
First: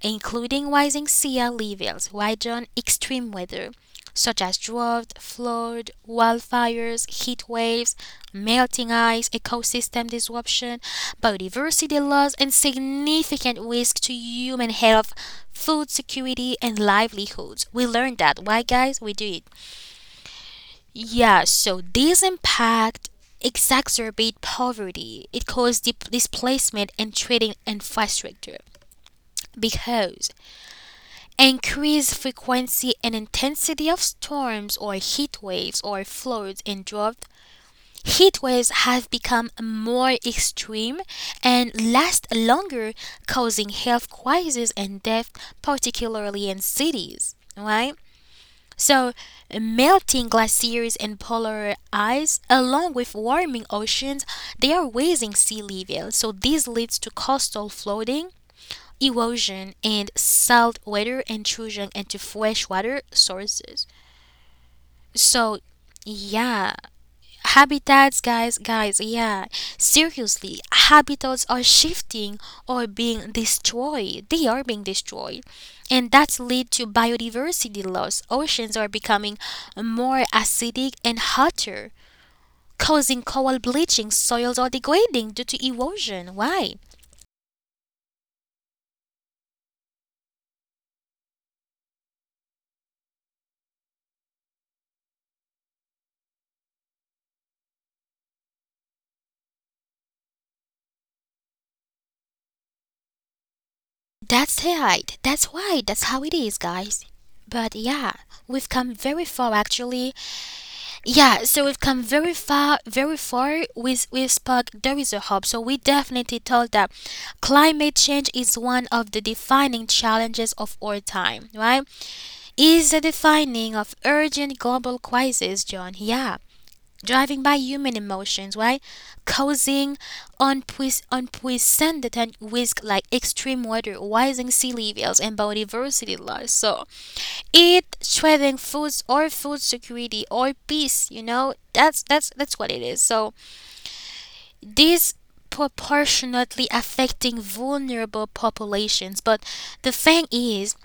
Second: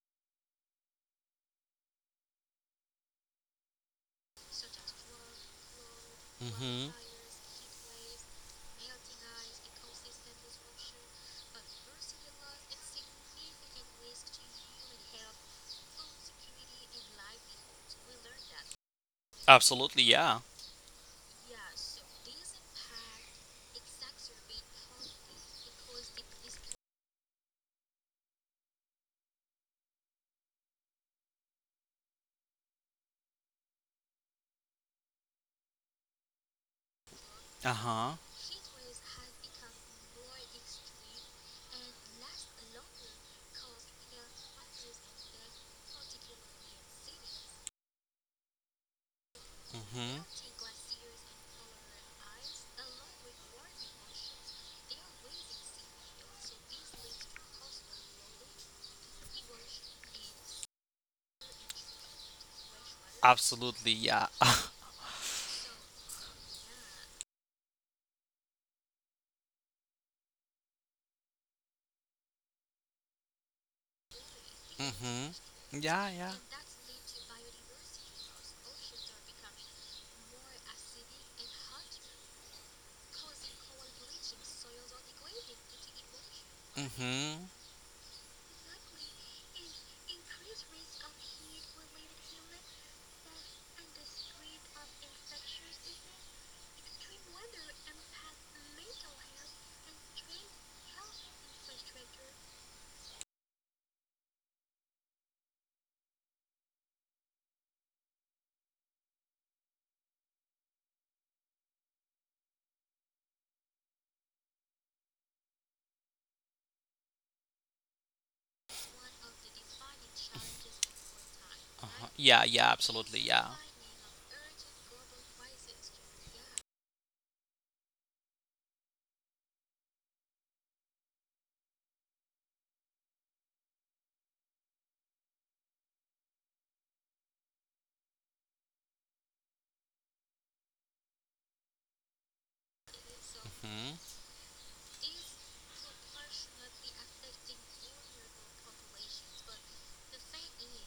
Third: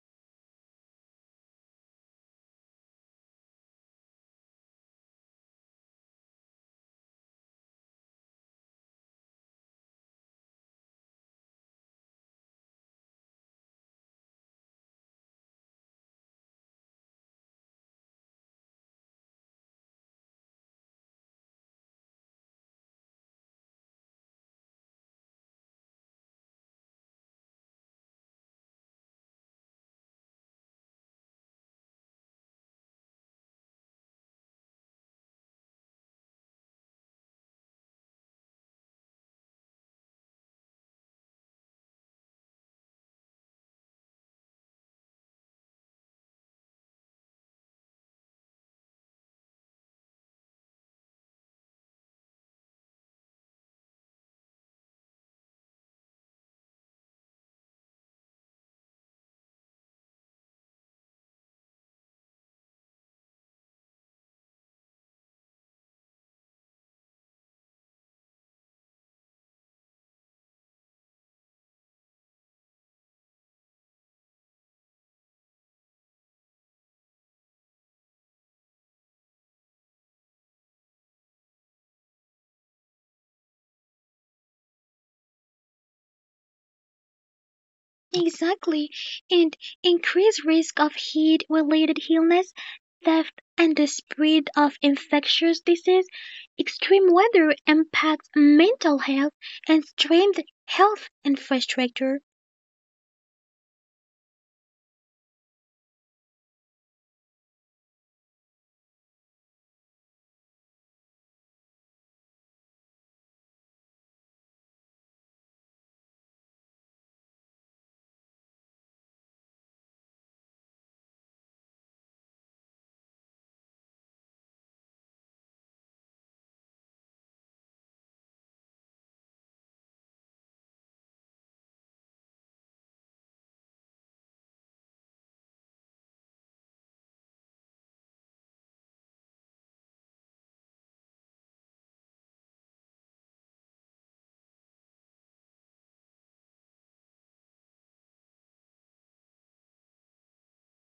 S1: including rising sea levels, weather on extreme weather, such as drought, flood,
S2: Mhm.
S1: wildfires, heat waves, melting ice, ecosystem disruption, biodiversity loss, and significant risk to human health, food security, and livelihoods. We learned that. Why, guys? We do it.
S2: Absolutely, yeah.
S1: Yeah, so these impact exacerbate poverty. It causes displacement and trading infrastructure because increased frequency and intensity of storms or heat waves or floods and drought.
S2: Uh huh.
S1: Heat waves have become more extreme and last longer, causing health crises and death, particularly in cities. Right? So,
S2: Mhm.
S1: melting glaciers and polar ice, along with warming oceans, they are raising sea level. So, this leads to coastal flooding, erosion and saltwater intrusion into freshwater sources.
S2: Absolutely, yeah.
S1: So, yeah, habitats, guys, guys, yeah. Seriously, habitats are shifting or being destroyed. They are being
S2: Hmm.
S1: destroyed.
S2: Yeah,
S1: And
S2: yeah.
S1: that's lead to biodiversity loss. Oceans are becoming more acidic and hotter, causing coral bleaching. Soils are degrading due to erosion. Why?
S2: Hmm.
S3: Exactly. And increased risk of heat related illness, theft, and the spread of infectious disease. Extreme weather impacts mental health and strained health infrastructure.
S1: That's right. That's why. That's how it is, guys. But yeah, we've come very far actually. Yeah, so we've come very far, very far with Spark. There is a hope. So we definitely told that climate change is one of the defining challenges of our time, right?
S2: Uh-huh. Yeah, yeah,
S1: Is the
S2: absolutely, yeah.
S1: defining of urgent global crisis, John. Yeah, driving by human emotions, right? Causing unprecedented risk like extreme weather, rising sea levels, and biodiversity loss. So it threatening foods or food security or peace. You know that's that's what it is. So
S2: Hmm.
S1: this proportionately affecting vulnerable populations, but the thing is,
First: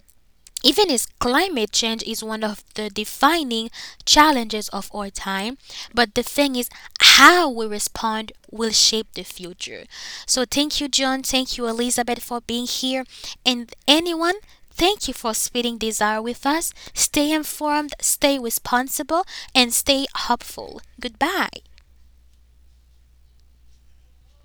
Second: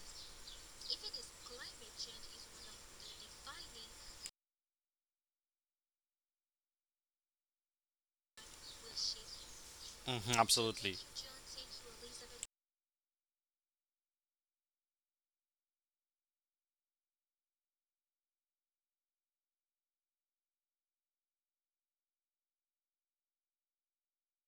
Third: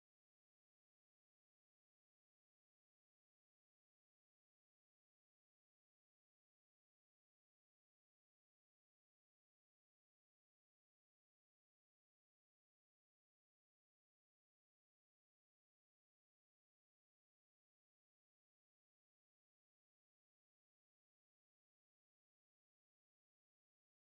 S1: even as climate change is one of the defining challenges of our time, but the thing is, how we respond will shape the future.
S2: Hmm.
S1: So, thank you,
S2: Absolutely.
S1: John. Thank you, Elizabeth, for being here. And anyone, thank you for spreading desire with us. Stay informed, stay responsible, and stay hopeful. Goodbye.